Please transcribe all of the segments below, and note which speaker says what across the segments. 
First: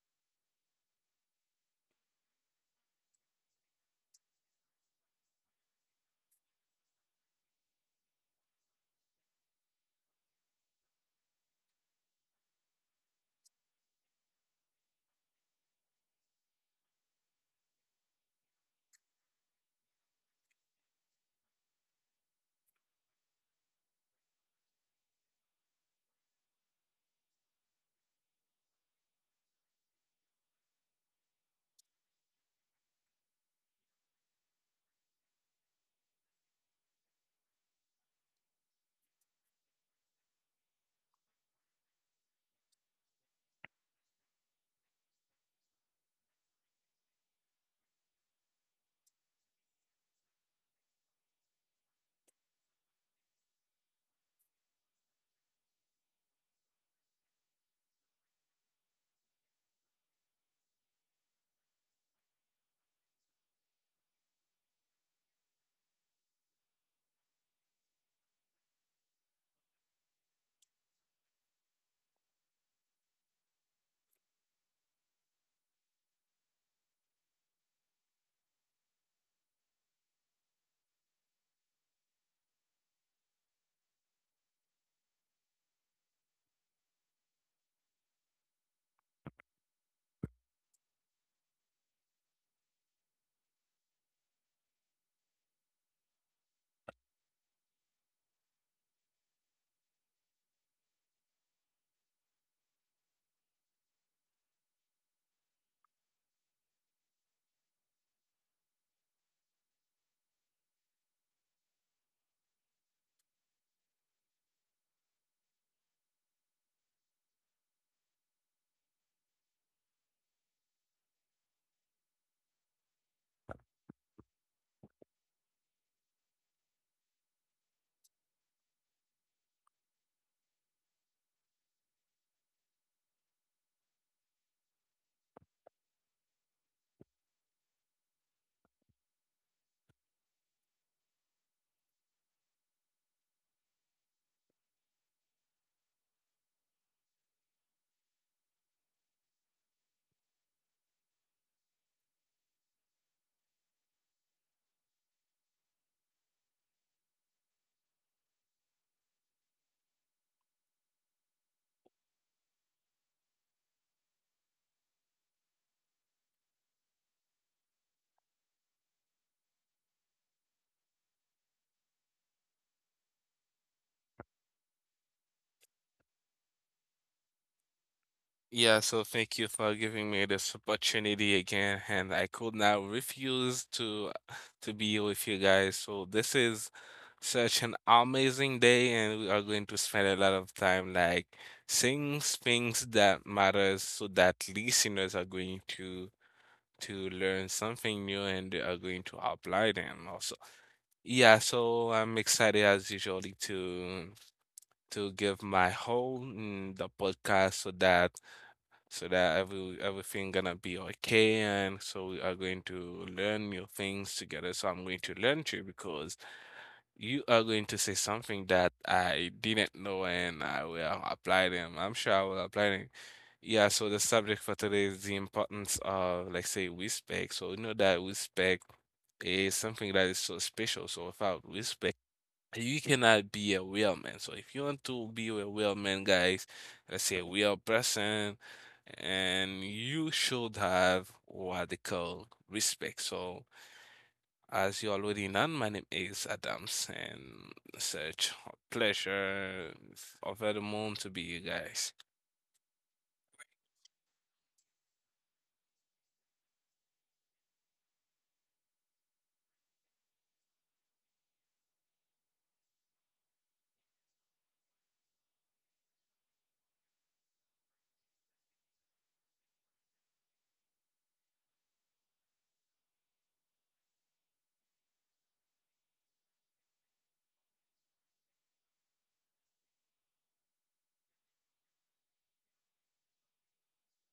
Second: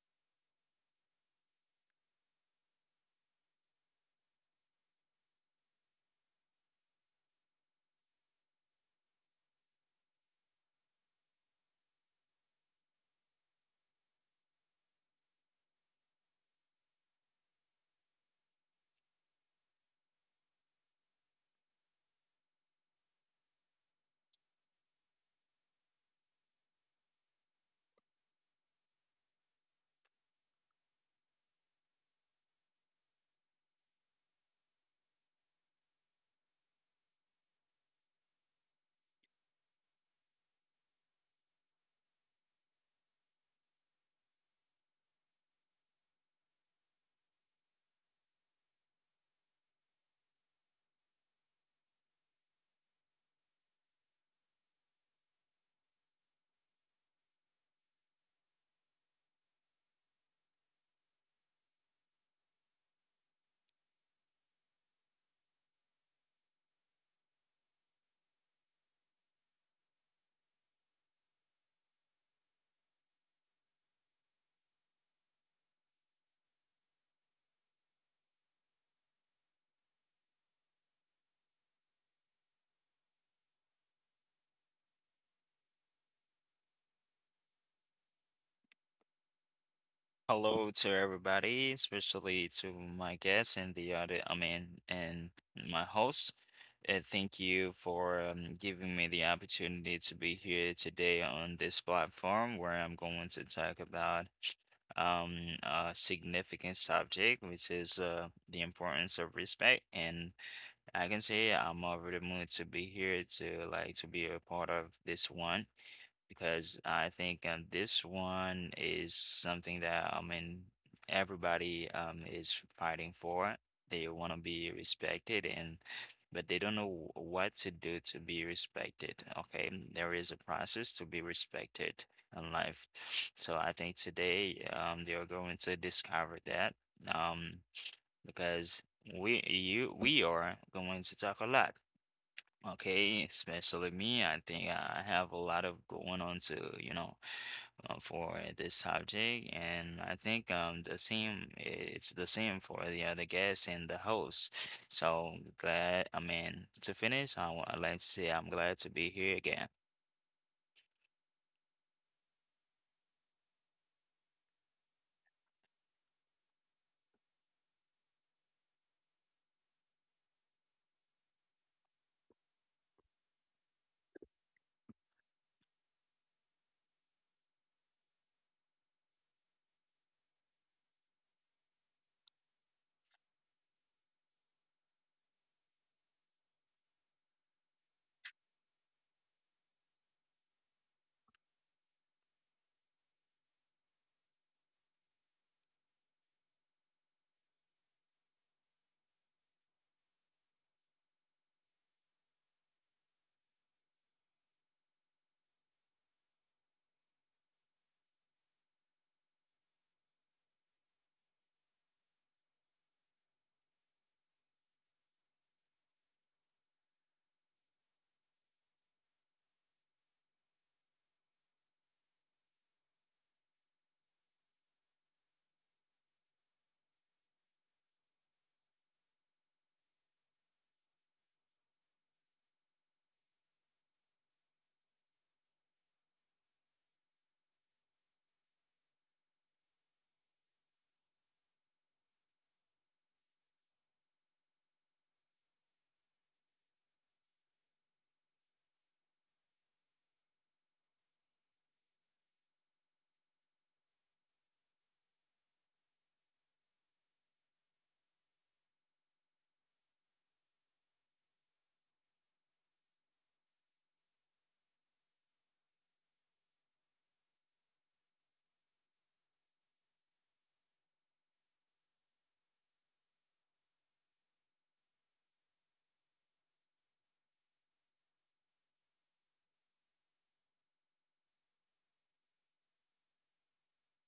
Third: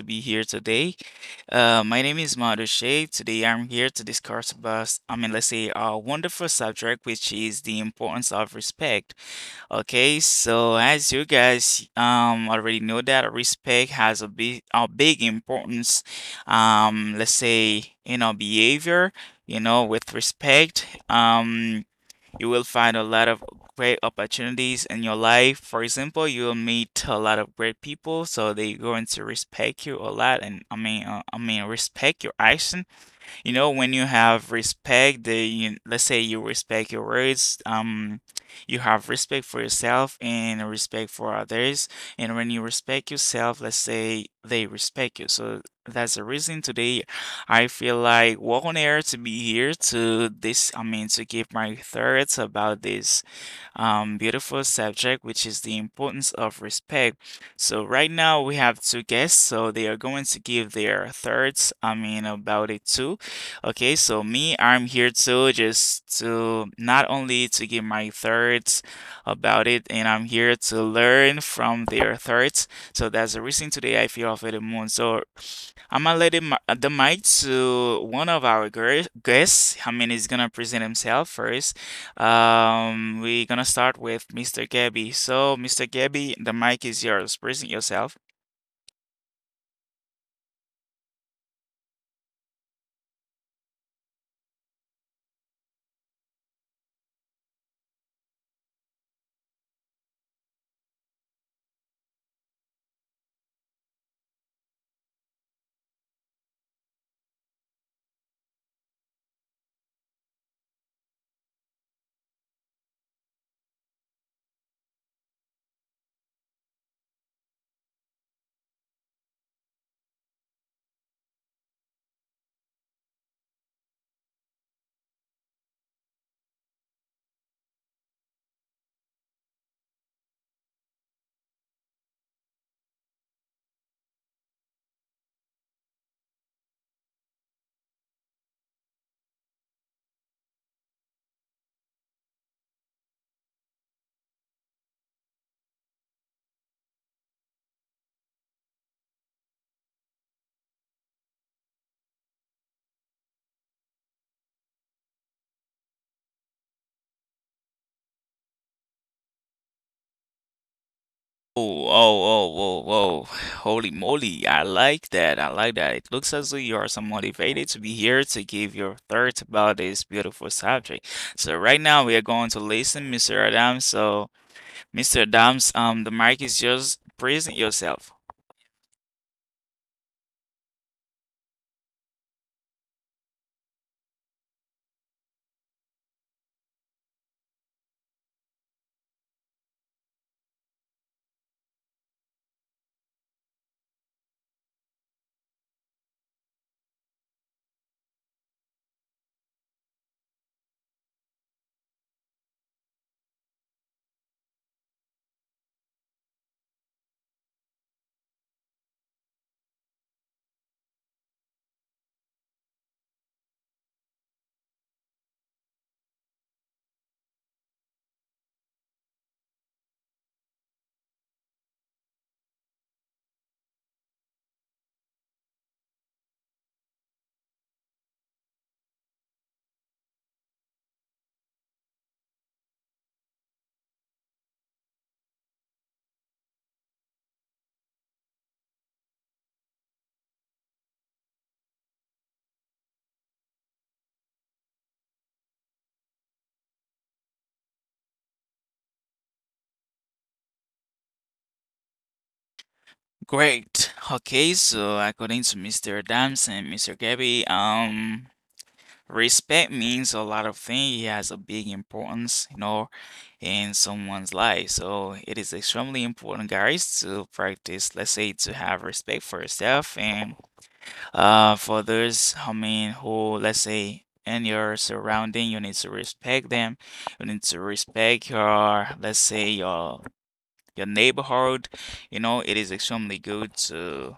Speaker 1: to be here today. My name is Madu Shea. Today, I'm here to discuss about, I mean, let's say, a wonderful subject, which is the importance of respect. Okay, so as you guys already know that respect has a big importance. Let's say in our behavior. You know, with respect. You will find a lot of great opportunities in your life. For example, you will meet a lot of great people, so they're going to respect you a lot, and I mean, respect your actions, you know, when you have respect, let's say you respect your words, you have respect for yourself and respect for others. And when you respect yourself, let's say they respect you. So that's the reason today I feel like well on air to be here to I mean, to give my thoughts about this beautiful subject, which is the importance of respect. So, right now we have two guests, so they are going to give their thoughts, I mean, about it too. Okay, so me, I'm here too, just to not only to give my thoughts about it, and I'm here to learn from their thoughts. So, that's the reason today I feel off at the moon. So, I'm gonna let him, the mic to one of our guests. I mean, he's gonna present himself first. We're gonna start with Mr. Gabby. So, Mr. Gabby, the mic is yours. Present yourself.
Speaker 2: Hello to everybody, especially to my guests and the other, I mean, and my host. Thank you for giving me the opportunity to be here today on this platform where I'm going to talk about a significant subject, which is the importance of respect. And I can say I'm over the mood to be here to like to be a part of this one because I think this one is something that everybody is fighting for. They want to be respected and but they don't know what to do to be respected. Okay, there is a process to be respected in life. So I think today they are going to discover that, um, because we are going to talk a lot. Okay, especially me, I think I have a lot of going on to, for this subject, and I think the same, it's the same for the other guests and the host. So glad, to finish, I'd like to say I'm glad to be here again.
Speaker 1: Oh, oh, oh, whoa, whoa. Holy moly. I like that. I like that. It looks as though you are so motivated to be here to give your thoughts about this beautiful subject. So right now we are going to listen, Mr. Adams. So Mr. Adams, the mic is yours. Present yourself.
Speaker 3: Yeah, so thank you for giving me this opportunity again, and I could not refuse to be with you guys. So this is such an amazing day, and we are going to spend a lot of time like saying things that matters, so that listeners are going to learn something new and they are going to apply them also. Yeah, so I'm excited as usually to give my whole in the podcast so that so that everything gonna be okay, and so we are going to learn new things together, so I'm going to learn to you because you are going to say something that I didn't know, and I will apply them. I'm sure I will apply them. Yeah, so the subject for today is the importance of, like, say, respect. So you know that respect is something that is so special. So without respect you cannot be a real man. So if you want to be a real man, guys, let's say a real person, and you should have what they call respect. So as you already know, my name is Adams, and such a pleasure, over the moon to be you guys.
Speaker 1: Great. Okay, so according to Mr. Adams and Mr. Gabby, respect means a lot of things. It has a big importance, you know, in someone's life. So it is extremely important, guys, to practice, let's say, to have respect for yourself and for others, I mean, who, let's say, in your surrounding, you need to respect them. You need to respect your, let's say, your neighborhood. You know, it is extremely good to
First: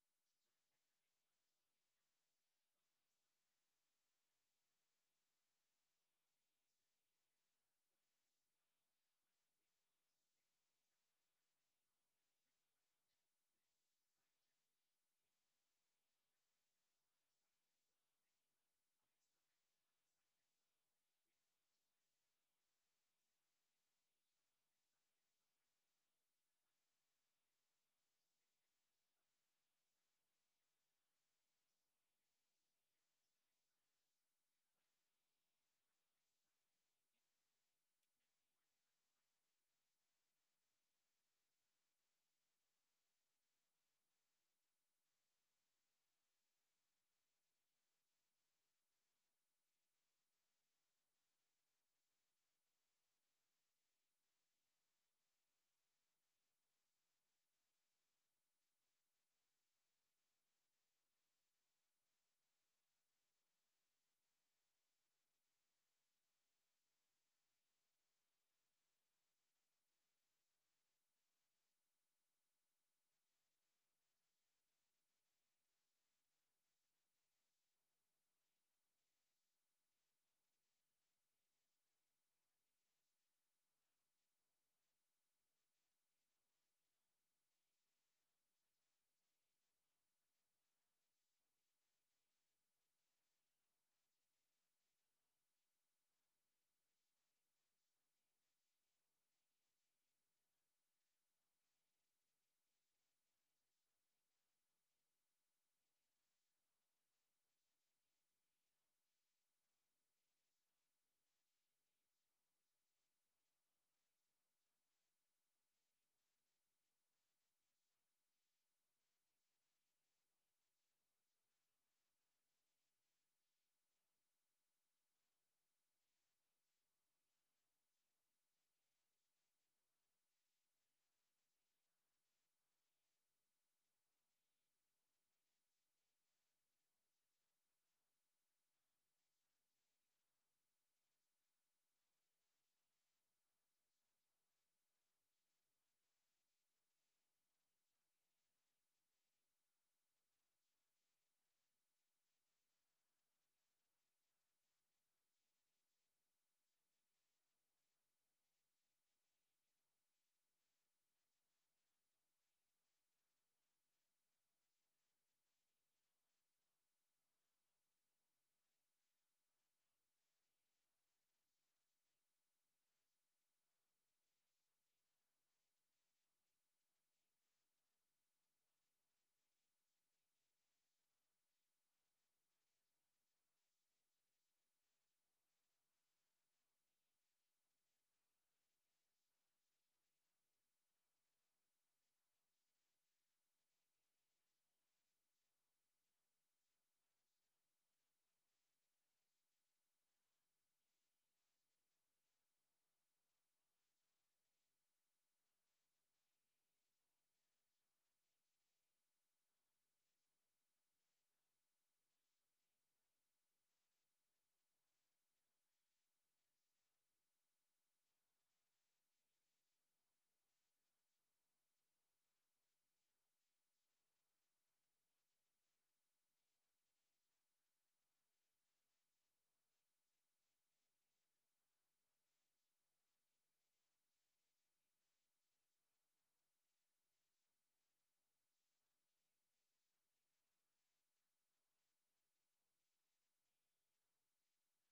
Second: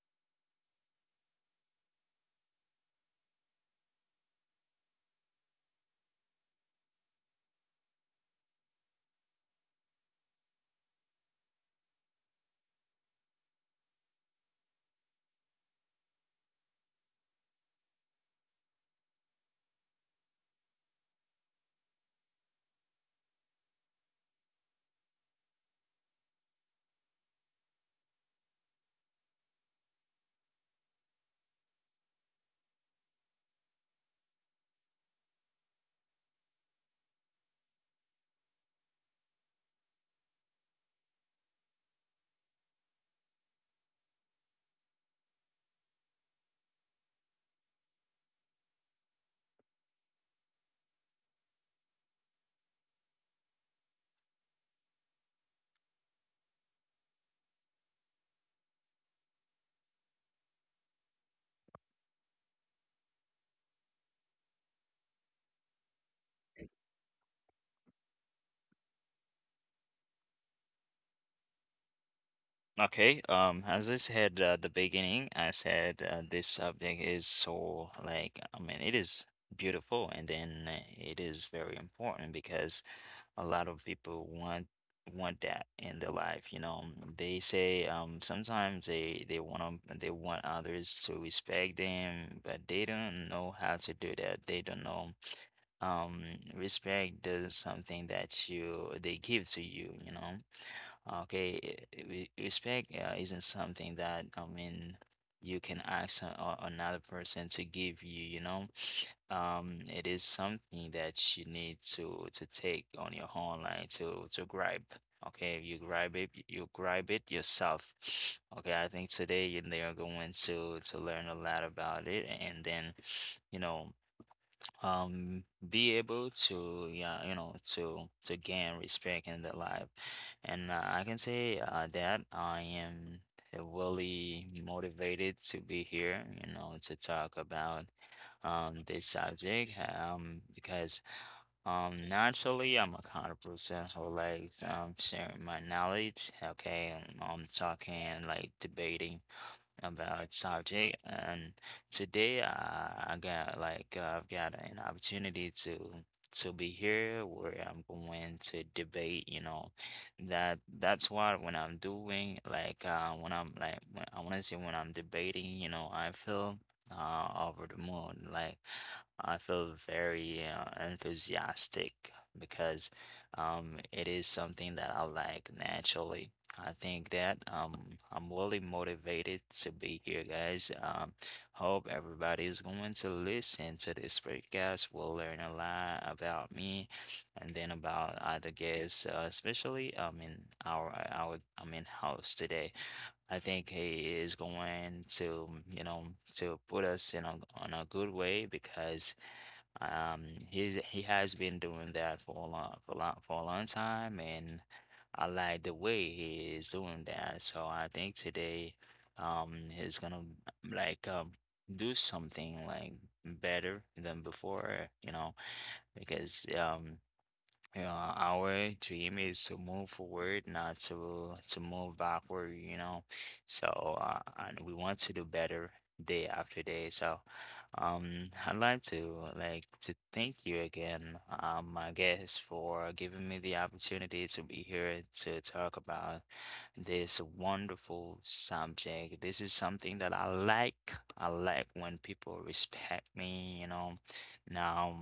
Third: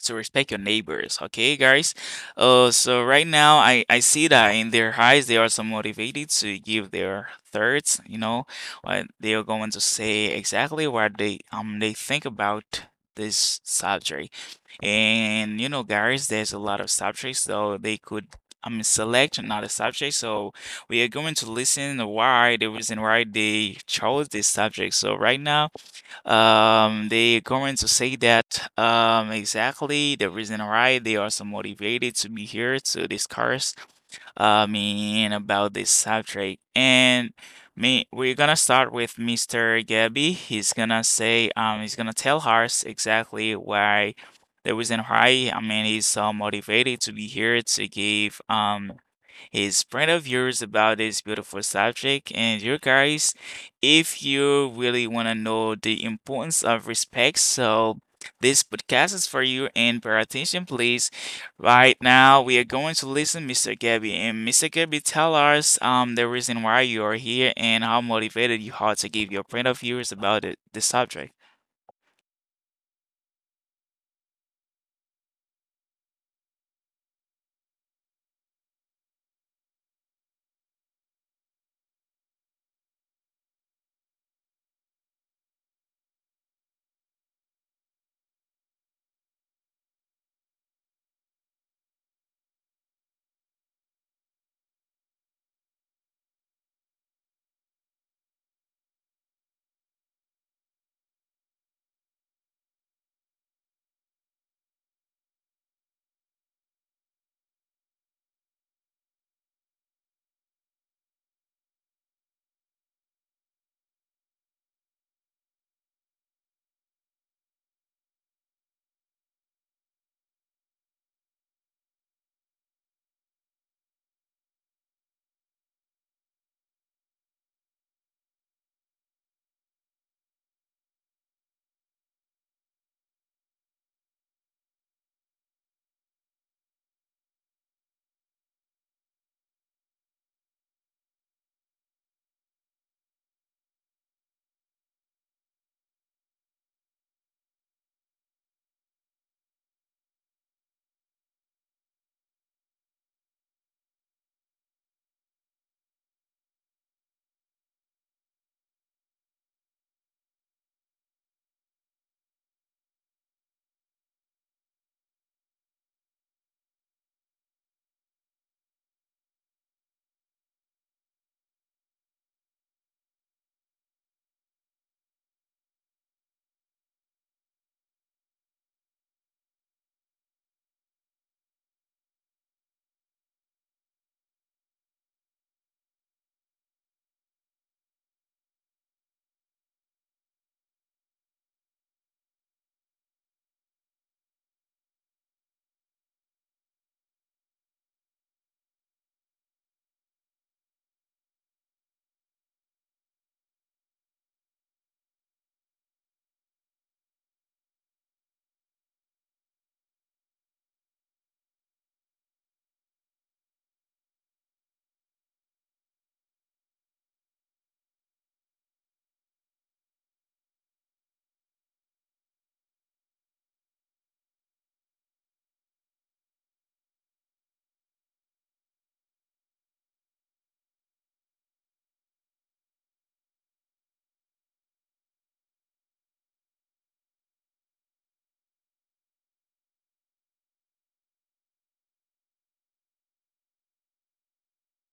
Speaker 1: so respect your neighbors, okay guys. So right now I see that in their eyes they are so motivated to give their thoughts, you know, what they are going to say, exactly what they think about this subject. And you know guys, there's a lot of subjects, so they could, I mean, select another subject. So we are going to listen why the reason why they chose this subject. So right now, they're going to say that, exactly the reason why they are so motivated to be here to discuss, mean about this subject. And me, we're gonna start with Mr. Gabby. He's gonna say, he's gonna tell us exactly why the reason why, I mean, he's so motivated to be here to give his friend of yours about this beautiful subject. And you guys, if you really want to know the importance of respect, so this podcast is for you. And pay attention, please. Right now, we are going to listen, Mr. Gabby, and Mr. Gabby, tell us the reason why you are here and how motivated you are to give your point of views about it, the subject.
Speaker 2: Okay, as I said at the beginning, I said this subject is so like, it is beautiful, and then it is very important because a lot of people want that in their life, you know. They say sometimes they want to they want others to respect them, but they don't know how to do that. They don't know, um respect is something that you they give to you, you know. Okay, respect isn't something that you can ask another person to give you, you know. It is something that you need to take on your own, like to grab. Okay, you grab it yourself. Okay, I think today they are going to learn a lot about it, and then, you know, um be able to, yeah, you know, to gain respect in the life. And I can say that I am really motivated to be here, you know, to talk about this subject, because naturally I'm a kind of person who likes sharing my knowledge. Okay, and I'm talking like debating about subject. And today I got like, I've got an opportunity to be here where I'm going to debate, you know. That's what when I'm doing like, when I'm like when, I want to say, when I'm debating, you know, I feel over the moon. Like I feel very enthusiastic because it is something that I like naturally. I think that I'm really motivated to be here, guys. Hope everybody is going to listen to this podcast. We'll learn a lot about me, and then about other guests, especially our host today. I think he is going to, you know, to put us in a, on a good way because, um, he has been doing that for a long, for a long, for a long time, and I like the way he is doing that. So I think today, he's gonna like, do something like better than before, you know, because, yeah, our dream is to move forward, not to move backward, you know. So, and we want to do better day after day. So, I'd like to thank you again, I guess, for giving me the opportunity to be here to talk about this wonderful subject. This is something that I like. I like when people respect me, you know. Now.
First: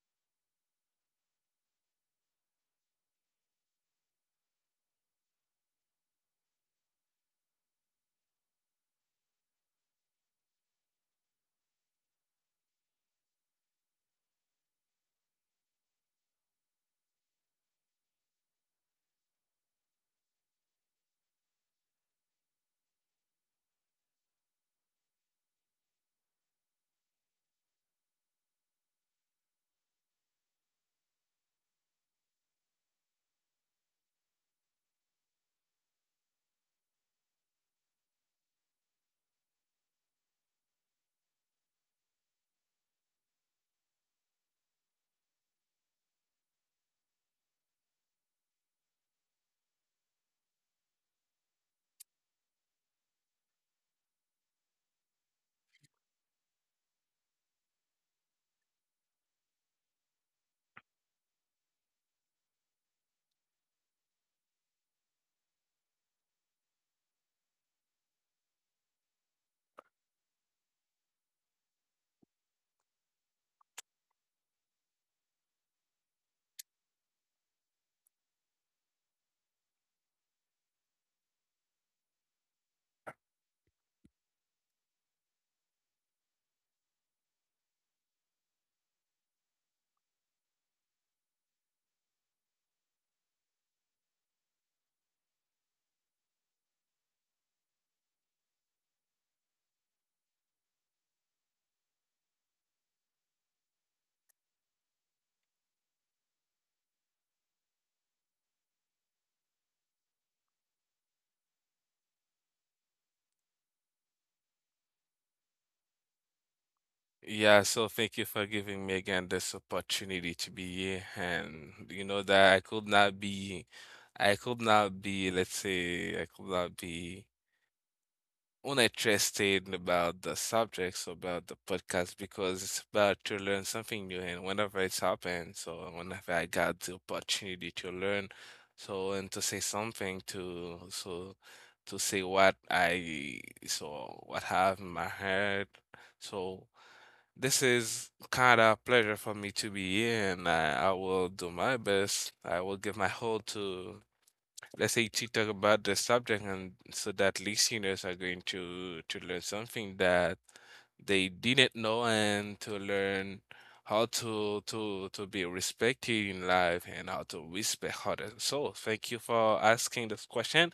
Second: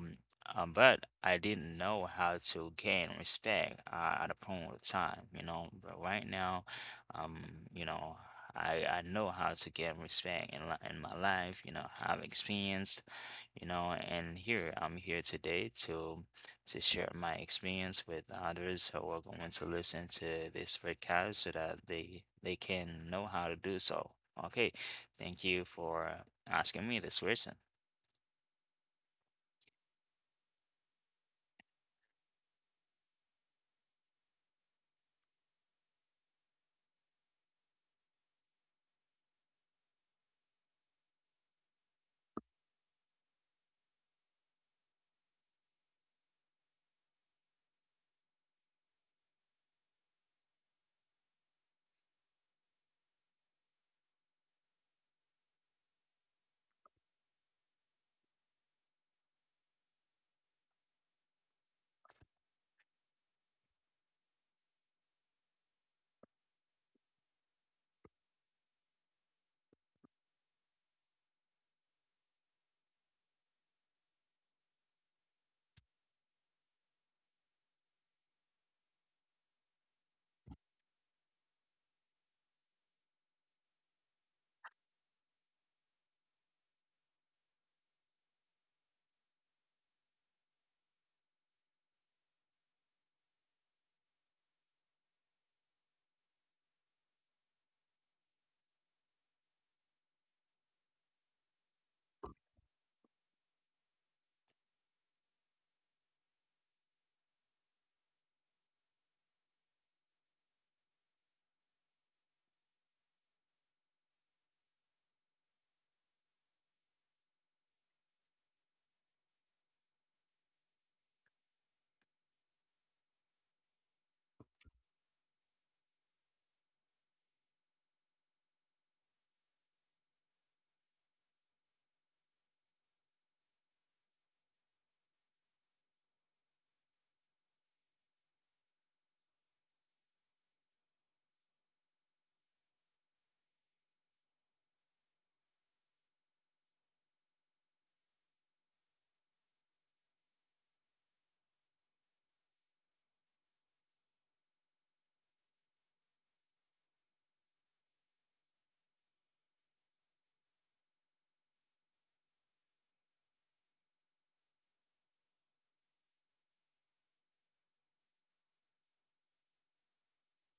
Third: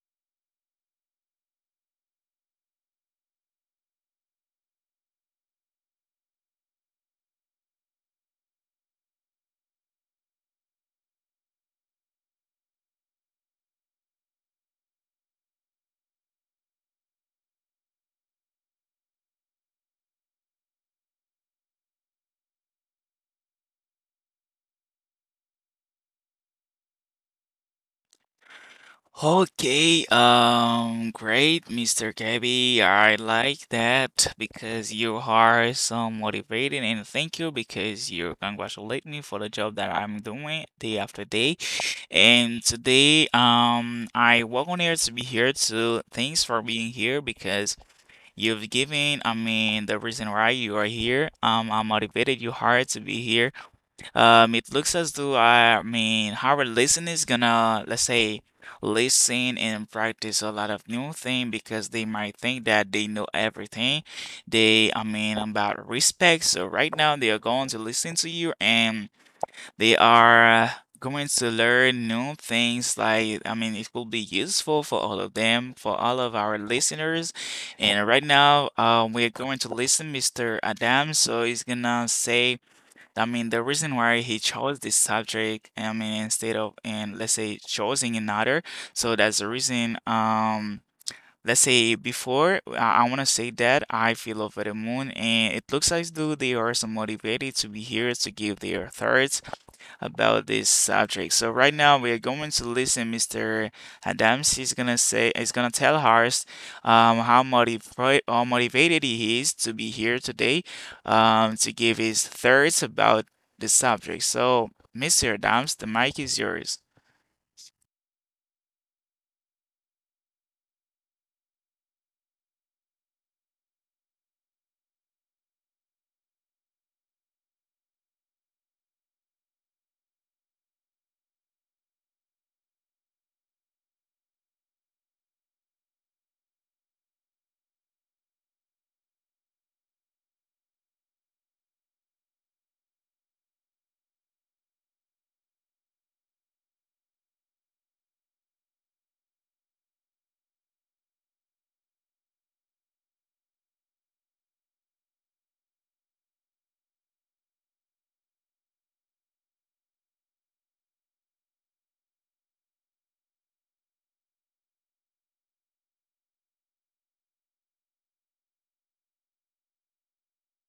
Speaker 2: But I didn't know how to gain respect at a point of time, you know. But right now, um, you know, I know how to gain respect in my life. You know, I've experienced, you know, and here I'm here today to share my experience with others who are going to listen to this podcast so that they can know how to do so. Okay, thank you for asking me this question.
Speaker 1: Okay, great, Mr. Gabby. I like that because you are so motivating, and thank you because you congratulate me for the job that I'm doing day after day. And today, I welcome here to be here too. Thanks for being here because you've given, I mean, the reason why you are here. I motivated you hard to be here. It looks as though, I mean, our listener is gonna, let's say, listen and practice a lot of new thing because they might think that they know everything. They, I mean, about respect. So right now they are going to listen to you and they are going to learn new things, like, I mean, it will be useful for all of them, for all of our listeners. And right now we're going to listen Mr. Adam, so he's gonna say, I mean, the reason why he chose this subject, I mean, instead of, and let's say, choosing another, so that's the reason. Let's say before, I want to say that I feel over the moon, and it looks as though they are so motivated to be here to give their thoughts about this subject. So right now we are going to listen Mr. Adams. He's gonna say, he's gonna tell us how how motivated he is to be here today, to give his thoughts about the subject. So Mr. Adams, the mic is yours.
Speaker 3: Yeah, so thank you for giving me again this opportunity to be here. And you know that I could not be, I could not be, let's say, I could not be uninterested about the subjects, about the podcast, because it's about to learn something new. And whenever it's happened, so whenever I got the opportunity to learn, so and to say something to, so to say what I, so what have in my head. So this is kind of a pleasure for me to be in. I will do my best. I will give my whole to, let's say, to talk about the subject, and so that listeners are going to learn something that they didn't know, and to learn how to be respected in life and how to respect others. So thank you for asking this question,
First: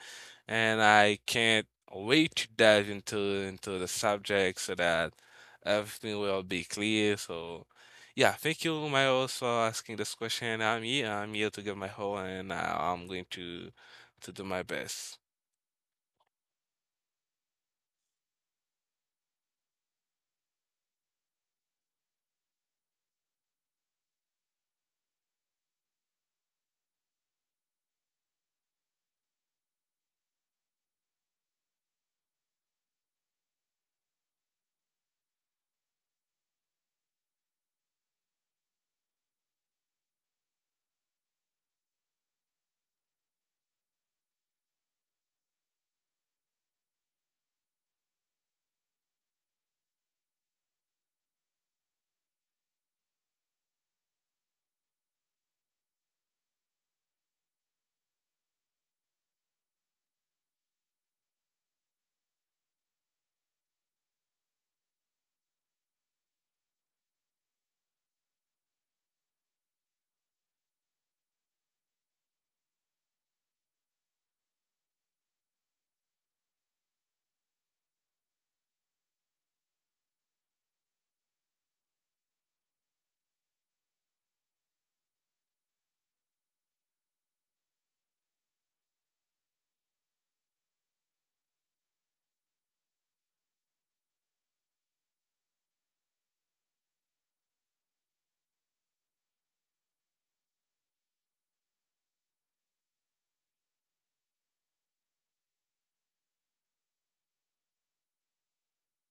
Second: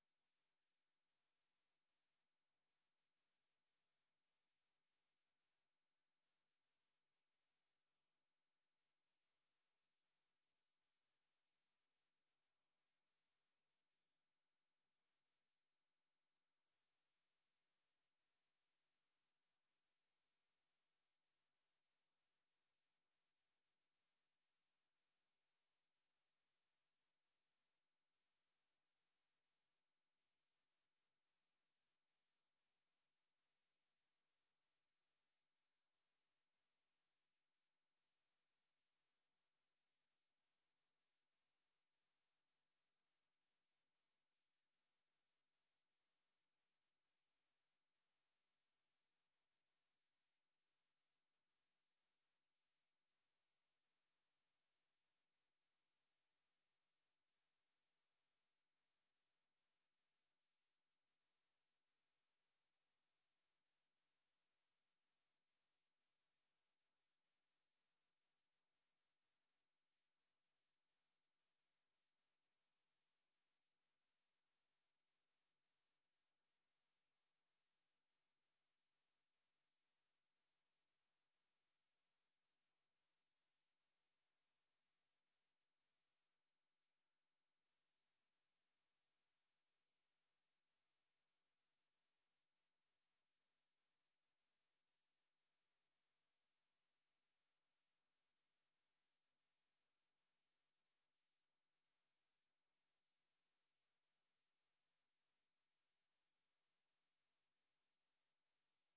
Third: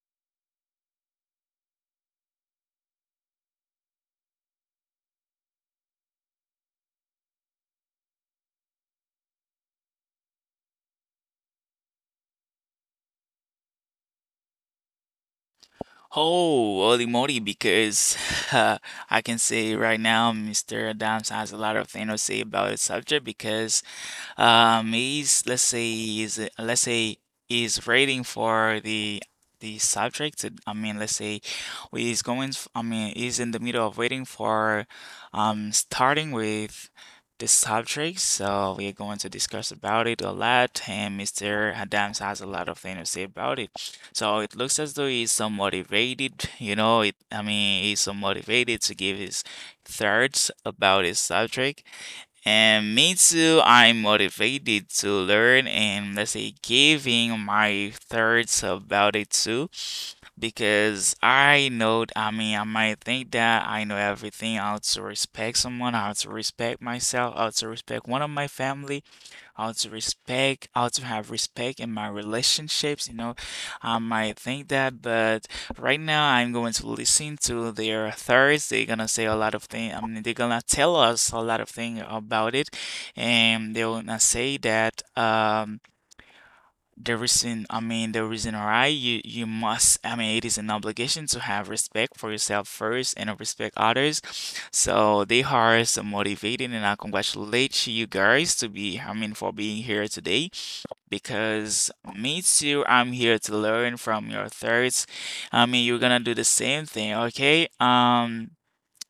Speaker 3: and I can't wait to dive into the subject so that everything will be clear. So yeah, thank you, Miles, for asking this question. I'm here. I'm here to give my whole, and I'm going to do my best.
Speaker 1: Oh, holy moly, because uh, I can say right now, Mr. Adams has a lot of things to say about the subject because, is, let's say is let's say is waiting for the subject. I mean, let's say he's going. I mean, is in the middle of waiting for starting with the subject. So we're going to discuss about it a lot, and Mr. Adams has a lot of things to say about it. So it looks as though he's so motivated. You know, it. I mean, he's so motivated to give his thoughts about his subject. And me too, I'm motivated to learn and, let's say, giving my thoughts about it too, because I know, I mean, I might think that I know everything, how to respect someone, how to respect myself, how to respect one of my family, how to respect, how to have respect in my relationships. You know, I might think that, but right now I'm going to listen to their thoughts. They're gonna say a lot of things. I mean, they're gonna tell us a lot of things about it, and they're gonna say that the reason, I mean, the reason why you must, I mean, it is an obligation to have respect for yourself first and respect others. So they are so motivating, and I congratulate you guys to be, I mean, for being here today. Because me too, I'm here to learn from your thirds. I mean, you're gonna do the same thing, okay?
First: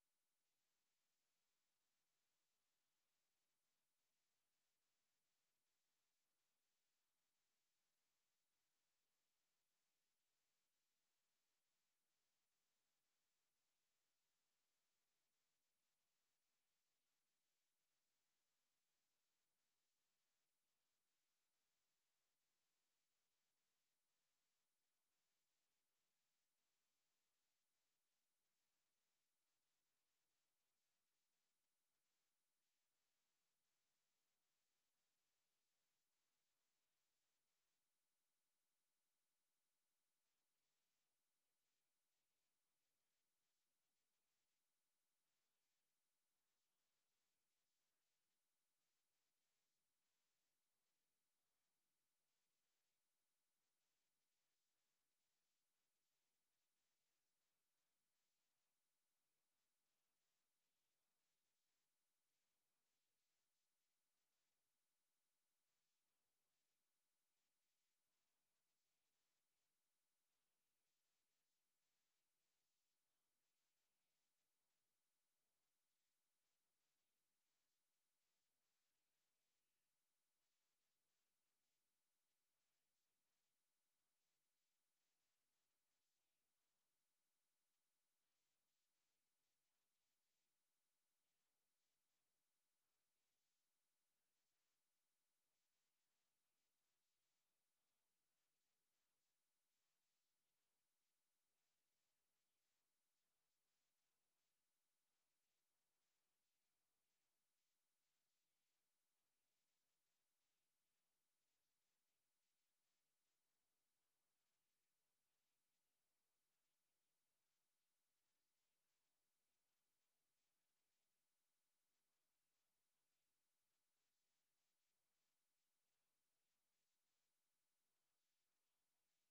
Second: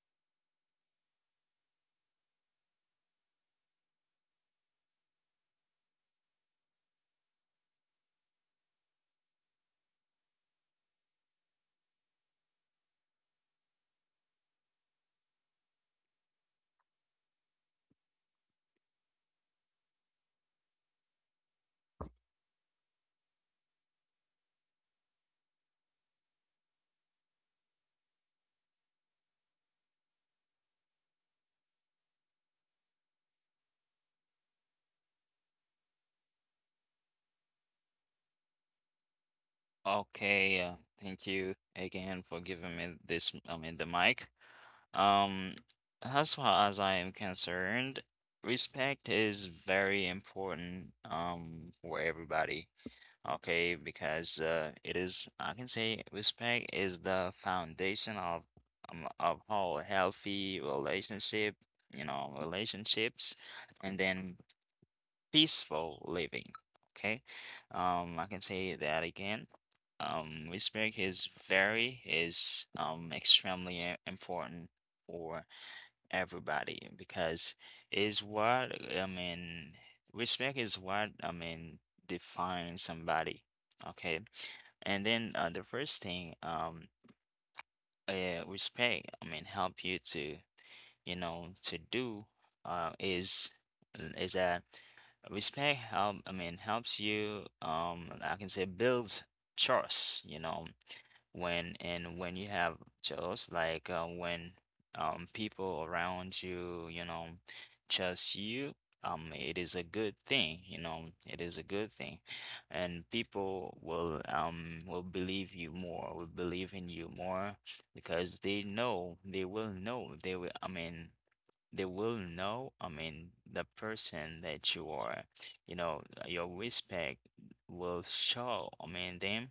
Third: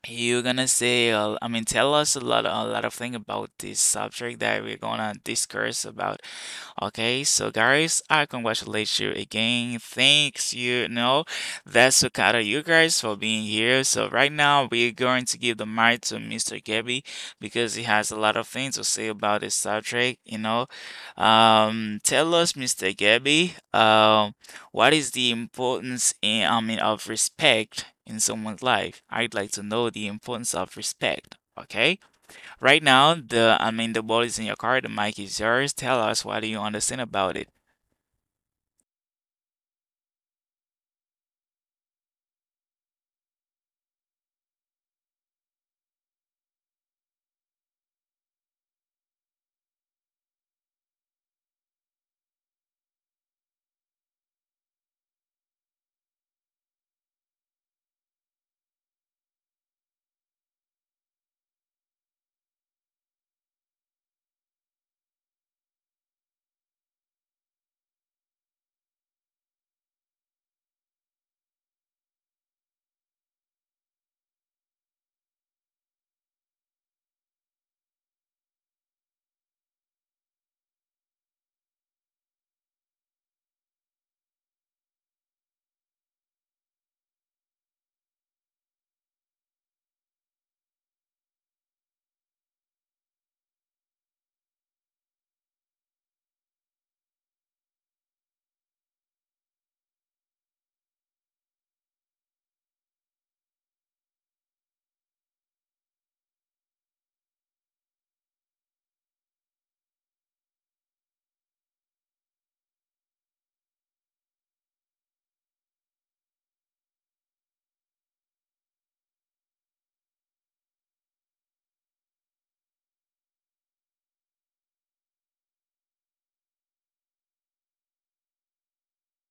Speaker 1: You're gonna say, I mean, tell us a lot of thing about this subject that we're gonna discuss about. Okay, so guys, I congratulate you again. Thanks, you know, that's Okada you guys for being here. So right now we're going to give the mic to Mr. Gabby because he has a lot of things to say about this subject, you know. Tell us Mr. Gabby, what is the importance in, I mean, of respect in someone's life? I'd like to know the importance of respect. Okay? Right now, the I mean, the ball is in your car, the mic is yours. Tell us, what do you understand about it?
Speaker 2: Okay, thank you again for giving me this, the mic. Um, as far as I am concerned, respect is very important for everybody. Okay, because it is, I can say respect is the foundation of, of all healthy relationship, you know, relationships, and then peaceful living. Okay, I can say that again. Respect is extremely important for everybody because is what I mean. Respect is what defines somebody. Okay, and then the first thing, respect help you to, you know, to do uh, is is that respect help, helps you, I can say, builds trust, you know, when and when you have trust, like, when people around you, you know, trust you, it is a good thing, you know, it is a good thing. And people will believe you more, will believe in you more because they know, they will know, they will know, the person that you are, you know. Your respect will show, them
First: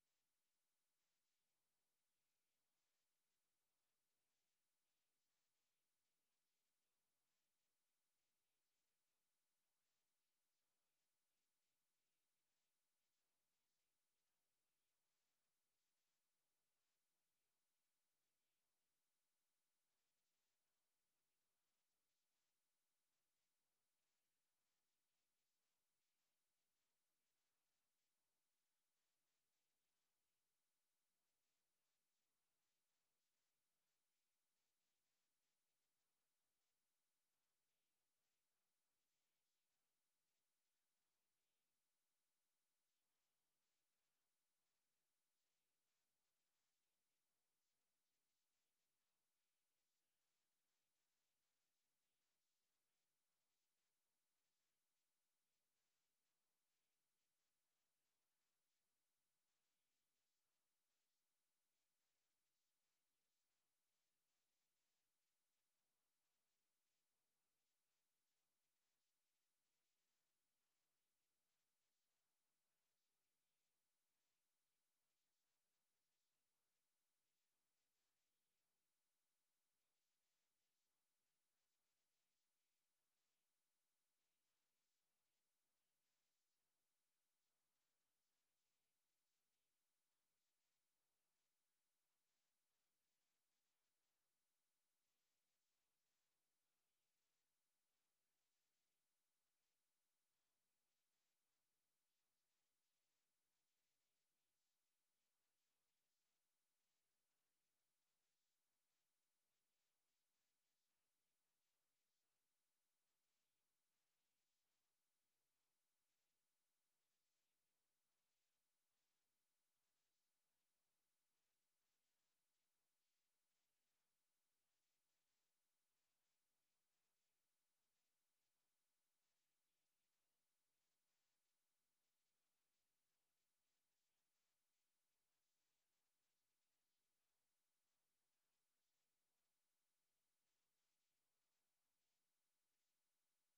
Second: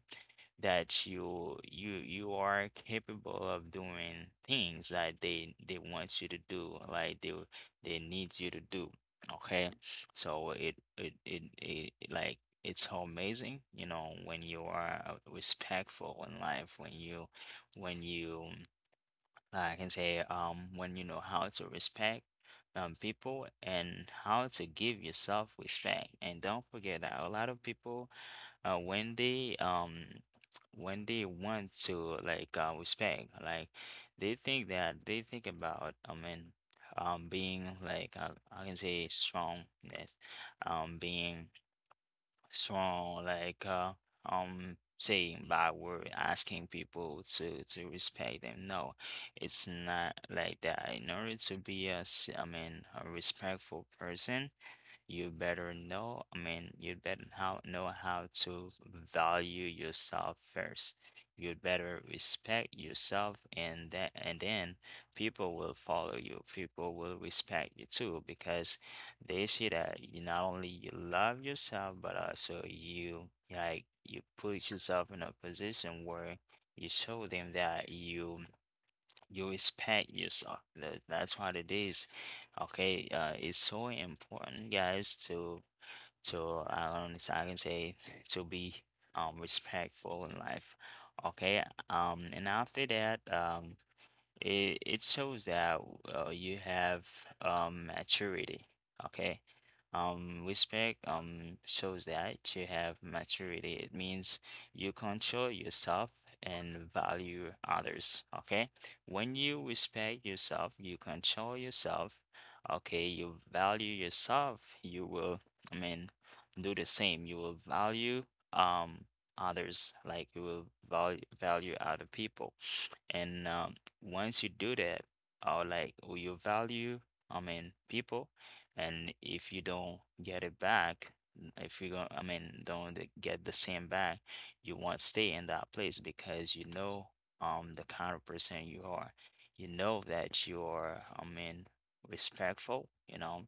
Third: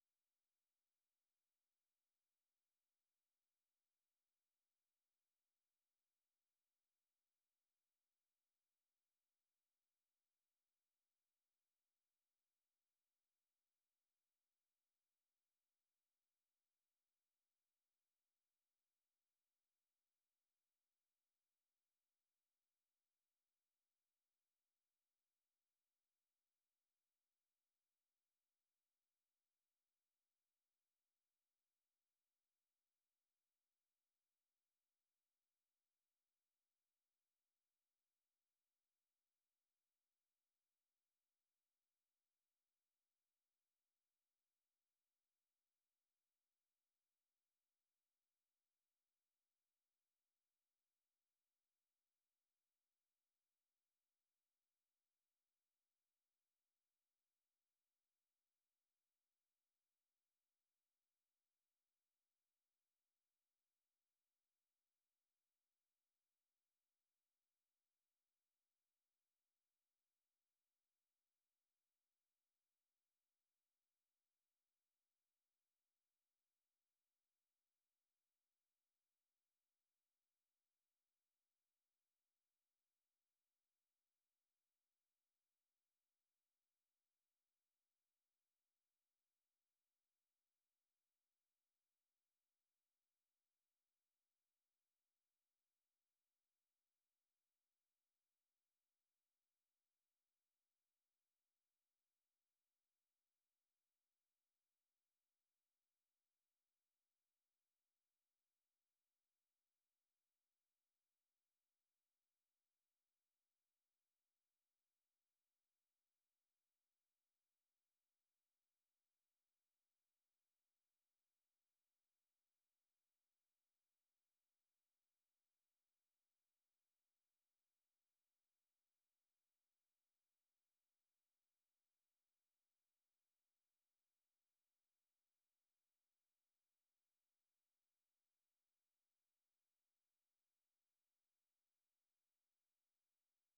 Speaker 2: that you are capable of doing things that they want you to do, like they need you to do. Okay. So it like it's so amazing, you know, when you are, respectful in life, when you when you I can say, when you know how to respect people and how to give yourself respect. And don't forget that a lot of people uh when they um when they want to like, respect, like they think that they think about, being like, I can say, strongness, being strong like, saying bad word, asking people to respect them. No, it's not like that. In order to be a s- I mean a respectful person, you better know, you better how know how to value yourself first. You better respect yourself, and that and then people will follow you. People will respect you too because they see that you not only you love yourself but also you like you put yourself in a position where you show them that you respect yourself. That's what it is. Okay, it's so important, guys, to I don't I can say to be respectful in life. Okay, and after that, it it shows that you have maturity. Okay. Respect shows that you have maturity. It means you control yourself and value others. Okay. When you respect yourself, you control yourself. Okay, you value yourself. You will, I mean, do the same. You will value um others, like you will value other people. And once you do that, like you value, people, and if you don't get it back, if you don't, don't get the same back, you won't stay in that place because you know the kind of person you are. You know that you are, respectful. You know,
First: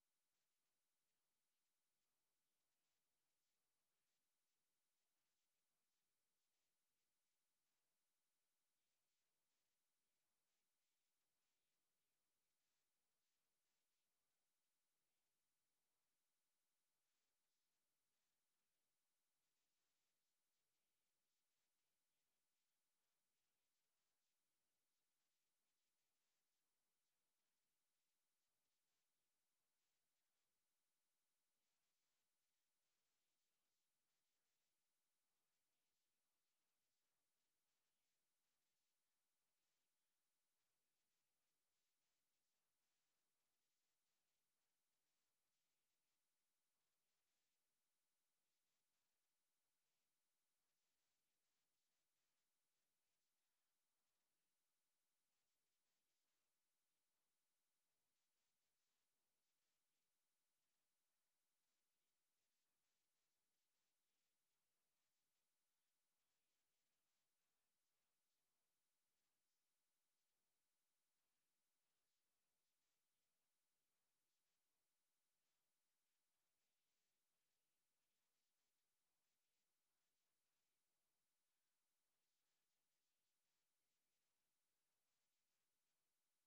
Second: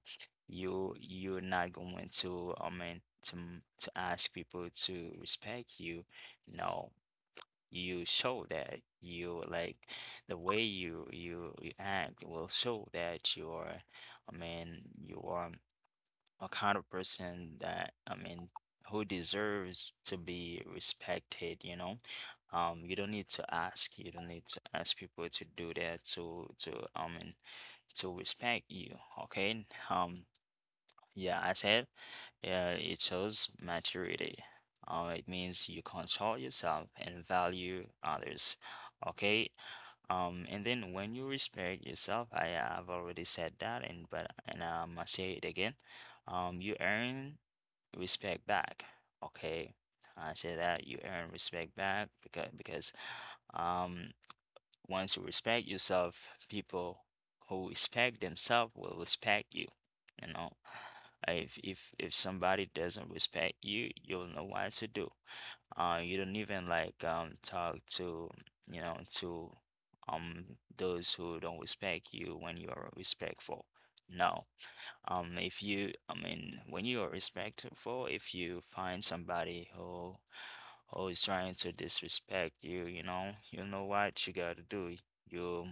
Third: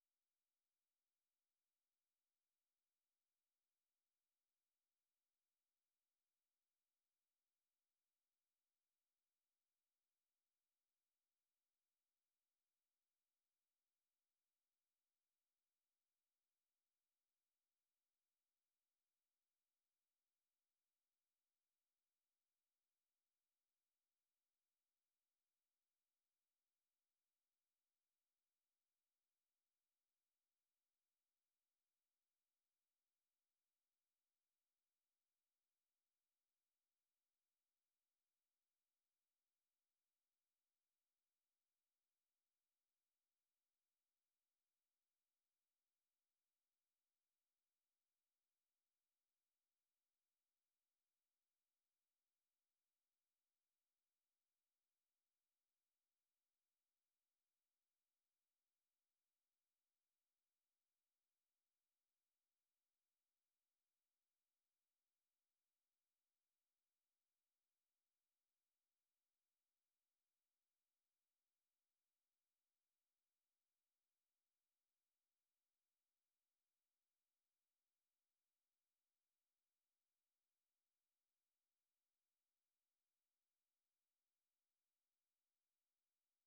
Speaker 2: you're not going to, to ask people to respect you. No, you show that you like the way you act will show that you're, you are, a kind of person that, who deserves to be respected, you know. Um, you don't need to ask, you don't need to ask people to do that, to I mean to respect you. Okay. Um, yeah, I said, it shows maturity. It means you control yourself and value others. Okay. And then when you respect yourself, I have already said that, and but and I'm gonna say it again. You earn respect back. Okay. I say that you earn respect back because. Um, once you respect yourself, people who respect themselves will respect you. You know, if somebody doesn't respect you, you'll know what to do. You don't even like talk to, you know, to um those who don't respect you when you are respectful. No. If you, when you are respectful, if you find somebody who is trying to disrespect you, you know what you gotta do. You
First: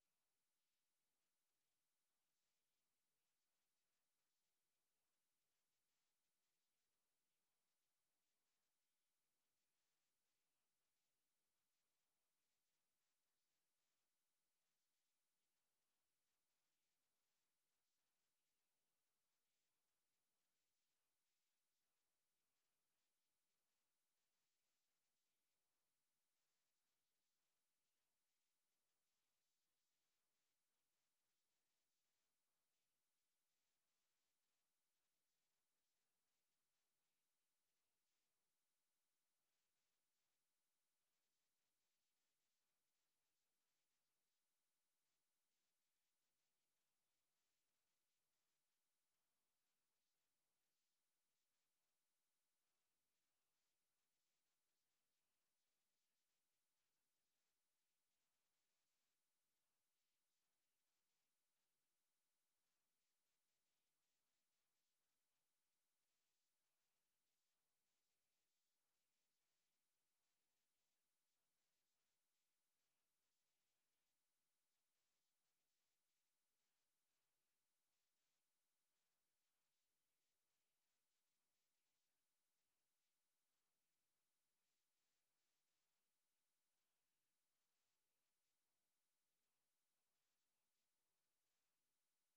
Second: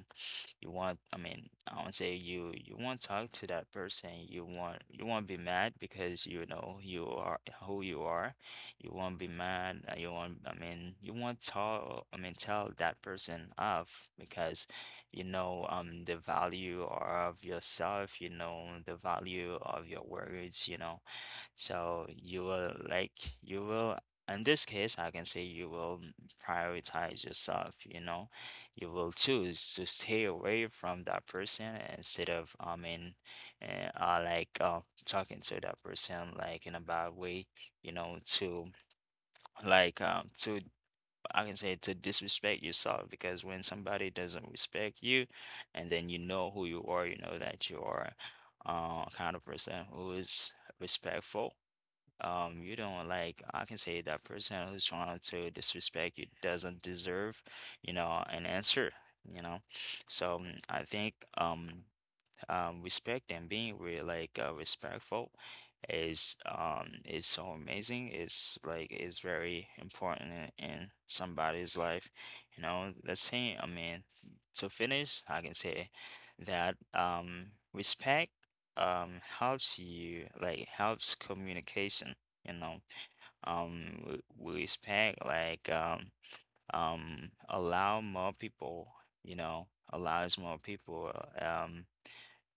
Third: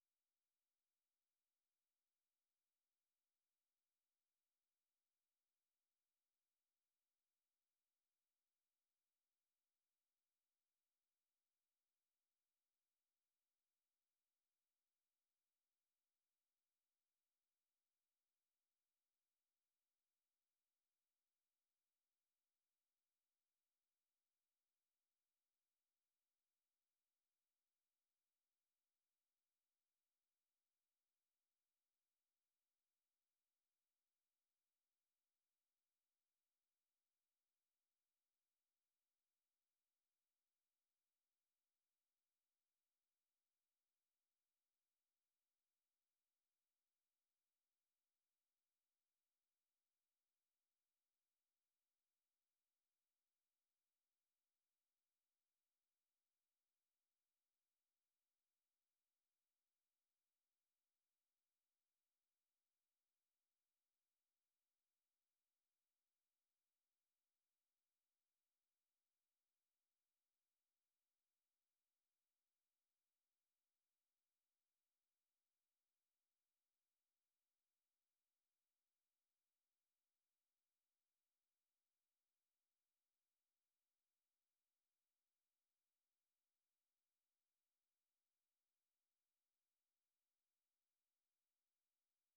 Speaker 2: you want, I would say you won't talk to that person. You won't be mad because you know you are who you are. You won't be mad. You won't, you won't tell, tell that person off because you know the value of yourself. You know the value of your words. You know, so you will, in this case, I can say you will prioritize yourself, you know. You will choose to stay away from that person instead of, uh, uh, like uh, talking to that person like in a bad way, you know to like to I can say, to disrespect yourself. Because when somebody doesn't respect you, and then you know who you are, you know that you are a kind of person who is respectful. You don't, like, I can say that person who's trying to disrespect you doesn't deserve, you know, an answer, you know. So I think respect and being re like respectful is so amazing. It's it's very important in somebody's life. You know, let's say, I mean, to finish, I can say that respect helps you, helps communication. You know, Respect, allow more people. You know, allows more people um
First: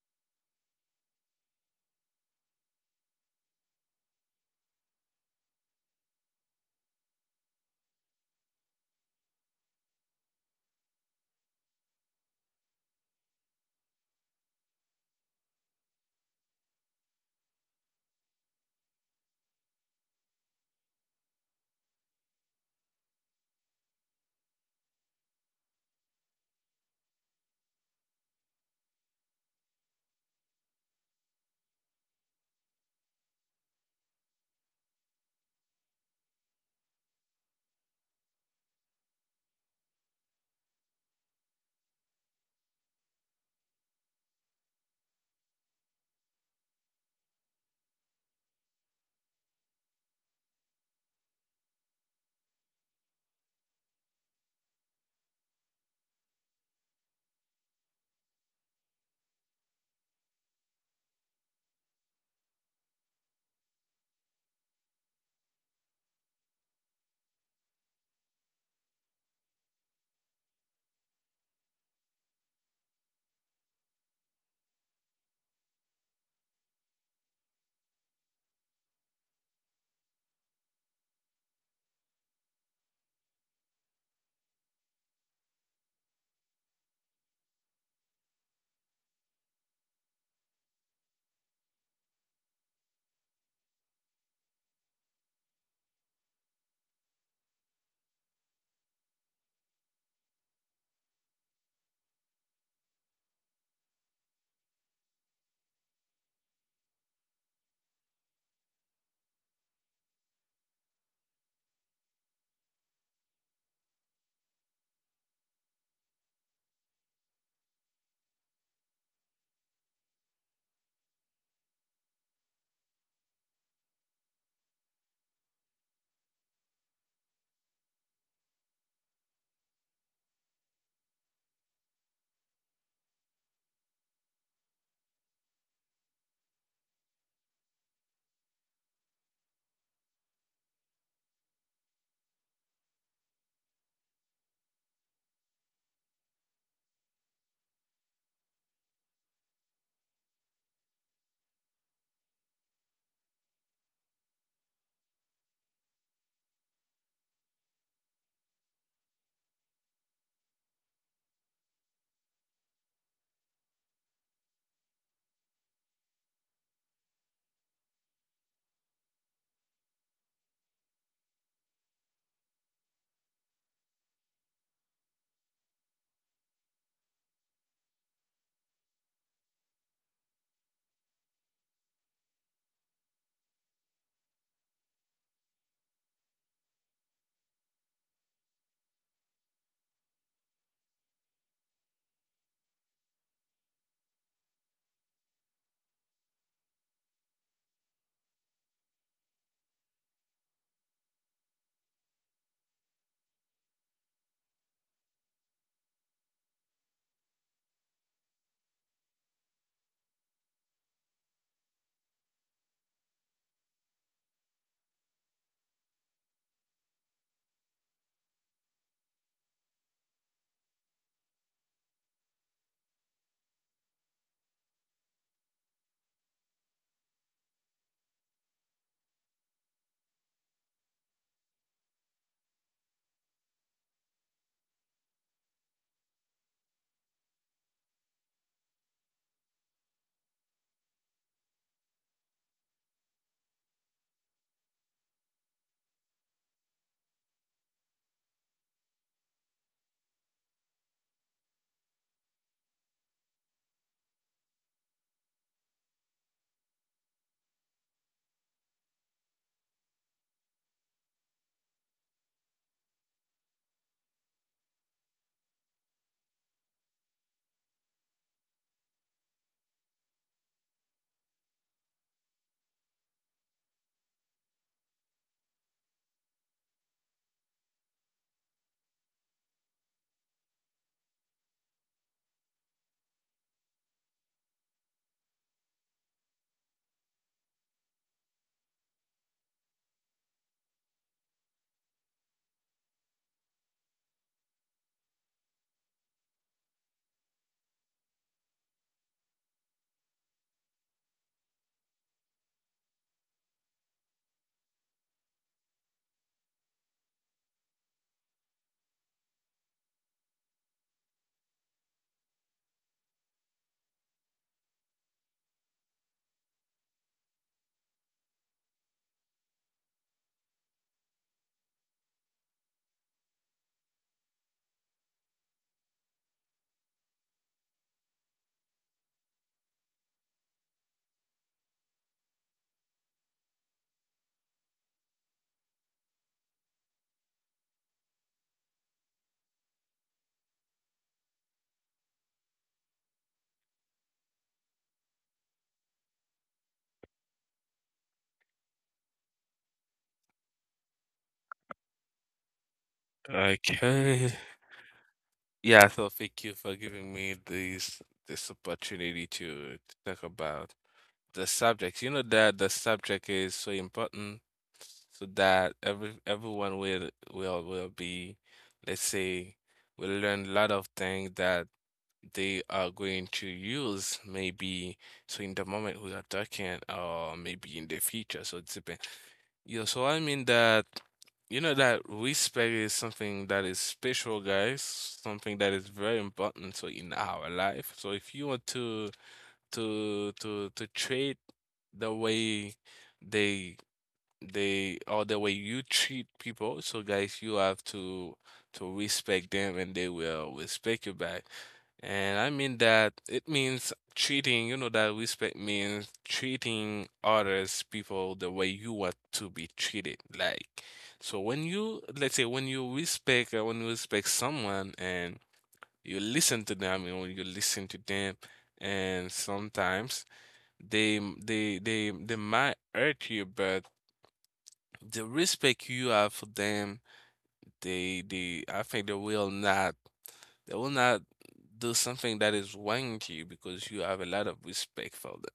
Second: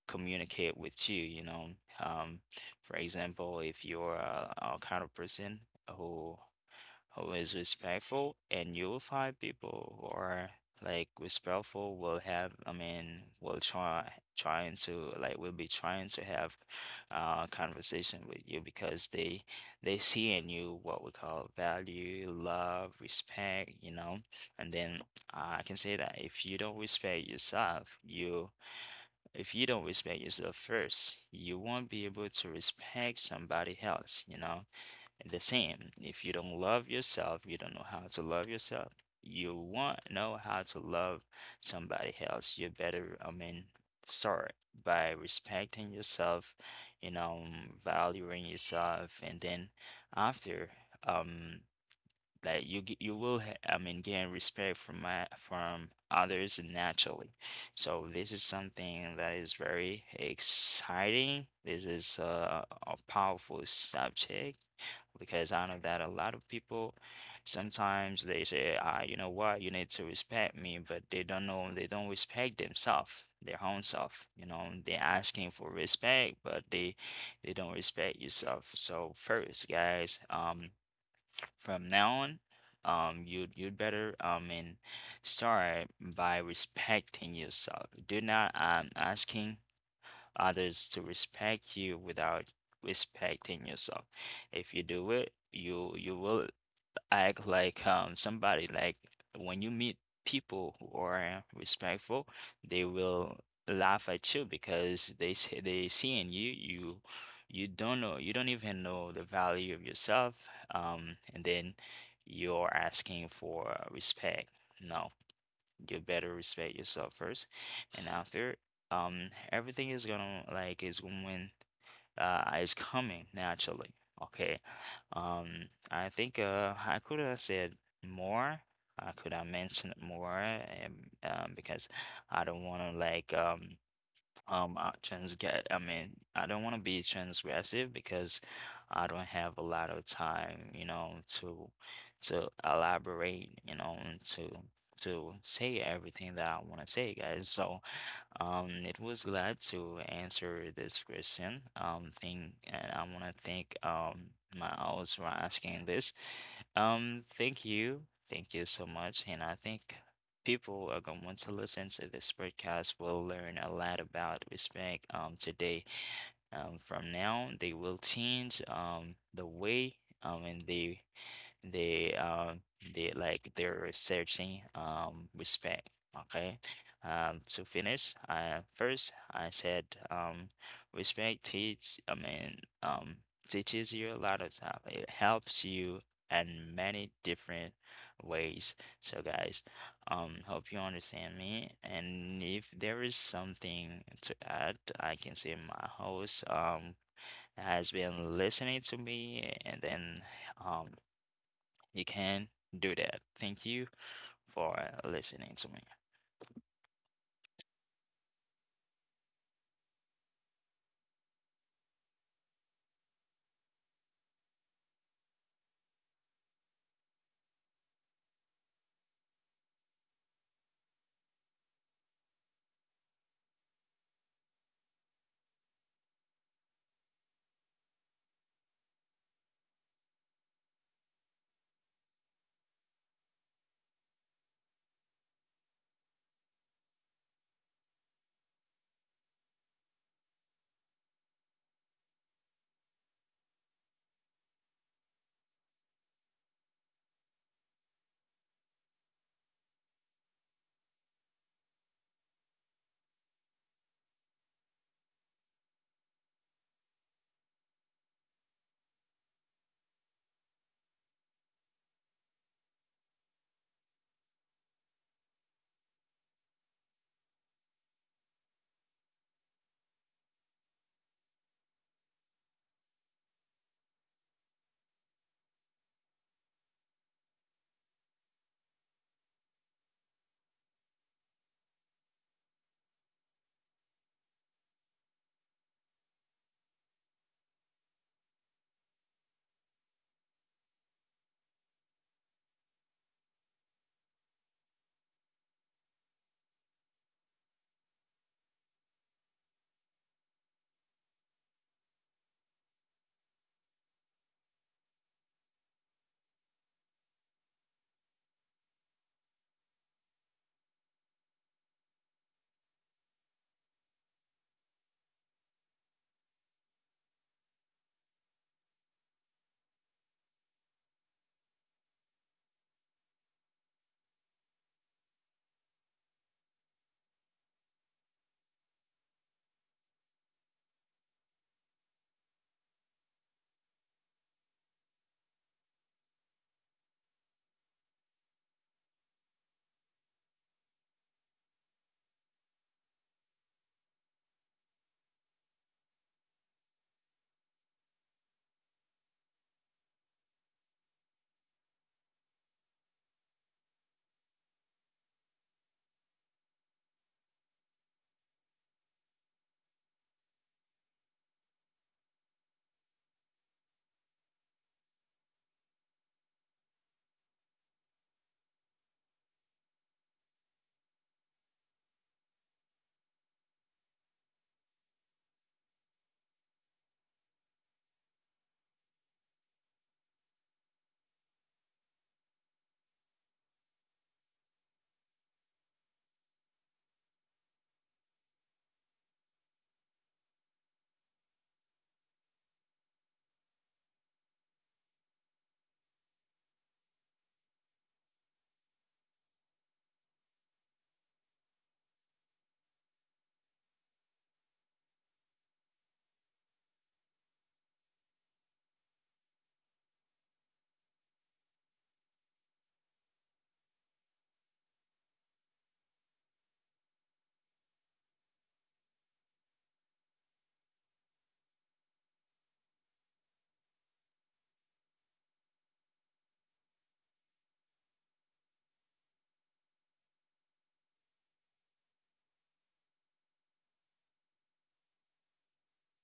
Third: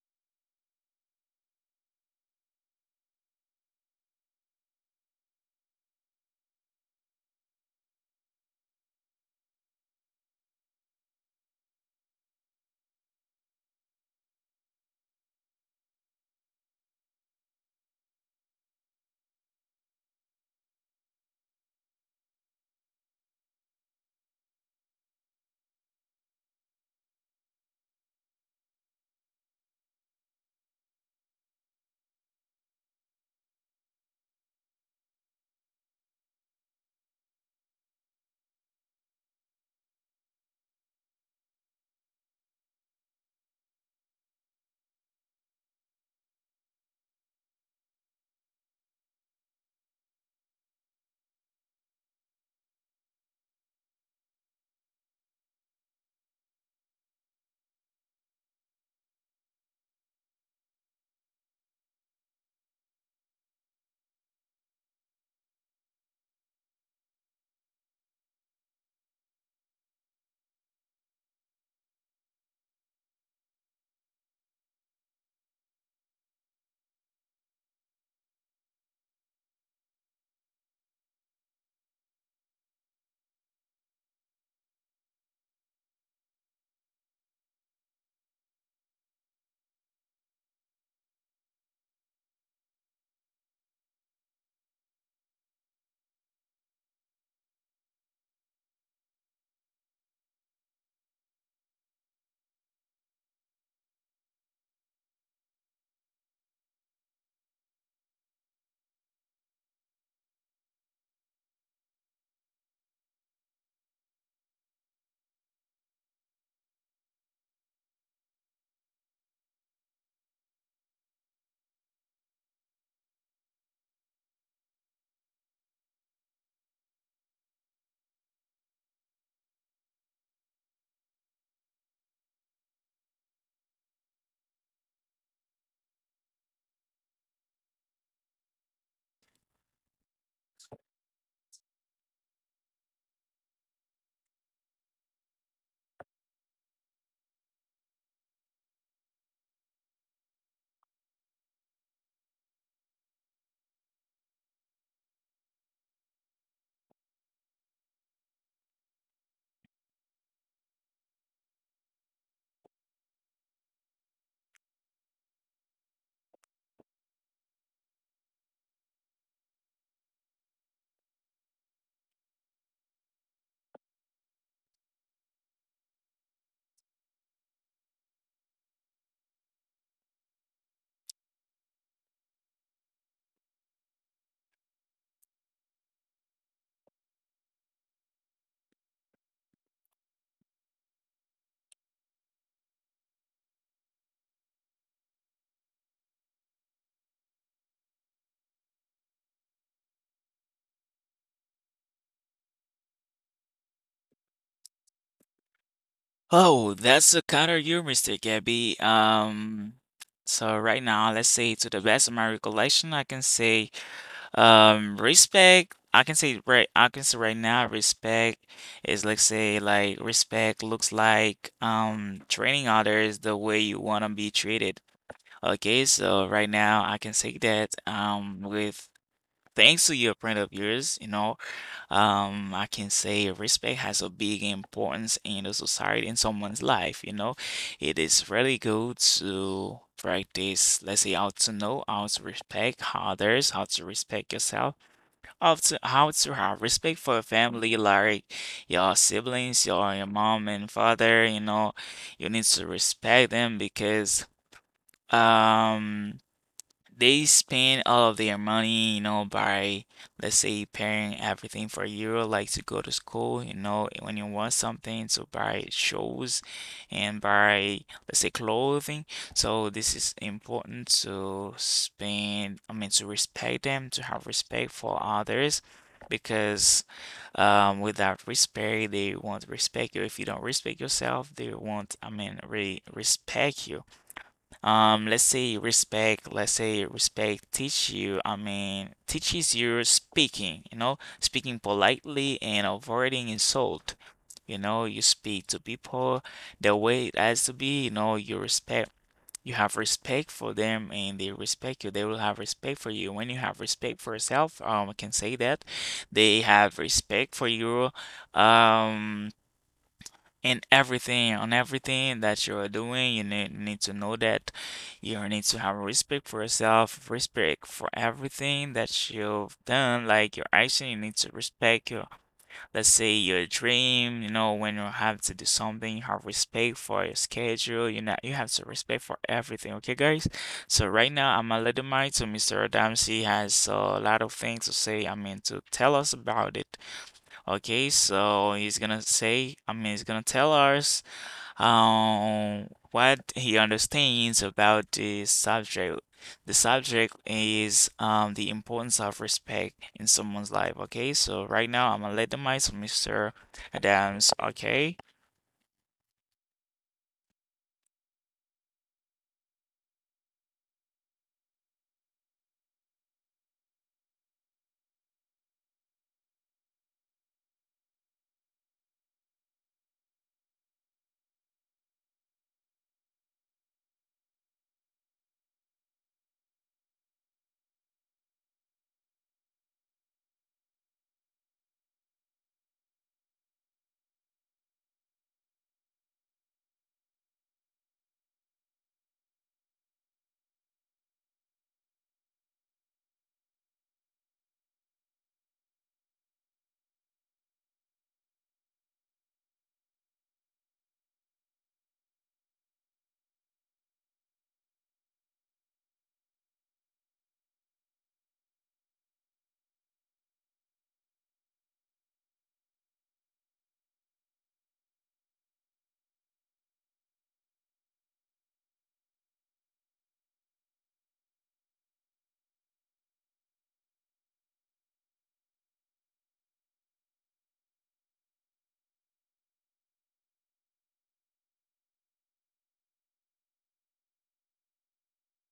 Speaker 2: communicate with you, you know. Um, for example, if you're a kind of person who who is respectful, and you will find people who are like respectful will have, I mean will try, trying to, like will be trying to have conversation with you, because they see in you what we call value, love, respect, you know. And then I can say that if you don't respect yourself, you, if you don't respect yourself first, you won't be able to respect somebody else, you know? And the same, if you don't love yourself, you don't know how to love yourself, you won't know how to love somebody else. You better, I mean, start by respecting yourself, you know, valuing yourself, and then after, um, you get you will ha- I mean gain respect from my from others naturally. So this is something that is very exciting. This is a powerful subject, because I know that a lot of people sometimes they say, ah, you know what, you need to respect me, but they don't know, they don't respect themselves, their own self. You know, they're asking for respect, but they don't respect yourself. So first, guys, from now on, you'd you'd better and start by respecting yourself. Do not asking others to respect you without respecting yourself. If you do it, you will act like somebody, like when you meet people who are respectful, they will laugh at you because they see in you you don't know, you don't even know the value of yourself, and then you're asking for respect. No, you better respect yourself first, and after, everything is gonna, is going, is coming naturally. Okay. I think I could have said more. I could have mentioned more, because I don't want to, like trans get. I mean, I don't want to be transgressive, because I don't have a lot of time, you know, to elaborate, you know, and to say everything that I want to say, guys. So it was glad to answer this question. And I want to thank my host for asking this. Um, thank you, thank you so much, and I think people are going to listen to this podcast will learn a lot about respect. Today, from now they will change the way and they um they like they're researching respect. Okay. To finish, first I said, respect teach, I mean teaches you a lot of stuff. It helps you in many different ways. So guys, hope you understand me, and if there is something to add, I can say my host has been listening to me, and then um you can do that. Thank you for listening to me.
Speaker 1: Oh, that's a counter you, Mr. Gabby. So right now, let's say to the best of my recollection, I can say respect. I can say right now respect is, like respect looks like treating others the way you wanna be treated. Okay, so right now I can say that with thanks to your friend of yours, you know, I can say respect has a big importance in the society in someone's life, you know. It is really good to practice, let's say how to know how to respect others, how to respect yourself, how to have respect for your family, like your siblings, your mom and father, you know, you need to respect them because um they spend all of their money, you know, by, let's say, paying everything for you, like to go to school, you know, when you want something, to buy shoes and buy, let's say, clothing. So this is important to spend, I mean, to respect them, to have respect for others. Because without respect, they won't respect you. If you don't respect yourself, they won't, I mean, re respect you. Let's say respect, let's say respect teach you, I mean, teaches you speaking, you know, speaking politely and avoiding insult. You know, you speak to people the way it has to be, you know, you respect, you have respect for them and they respect you. They will have respect for you. When you have respect for yourself, I can say that they have respect for you. Um, in everything, on everything that you are doing, you need to know that you need to have respect for yourself, respect for everything that you've done, like your action. You need to respect your, let's say, your dream. You know, when you have to do something, you have respect for your schedule. You know, you have to respect for everything. Okay, guys. So right now, I'm a little mind to Mr. Adams. Has a lot of things to say. To tell us about it. Okay, so he's gonna say, he's gonna tell us what he understands about the subject. The subject is the importance of respect in someone's life. Okay, so right now I'm gonna let the mic to Mr.
Speaker 3: Okay.
Speaker 1: Adams. Okay.
Speaker 3: Yeah, so thank you for giving me this this opportunity to talk about the subject. You know that the subject is so important so that everyone will be, let's say, will learn a lot of things that they are going to use, maybe so in the moment we are talking, or maybe in the future. So it depends. Yeah, so I mean that you know that respect is something that is special, guys. Something that is very important so in our life. So if you want to to treat the way they they or the way you treat people. So guys, you have to respect them and they will respect you back. And I mean that it means treating, you know, that respect means treating others, people, the way you want to be treated. Like, so when you, let's say, when you respect someone and you listen to them, and when you listen to them, and sometimes they might hurt you, but the respect you have for them, they I think they will not do something that is wrong to you because you have a lot of respect for them.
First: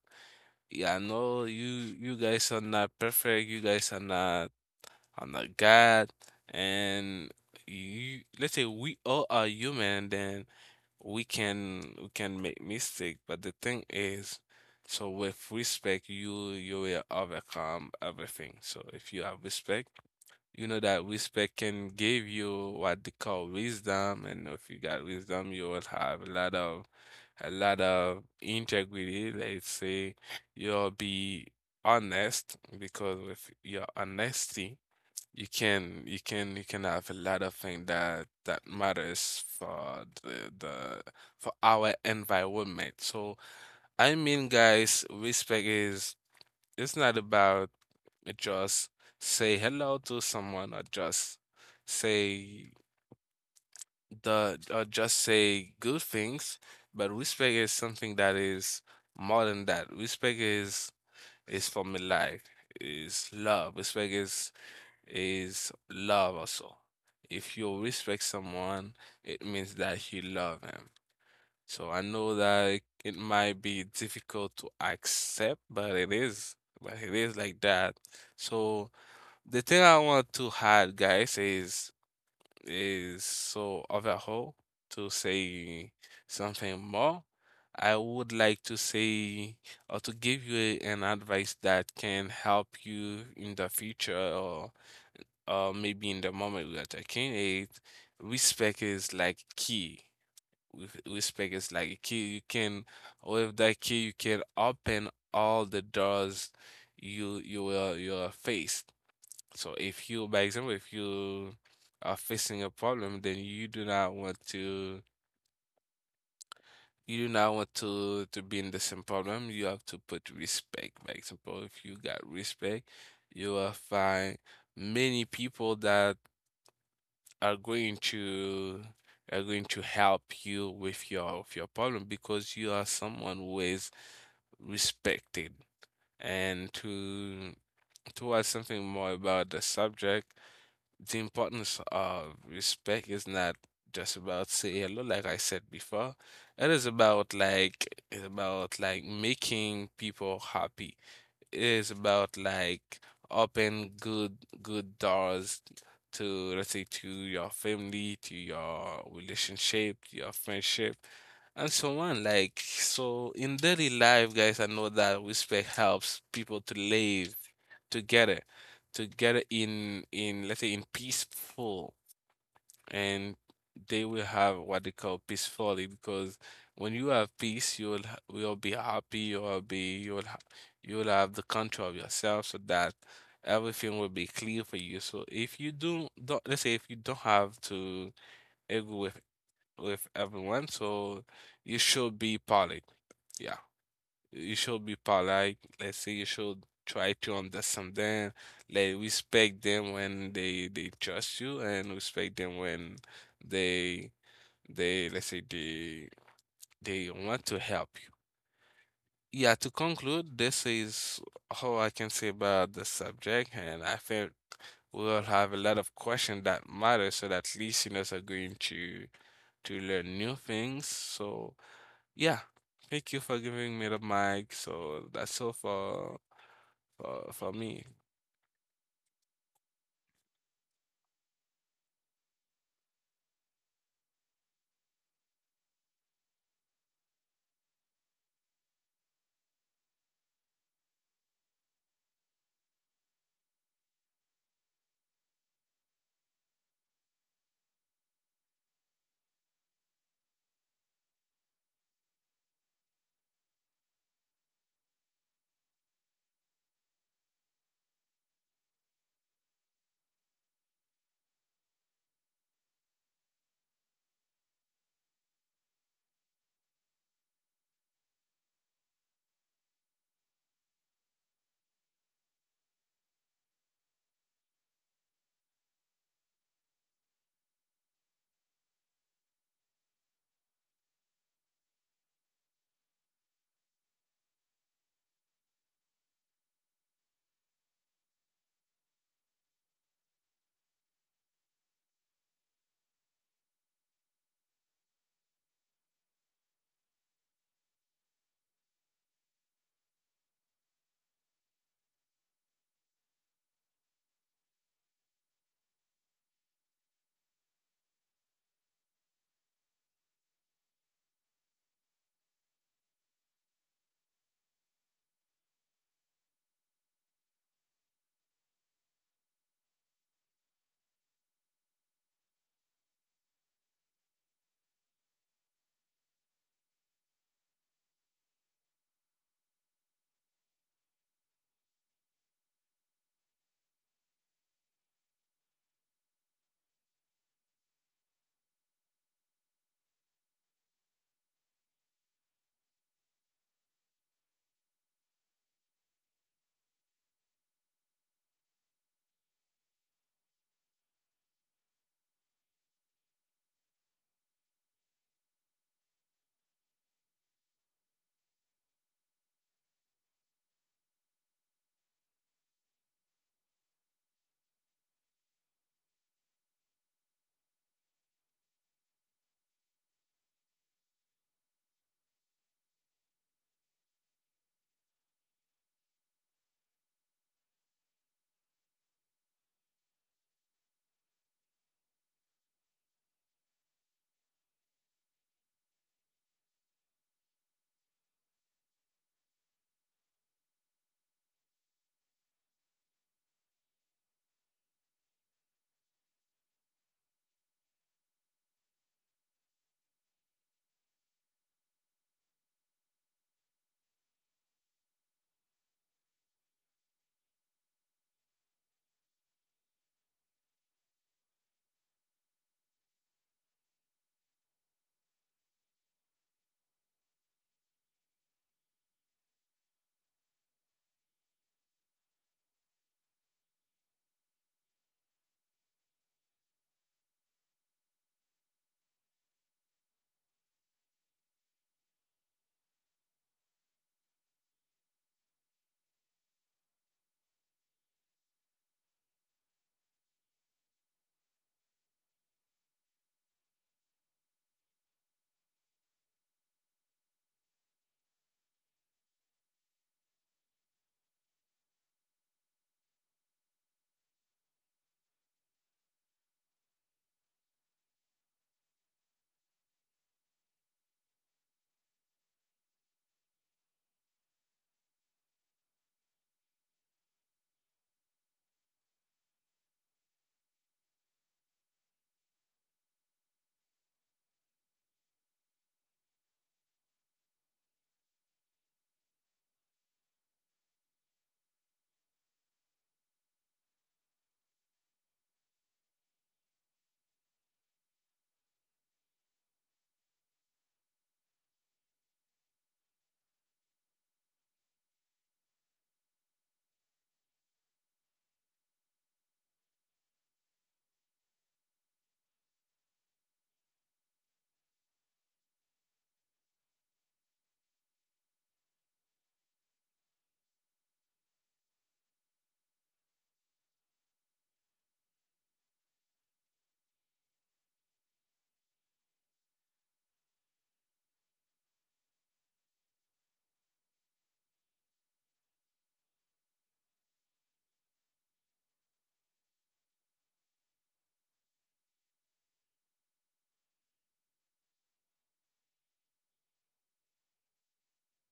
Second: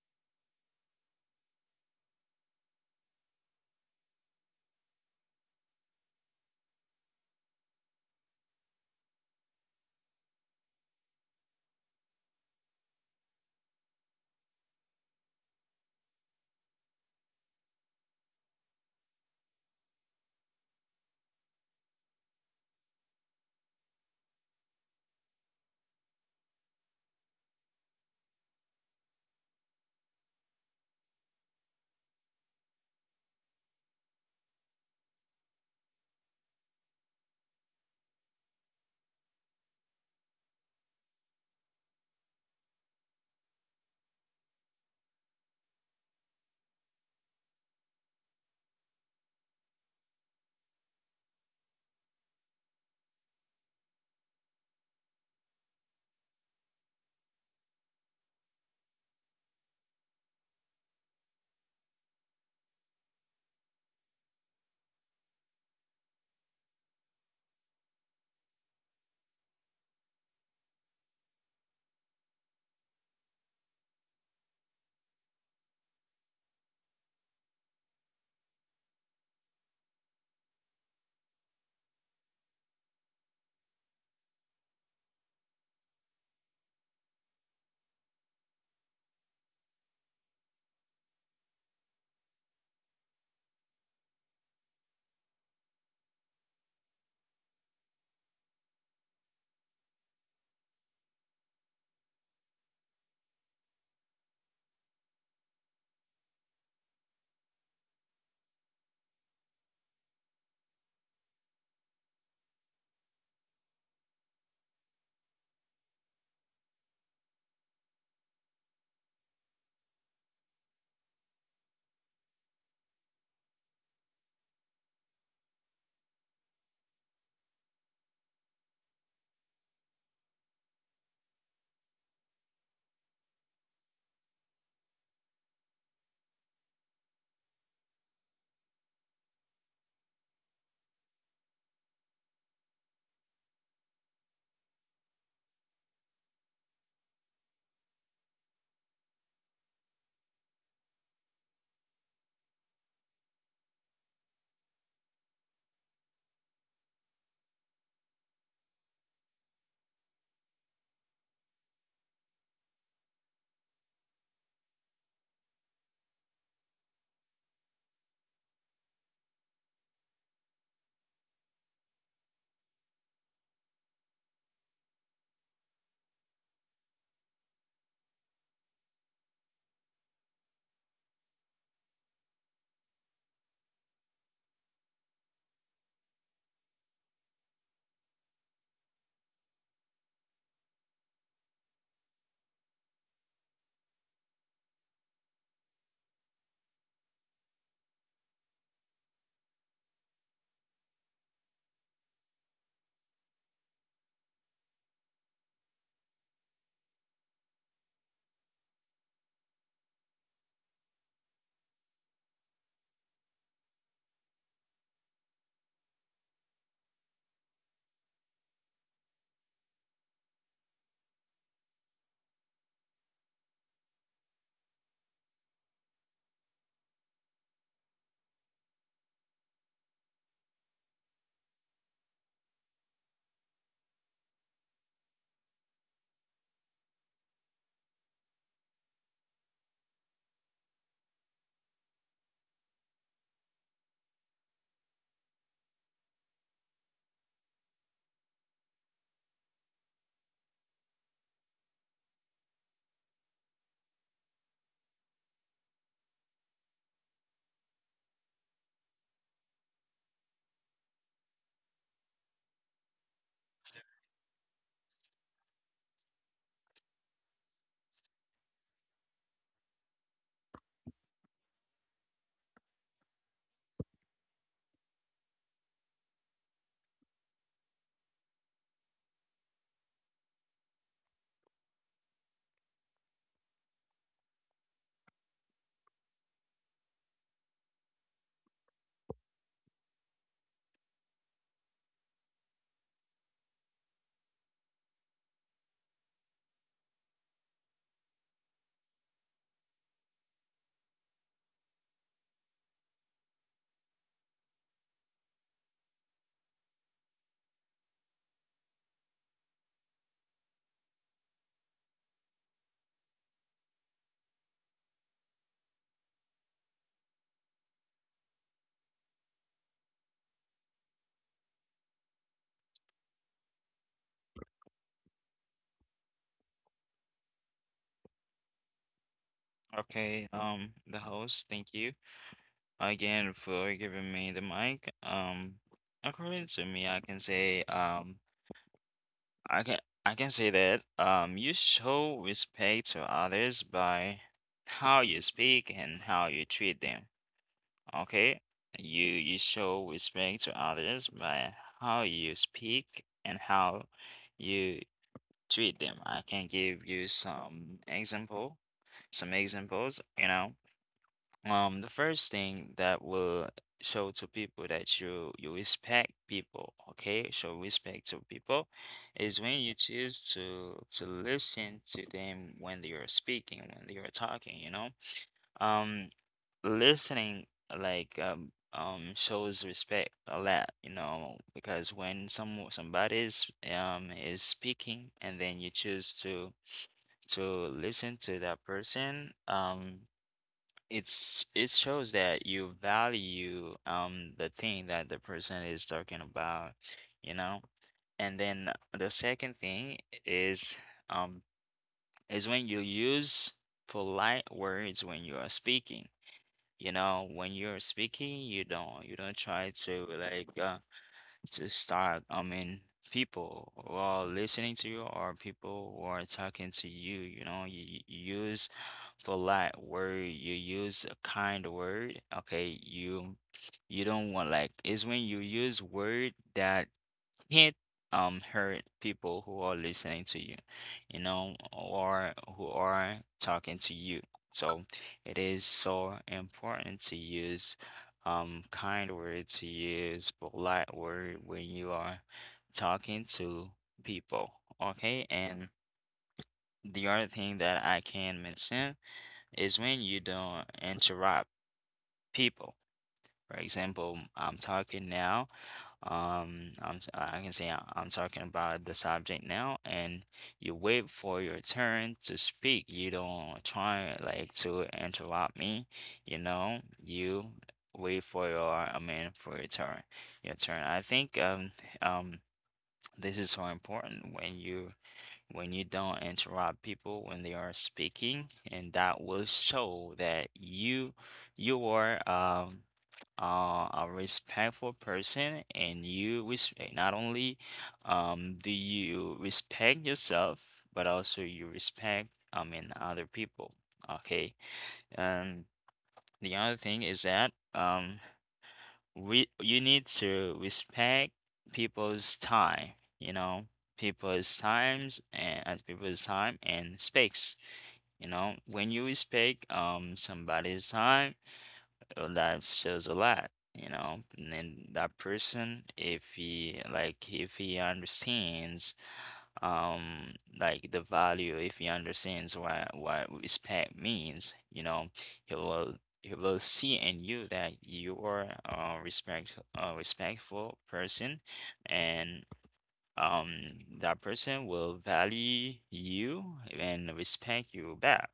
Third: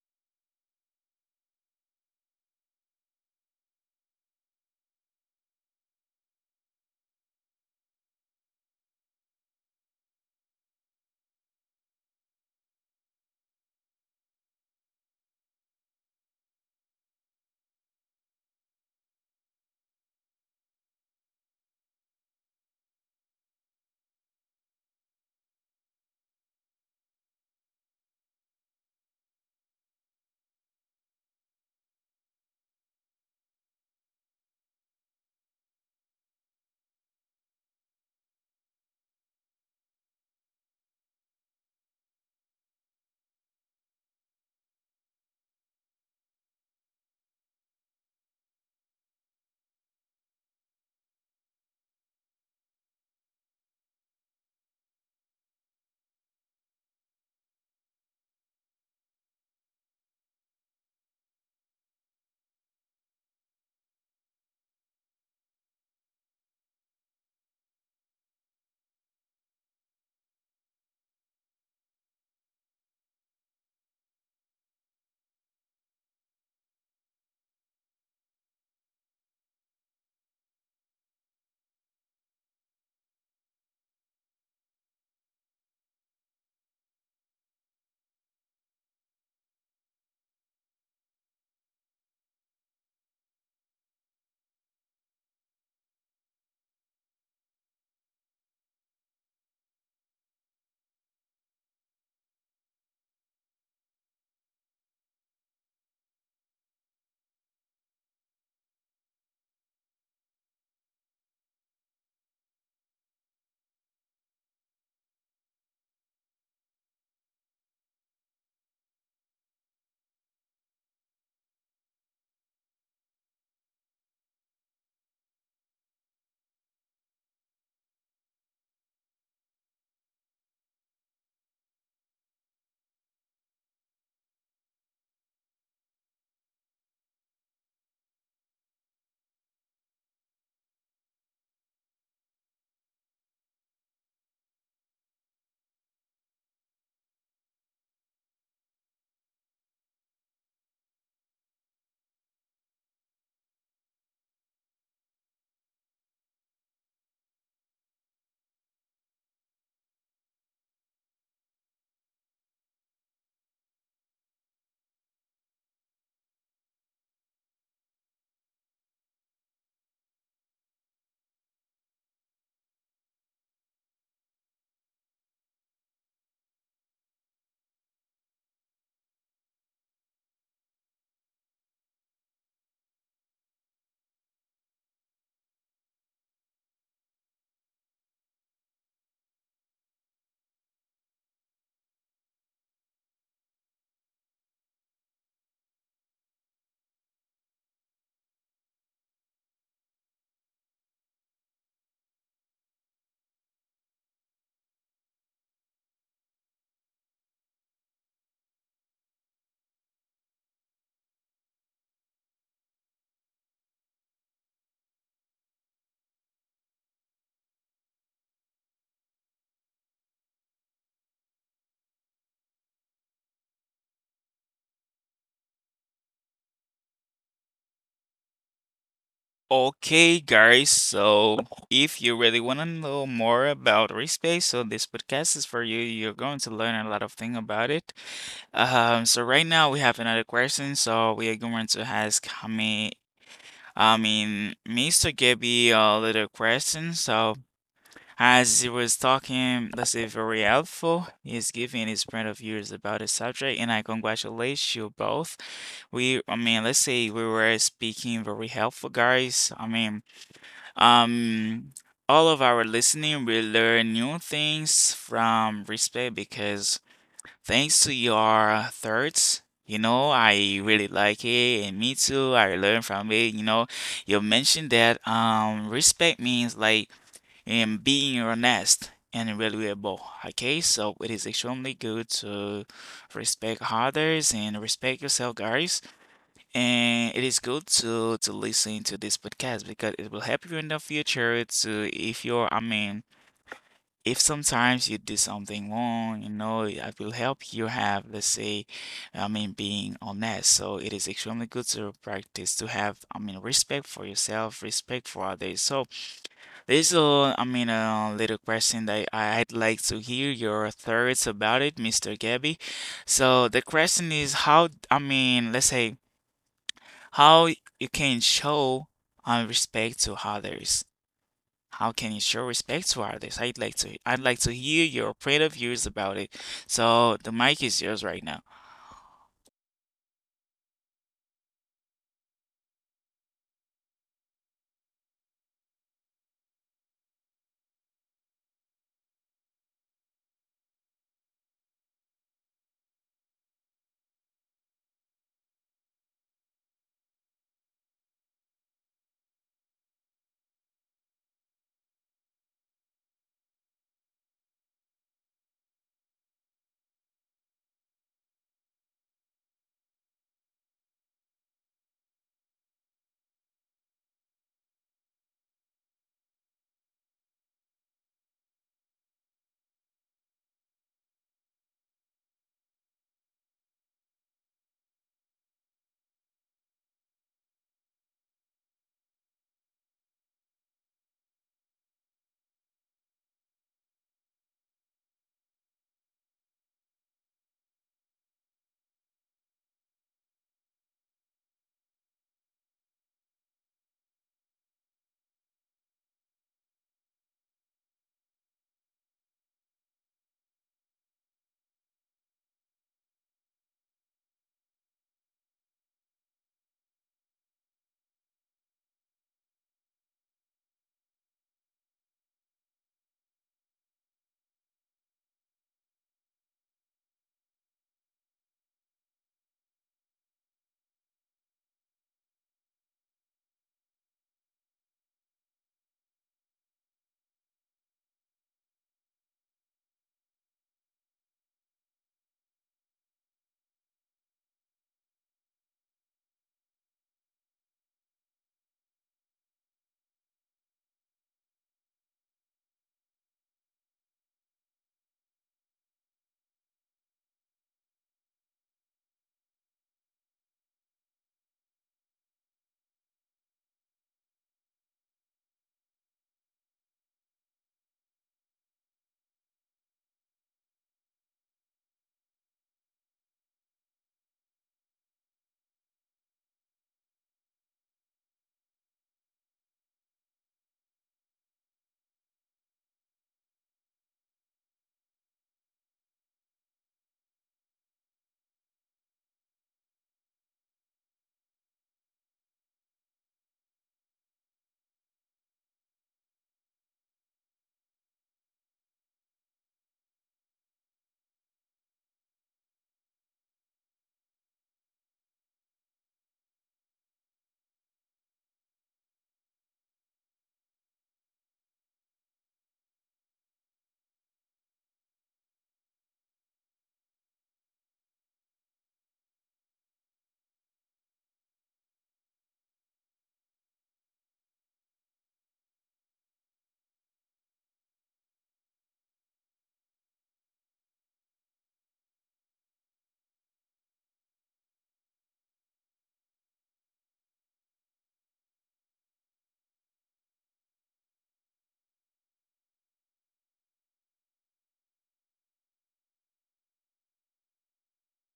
Speaker 3: Yeah, I know you guys are not perfect, you guys are not God, and you, let's say, we all are human, then we can make mistake. But the thing is, so with respect, you will overcome everything. So if you have respect, you know that respect can give you what they call wisdom, and if you got wisdom, you will have a lot of integrity. Let's say you'll be honest, because with your honesty, you can have a lot of things that that matters for the for our environment. So I mean, guys, respect is it's not about just say hello to someone, or just say the, or just say good things, but respect is something that is more than that. Respect is for me life, is love. Respect is love also. If you respect someone, it means that you love him. So I know that it might be difficult to accept, but it is like that. So the thing I want to add, guys, is so overall, to say something more. I would like to say or to give you a- an advice that can help you in the future, or maybe in the moment we are taking it. Respect is like key. Respect is like a key. You can with that key you can open all the doors you you will you are faced. So if you, by example, if you are facing a problem, then you do not want to you do not want to be in the same problem. You have to put respect. By example, if you got respect, you will find many people that are going to are going to help you with your problem because you are someone who is respected. And to add something more about the subject, the importance of respect is not just about say hello, like I said before. It is about, like, it's about, like, making people happy, is about, like, open good good doors to, let's say, to your family, to your relationship, to your friendship, and so on. Like, so in daily life, guys, I know that respect helps people to live together, together in, let's say, in peaceful, and they will have what they call peacefully. Because when you have peace you will ha- will be happy, you will be, you will ha, you will have the control of yourself so that everything will be clear for you. So if you do don't, let's say, if you don't have to agree with everyone, so you should be polite. Yeah, you should be polite, let's say. You should try to understand them, like respect them when they trust you, and respect them when they they, let's say, they want to help you. Yeah, to conclude, this is all I can say about the subject, and I think we'll have a lot of questions that matter so that listeners are going to learn new things. So yeah, thank you for giving me the mic. So that's all for me.
Speaker 1: Okay, guys, so if you really want to know more about respect, so this podcast is for you. You're going to learn a lot of things about it. So right now we have another question. So we are going to ask how many Mr. gave me a little question, so as he was talking, let's say very helpful. He's giving his point of views about the subject, and I congratulate you both. We, let's say we were speaking very helpful, guys. Um, all of our listening, we learn new things from respect because thanks to your thoughts, you know, I really like it, and me too. I learned from it. You know, you mentioned that respect means like and being honest and reliable. Okay, so it is extremely good to respect others and respect yourself, guys. And it is good to listen to this podcast because it will help you in the future to if you're, if sometimes you do something wrong, you know, I will help you have, let's say, being honest. So it is extremely good to practice to have, respect for yourself, respect for others. So there's a, a little question that I'd like to hear your thoughts about it, Mr. Gabby. So the question is how, let's say, how you can show respect to others. How can you show respect to artists? I'd like to hear your point of views about it. So the mic is yours right now.
Speaker 2: Okay, the host, thank you again for giving me the mic. According to me, I can say, I can I can say that you show respect to others by how you speak and how you treat them. Okay? You show respect to others by how you speak and how you treat them. I can give you some example, some examples, you know. The first thing that will show to people that you respect people, okay? Show respect to people is when you choose to listen to them when they are speaking, when they are talking, you know? Um, listening shows respect a lot, you know, because when somebody is speaking, and then you choose to listen to that person, it shows that you value the thing that the person is talking about, you know? And then the second thing is um is when you use polite words when you are speaking. You know, when you're speaking, you don't try to, to start, I mean, people who are listening to you or people who are talking to you, you know, you use polite word, you use a kind word, okay? You don't want, like, it's when you use word that can't hurt people who are listening to you, you know, or who are talking to you. So it is so important to use kind words, to use polite word when you are talking to people. Okay, and the other thing that I can mention is when you don't interrupt people. For example, I'm talking now. I can say I'm talking about the subject now, and you wait for your turn to speak. You don't try like to interrupt me, you know. You wait for your, I mean, for your turn, your turn. I think um this is so important, when you don't interrupt people when they are speaking, and that will show that you are a respectful person, and you respect not only do you respect yourself, but also you respect, I mean, other people. Okay. And the other thing is that we you need to respect people's time, you know, people's time and space. You know, when you respect somebody's time, that shows a lot, you know. And then that person, if he understands like the value if he understands what respect means, you know, he will he will see in you that you are a respectful person, and um that person will value you and respect you back.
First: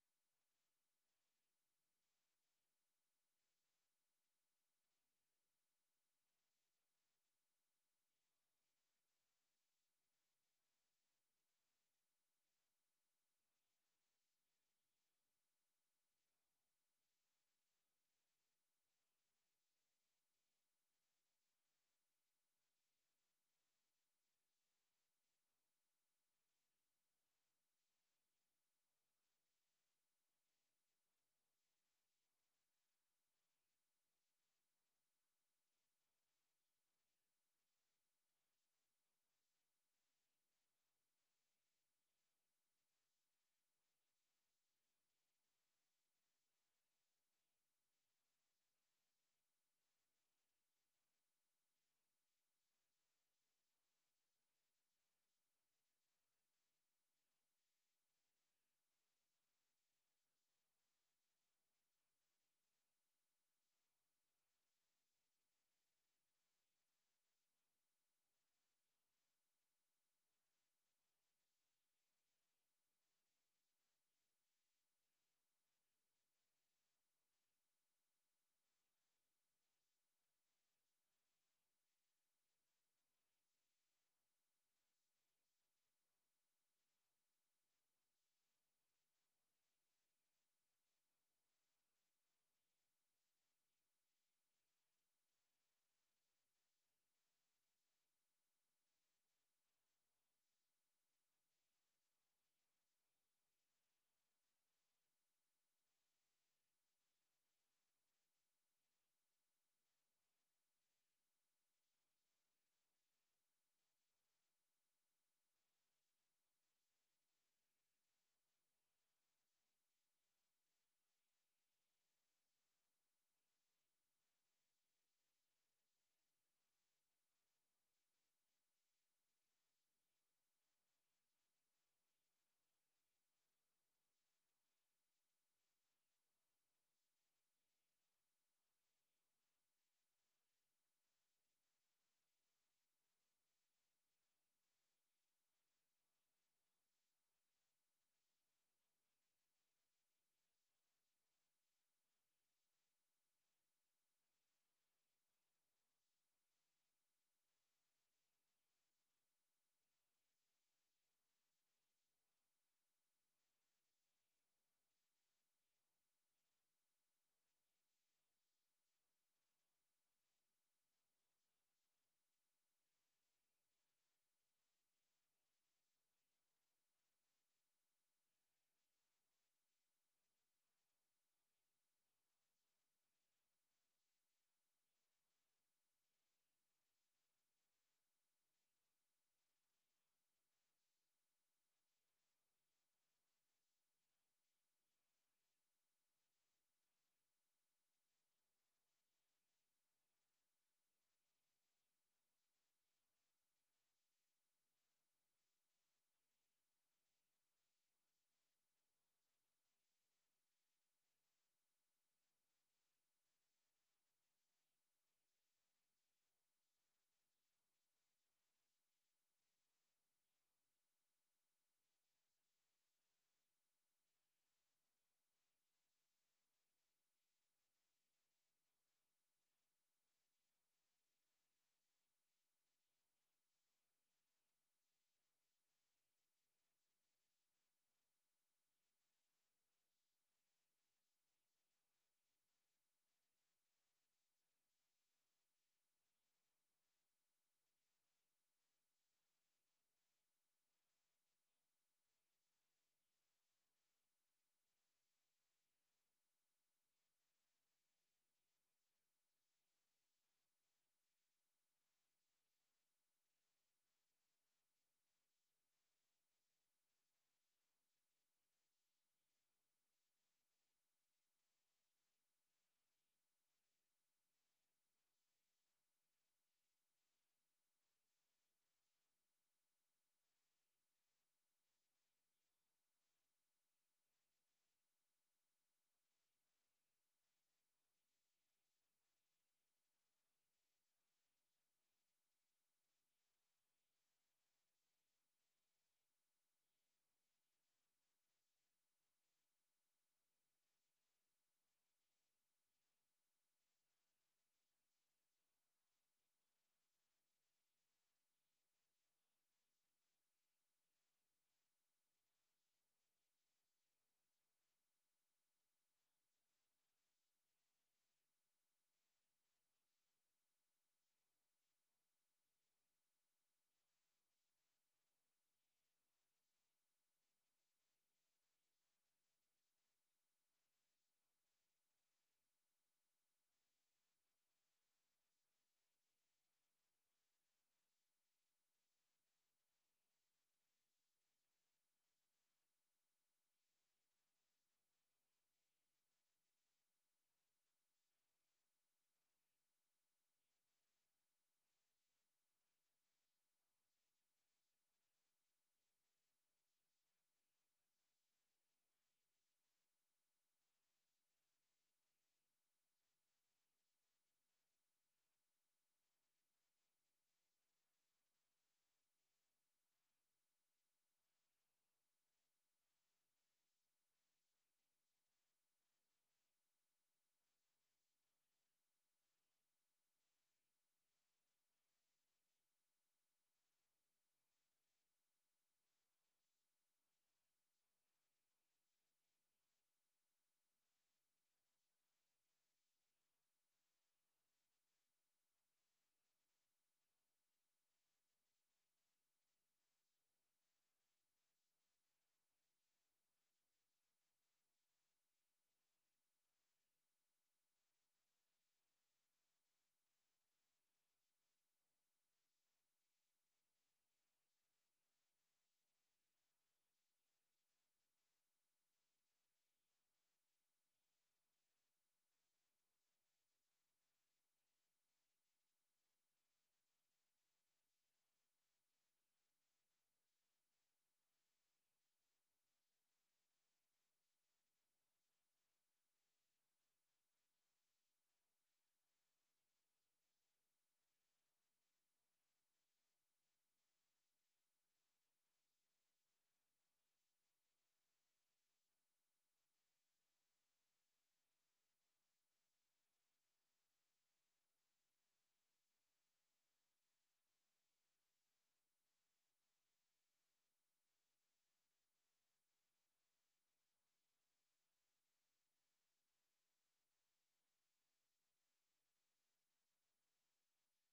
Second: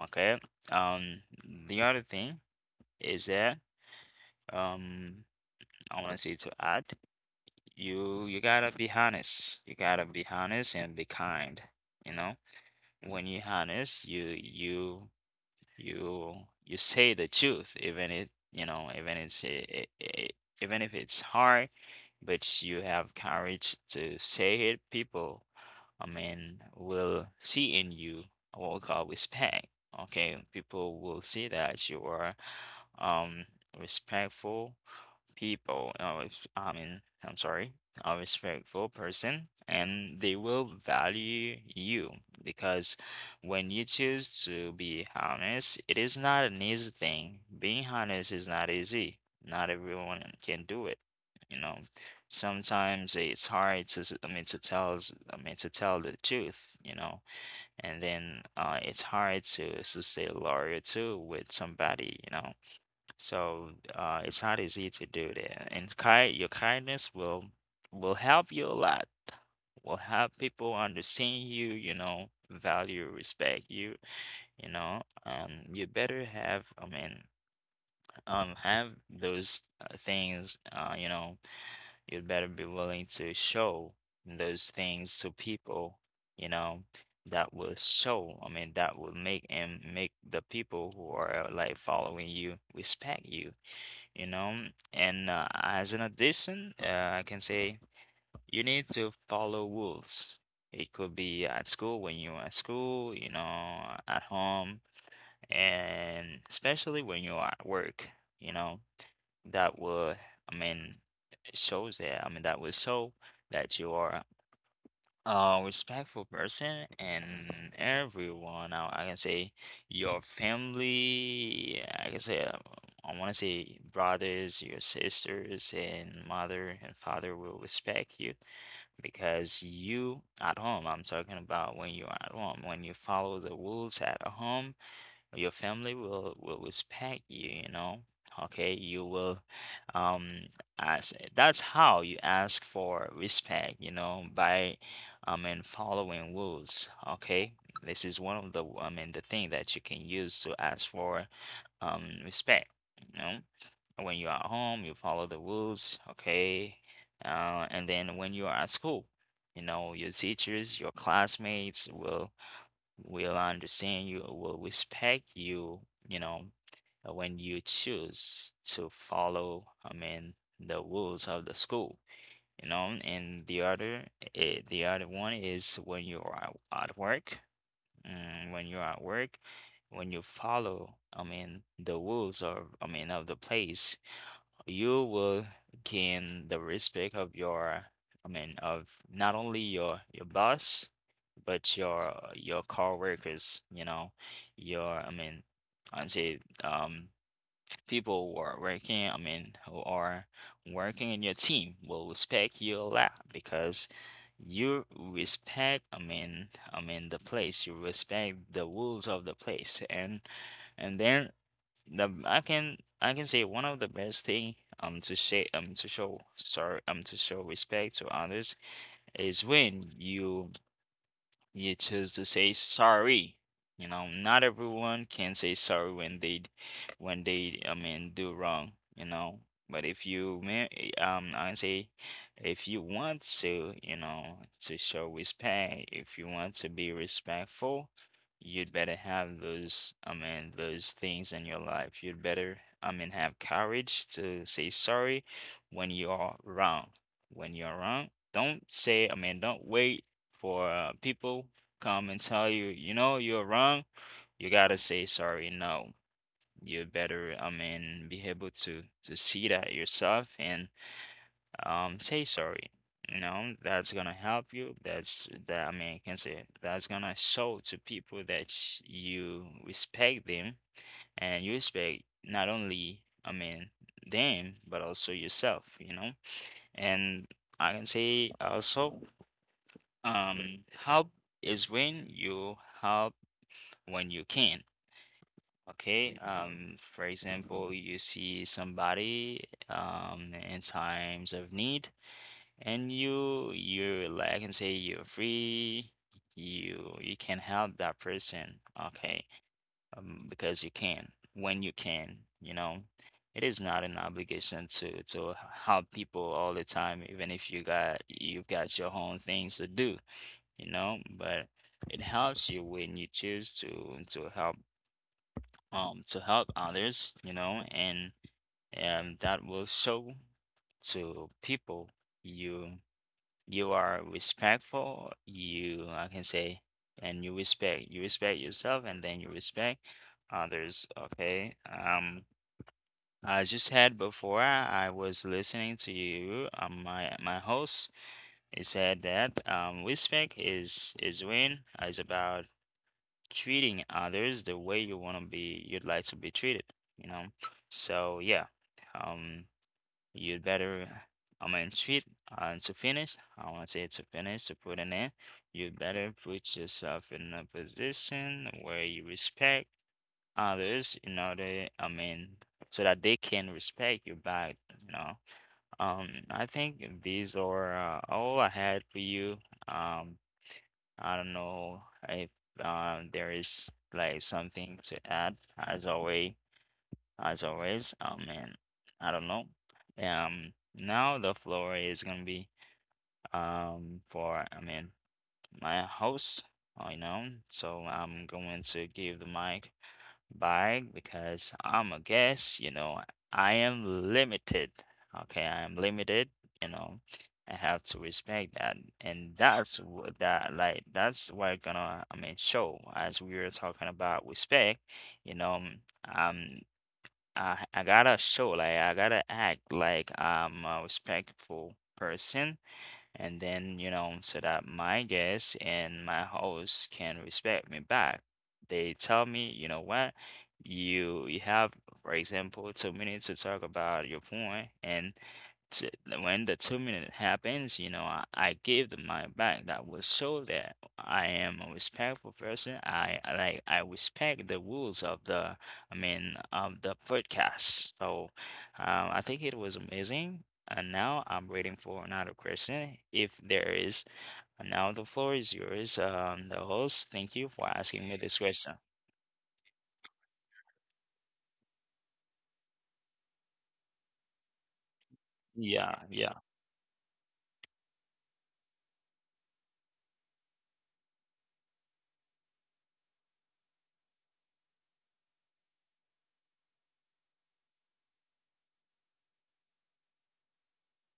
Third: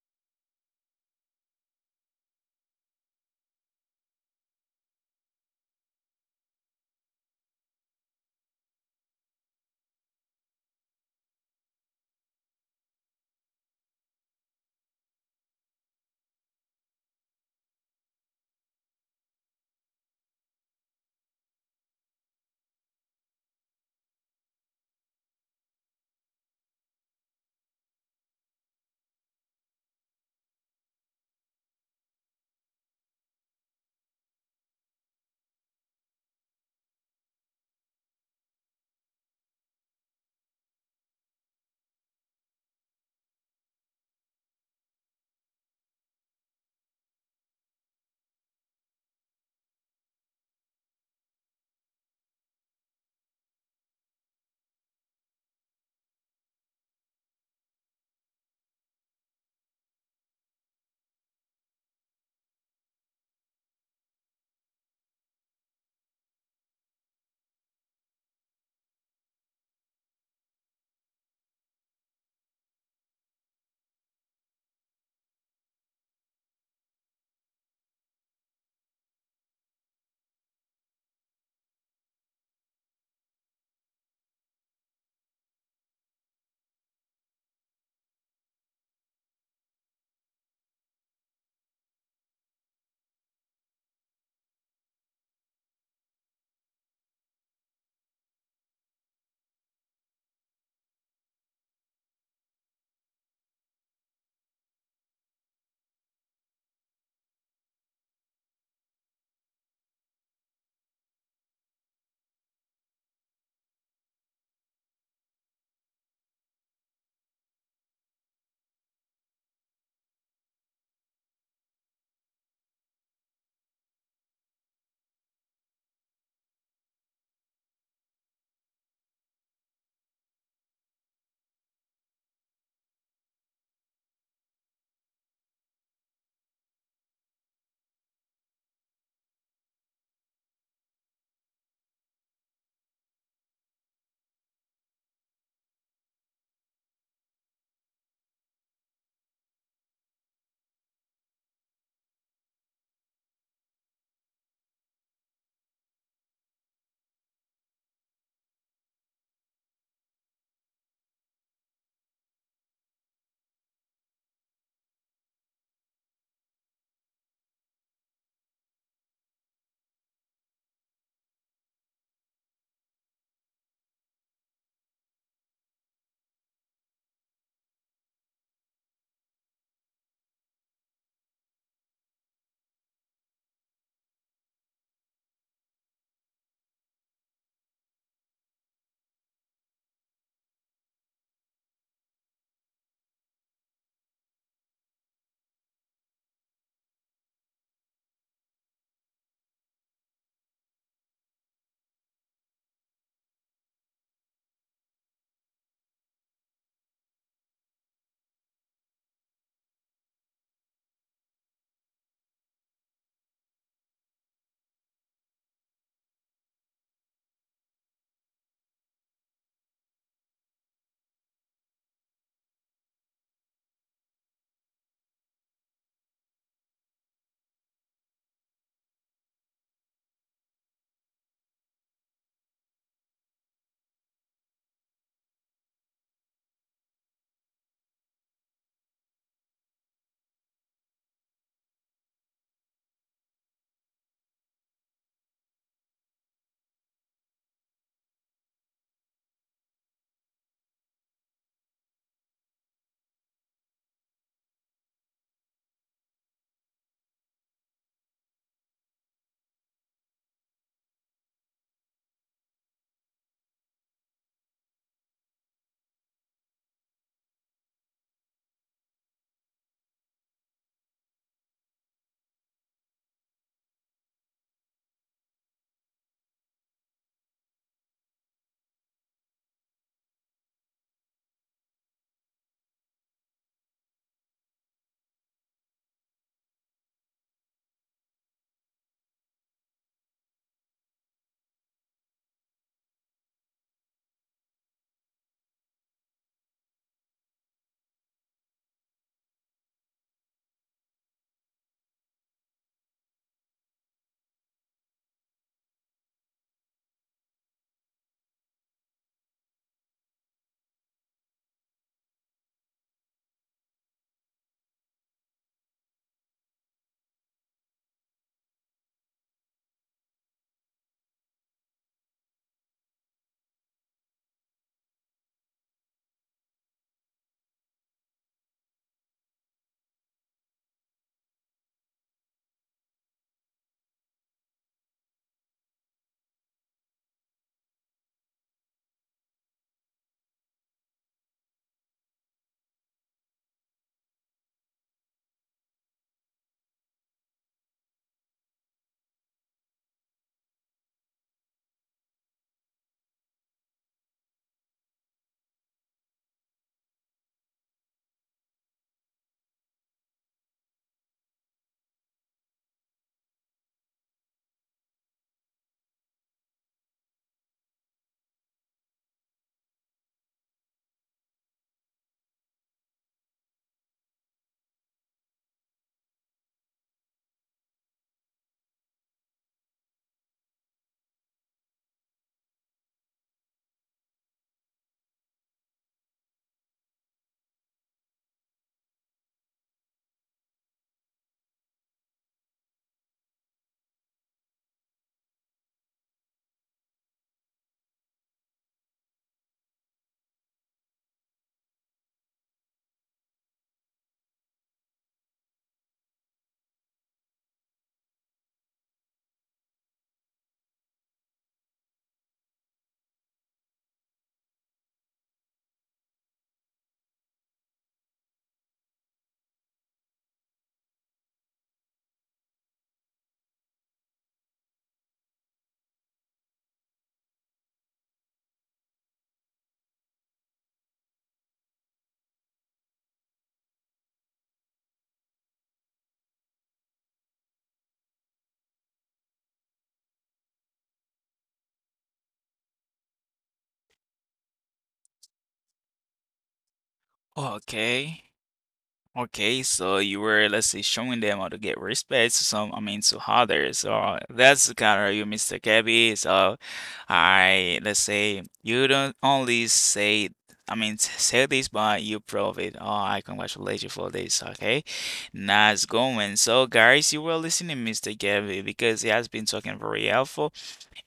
Speaker 2: Okay. um the other thing is that um I want to say, to add, you gotta be honest, you gotta be honest and be kind, you know. When you're honest, you you say the truth, even it you know, even it's it, it, even if it's hard, but you have courage to say it. People, I mean, will see in you what we call respect. Okay, people will see that you are um respectful people if I mean I'm sorry, a respectful person, and they will value you. Because when you choose to be honest, it is not an easy thing. Being honest is not easy. Not everyone can do it, you know. Sometimes it's hard to to tell, to tell the truth, you know. And then it's hard to stay loyal to with somebody, you know. So it's not easy to do that, and kind your kindness will help you a lot. Will help people understand you, you know, value, respect you, you know. You better have, I mean, have those things. You know, you better be willing to show those things to people. You know, that will show. I mean, that will make the people who are like following you respect you, you know. And as an addition, I can say you need to follow rules. It could be at school, when you're at school, you know, at home, and especially when you're at work, you know, that will, I mean, it shows that, I mean, that will show that you are a respectful person, and everyone, I can say your family, I can say, I want to say brothers, your sisters and mother and father will respect you, because you at home, I'm talking about when you're at home, when you follow the rules at home, your family will respect you, you know. Okay, you will um ask that's how you ask for respect, you know, by I mean following rules. Okay. This is one of the, I mean, the thing that you can use to ask for respect, you know, when you are at home, you follow the rules, okay? And then when you are at school, you know, your teachers, your classmates will understand you, will respect you, you know, when you choose to follow, I mean, the rules of the school, you know, and the other, the other one is when you're at work, when you're at work, when you follow, I mean, the rules of, I mean, of the place, you will gain the respect of your, I mean, of not only your boss, but your coworkers, you know, your, I mean, I'd say people who are working, I mean, who are working in your team will respect you a lot, because you respect, I mean the place, you respect the rules of the place, and then the I can say, one of the best thing, to say, to show sorry, to show respect to others, is when you choose to say sorry. You know, not everyone can say sorry when they, I mean, do wrong. You know, but if you, ma- I say, if you want to, you know, to show respect, if you want to be respectful, you'd better have those, I mean, those things in your life. You'd better, I mean, have courage to say sorry when you are wrong. When you're wrong, don't say, I mean, don't wait for people come and tell you, you know, you're wrong, you gotta say sorry. No, you better, I mean, be able to see that yourself and say sorry. You know, that's gonna help you. That's that I mean, I can say that's gonna show to people you respect them, and you respect not only, I mean, them, but also yourself, you know. And I can say also, help is when you help when you can. Okay. For example, you see somebody in times of need, and you like and say you're free. You can help that person. Okay. Because you can when you can. You know, it is not an obligation to help people all the time, even if you've got your own things to do, you know, but it helps you when you choose to help, to help others, you know, and that will show to people you you are respectful, you I can say, and you respect yourself, and then you respect others, okay? As you said before, I was listening to you, my host, he said that, respect is when is about treating others the way you'd like to be treated, you know. So yeah, um you'd better, I mean, treat, and to finish, I want to say, to finish, to put an end, you better put yourself in a position where you respect others, in order, I mean, so that they can respect you back, you know. I think these are, all I had for you. um I don't know if there is like something to add, as always, as always. And I don't know. Now the floor is gonna be, for, I mean, my host, I know. So I'm going to give the mic back, because I'm a guest, you know. I am limited. Okay, I am limited, you know. I have to respect that. And that's what, that's what gonna, I mean, show, as we were talking about respect, you know. Um I I gotta show, like, I gotta act like I'm a respectful person, and then, you know, so that my guests and my hosts can respect me back. They tell me, you know what, you have, for example, 2 minutes to talk about your point, t- when the 2 minute happens, you know, I give them my back. That will show that I am a respectful person. I respect the rules of the, I mean, of the podcast. So, I think it was amazing. And now I'm waiting for another question, if there is. And now the floor is yours. The host, thank you for asking me
Speaker 1: Okay.
Speaker 2: this question.
Speaker 1: Okay, so you were let's say showing them how to get respect to some to others. So that's kind of you, Mr.
Speaker 2: Yeah,
Speaker 1: Gabby.
Speaker 2: yeah.
Speaker 1: So I let's say you don't only say say this but you prove it. Oh, I congratulate you for this, okay? Nice going. So guys, you were listening Mr. Gabby because he has been talking very helpful.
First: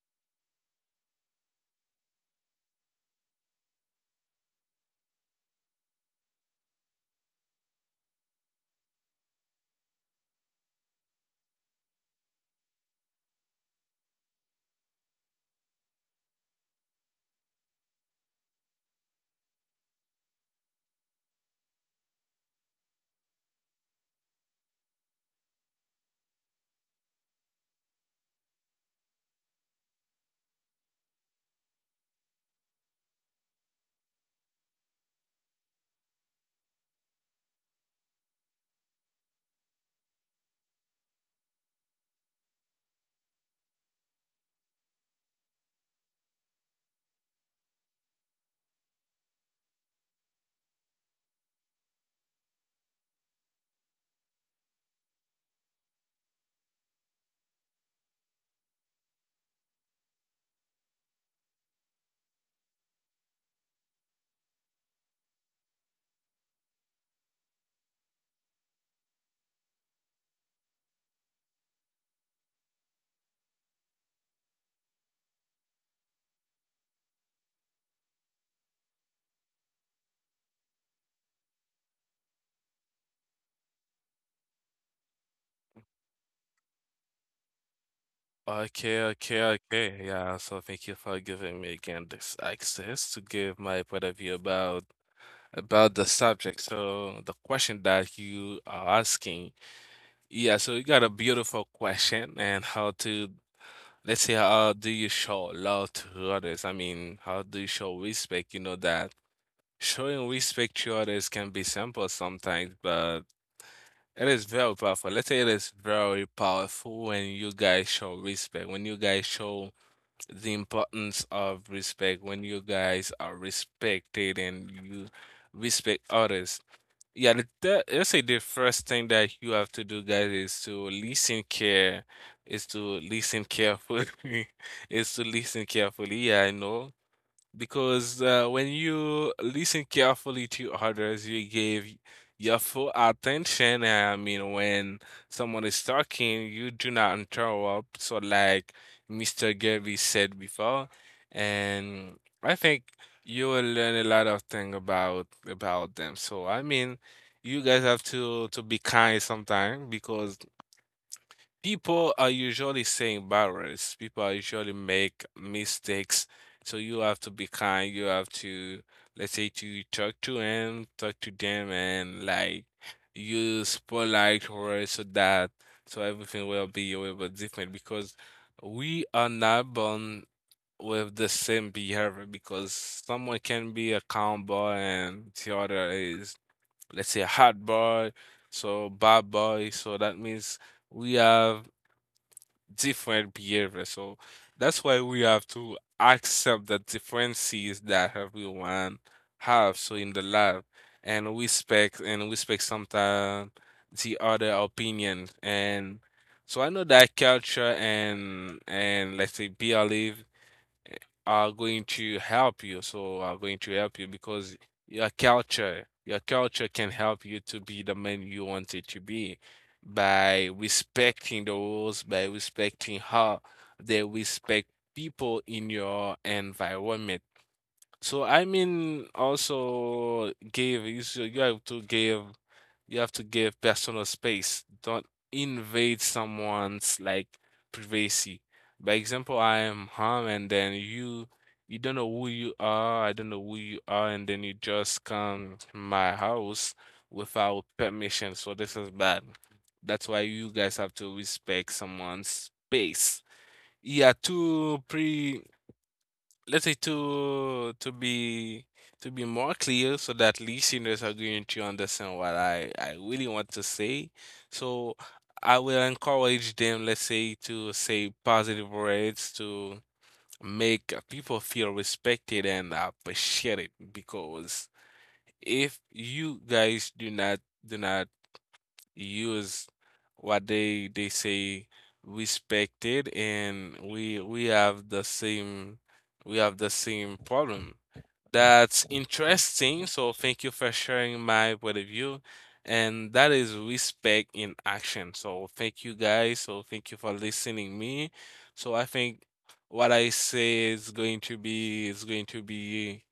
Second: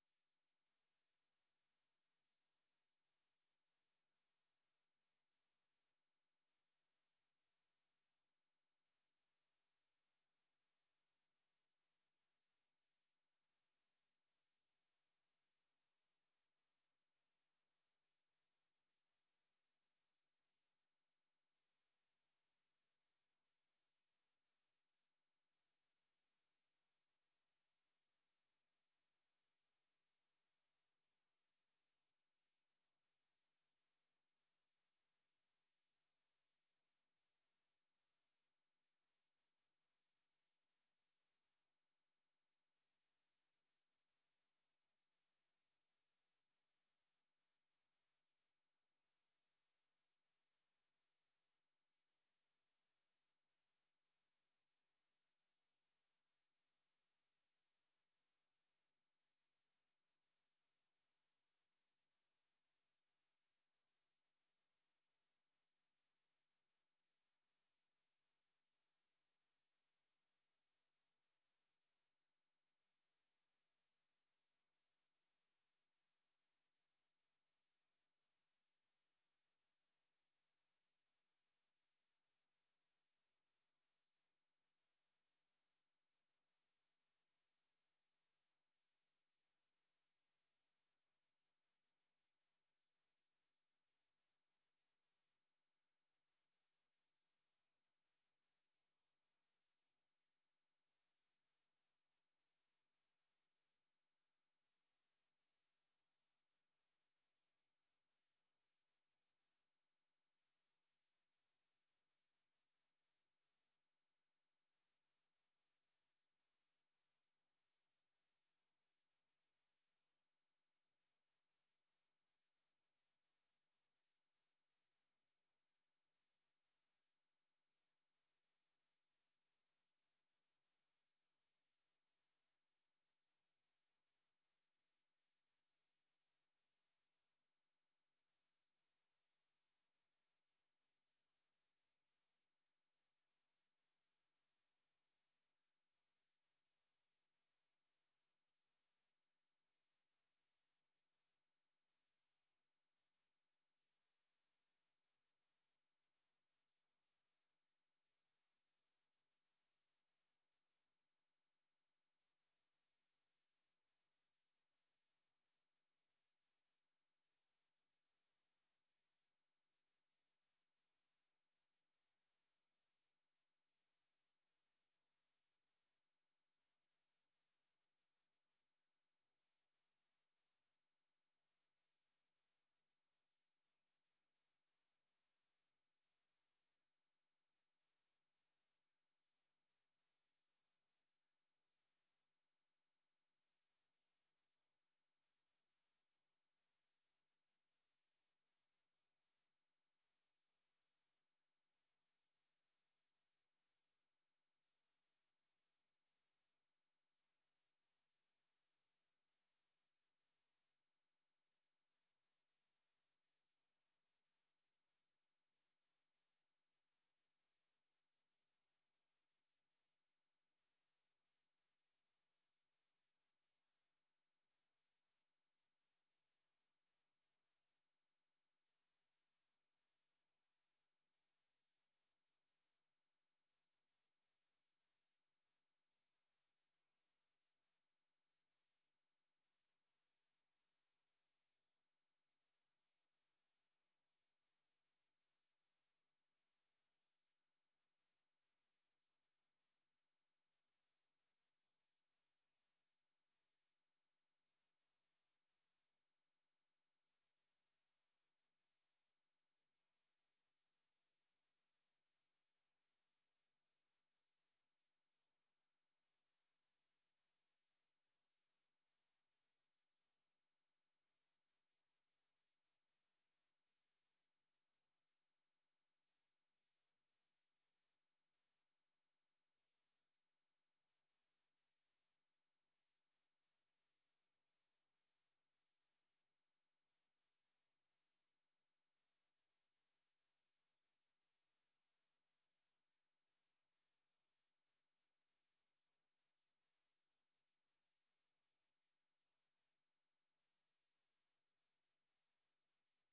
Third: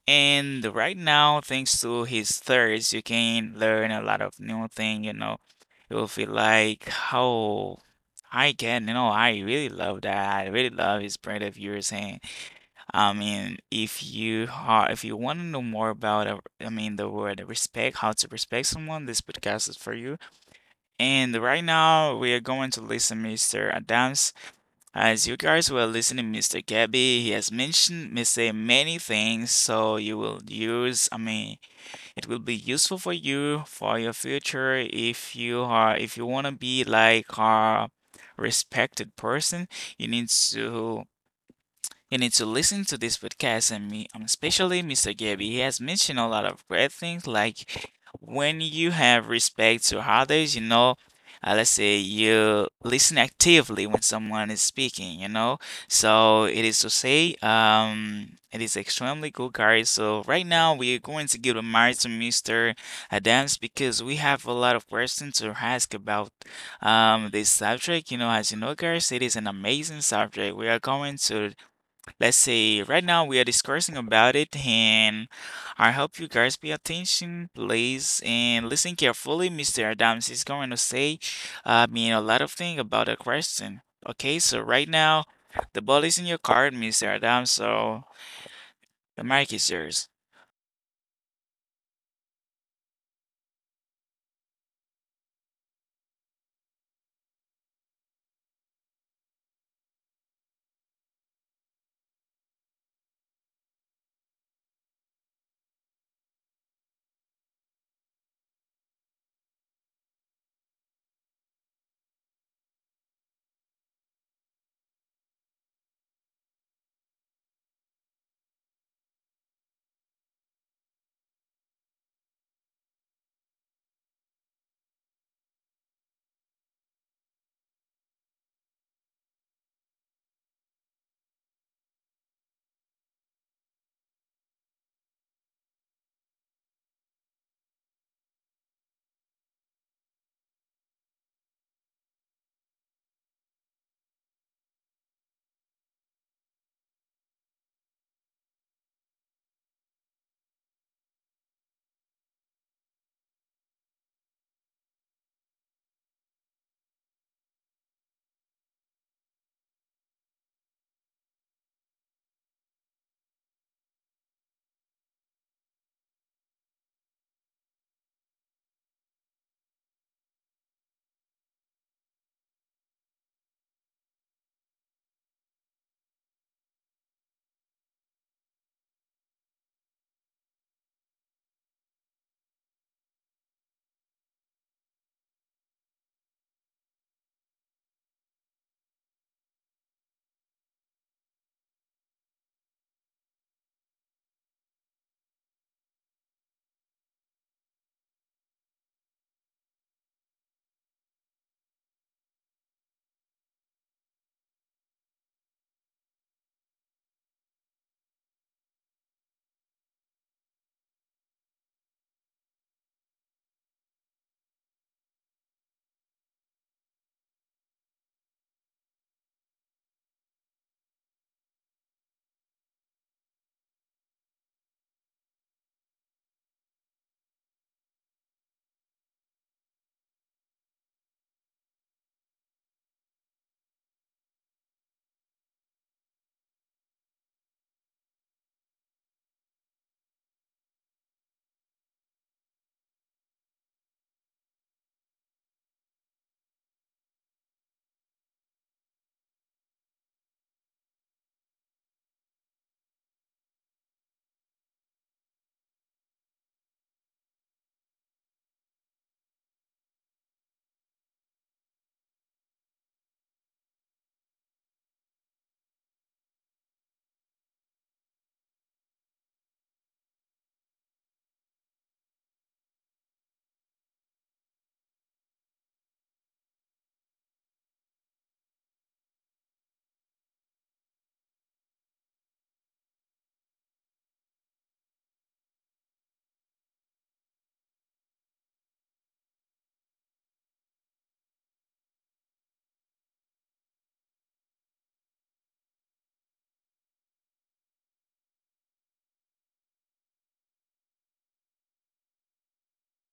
Speaker 1: And right now, thanks to his thirst, you can learn a lot of new thing, you know. You'll feel like, oh, I can, you know, I really love that. I really love his brand of yours. And if you are, if you want to know more about, the word respect, how to respect someone, this podcast is for you. And right now, we are going to listen, Mr. Adams. As you guys were listening, Mr. Gabby, he has mentioned Mr. many things, so you will use, it will be useful for you for your future if you are if you want to be like a respected person, you need to listen to this podcast and me, especially Mr. Gabby. He has mentioned a lot of great things, like when you have respect to others, you know, let's say you listen actively when someone is speaking, you know. So it is to say, it is extremely cool, guys. So right now we are going to give the mic to Mr. Adams because we have a lot of questions to ask about this subject. You know, as you know, guys, it is an amazing subject. We are going to, let's say right now we are discussing about it, and I hope you guys pay attention, please, and listen carefully. Mr. Adams is going to say, a lot of things about the question. Okay, so right now, the ball is in your card, Mr. Adams, so
Speaker 3: Okay,
Speaker 1: the
Speaker 3: okay,
Speaker 1: mic is
Speaker 3: okay.
Speaker 1: yours.
Speaker 3: Yeah, so thank you for giving me again this access to give my point of view about the subject. So the question that you are asking, yeah, so you got a beautiful question, and how to, let's say, how do you show love to others? I mean, how do you show respect? You know that showing respect to others can be simple sometimes, but it is very powerful. Let's say it is very powerful when you guys show respect, when you guys show the importance of respect, when you guys are respected and you respect others. Yeah, let's say, the first thing that you have to do, guys, is to listen care, is to listen carefully, is to listen carefully. Yeah, I know, because when you listen carefully to others, you give your full attention. I mean, when someone is talking, you do not interrupt. So, like Mr. Gabby said before, and I think you will learn a lot of things about them. So, I mean, you guys have to be kind sometimes, because people are usually saying barriers. People are usually make mistakes. So you have to be kind. You have to, let's say, to talk to him, talk to them, and like use polite words so that so everything will be a little bit different, because we are not born with the same behavior, because someone can be a calm boy and the other is, let's say, a hot boy, so bad boy. So that means we have different behavior. So that's why we have to accept the differences that everyone have so in the life, and respect, and respect sometimes the other opinion. And so I know that culture and, let's say, belief are going to help you, so are going to help you, because your culture can help you to be the man you wanted to be, by respecting the rules, by respecting how they respect people in your environment. So I mean also give you s- you have to give personal space. Don't invade someone's like privacy. By example, I am home, and then you don't know who you are, I don't know who you are, and then you just come to my house without permission. So this is bad. That's why you guys have to respect someone's space. Yeah, two pre let's say to be more clear so that listeners are going to understand what I really want to say. So I will encourage them, let's say, to say positive words to make people feel respected and appreciated because if you guys do not use what they say respected, and we have the same we have the same problem. That's interesting. So thank you for sharing my point of view. And that is respect in action. So thank you guys. So thank you for listening me. So I think what I say is going to be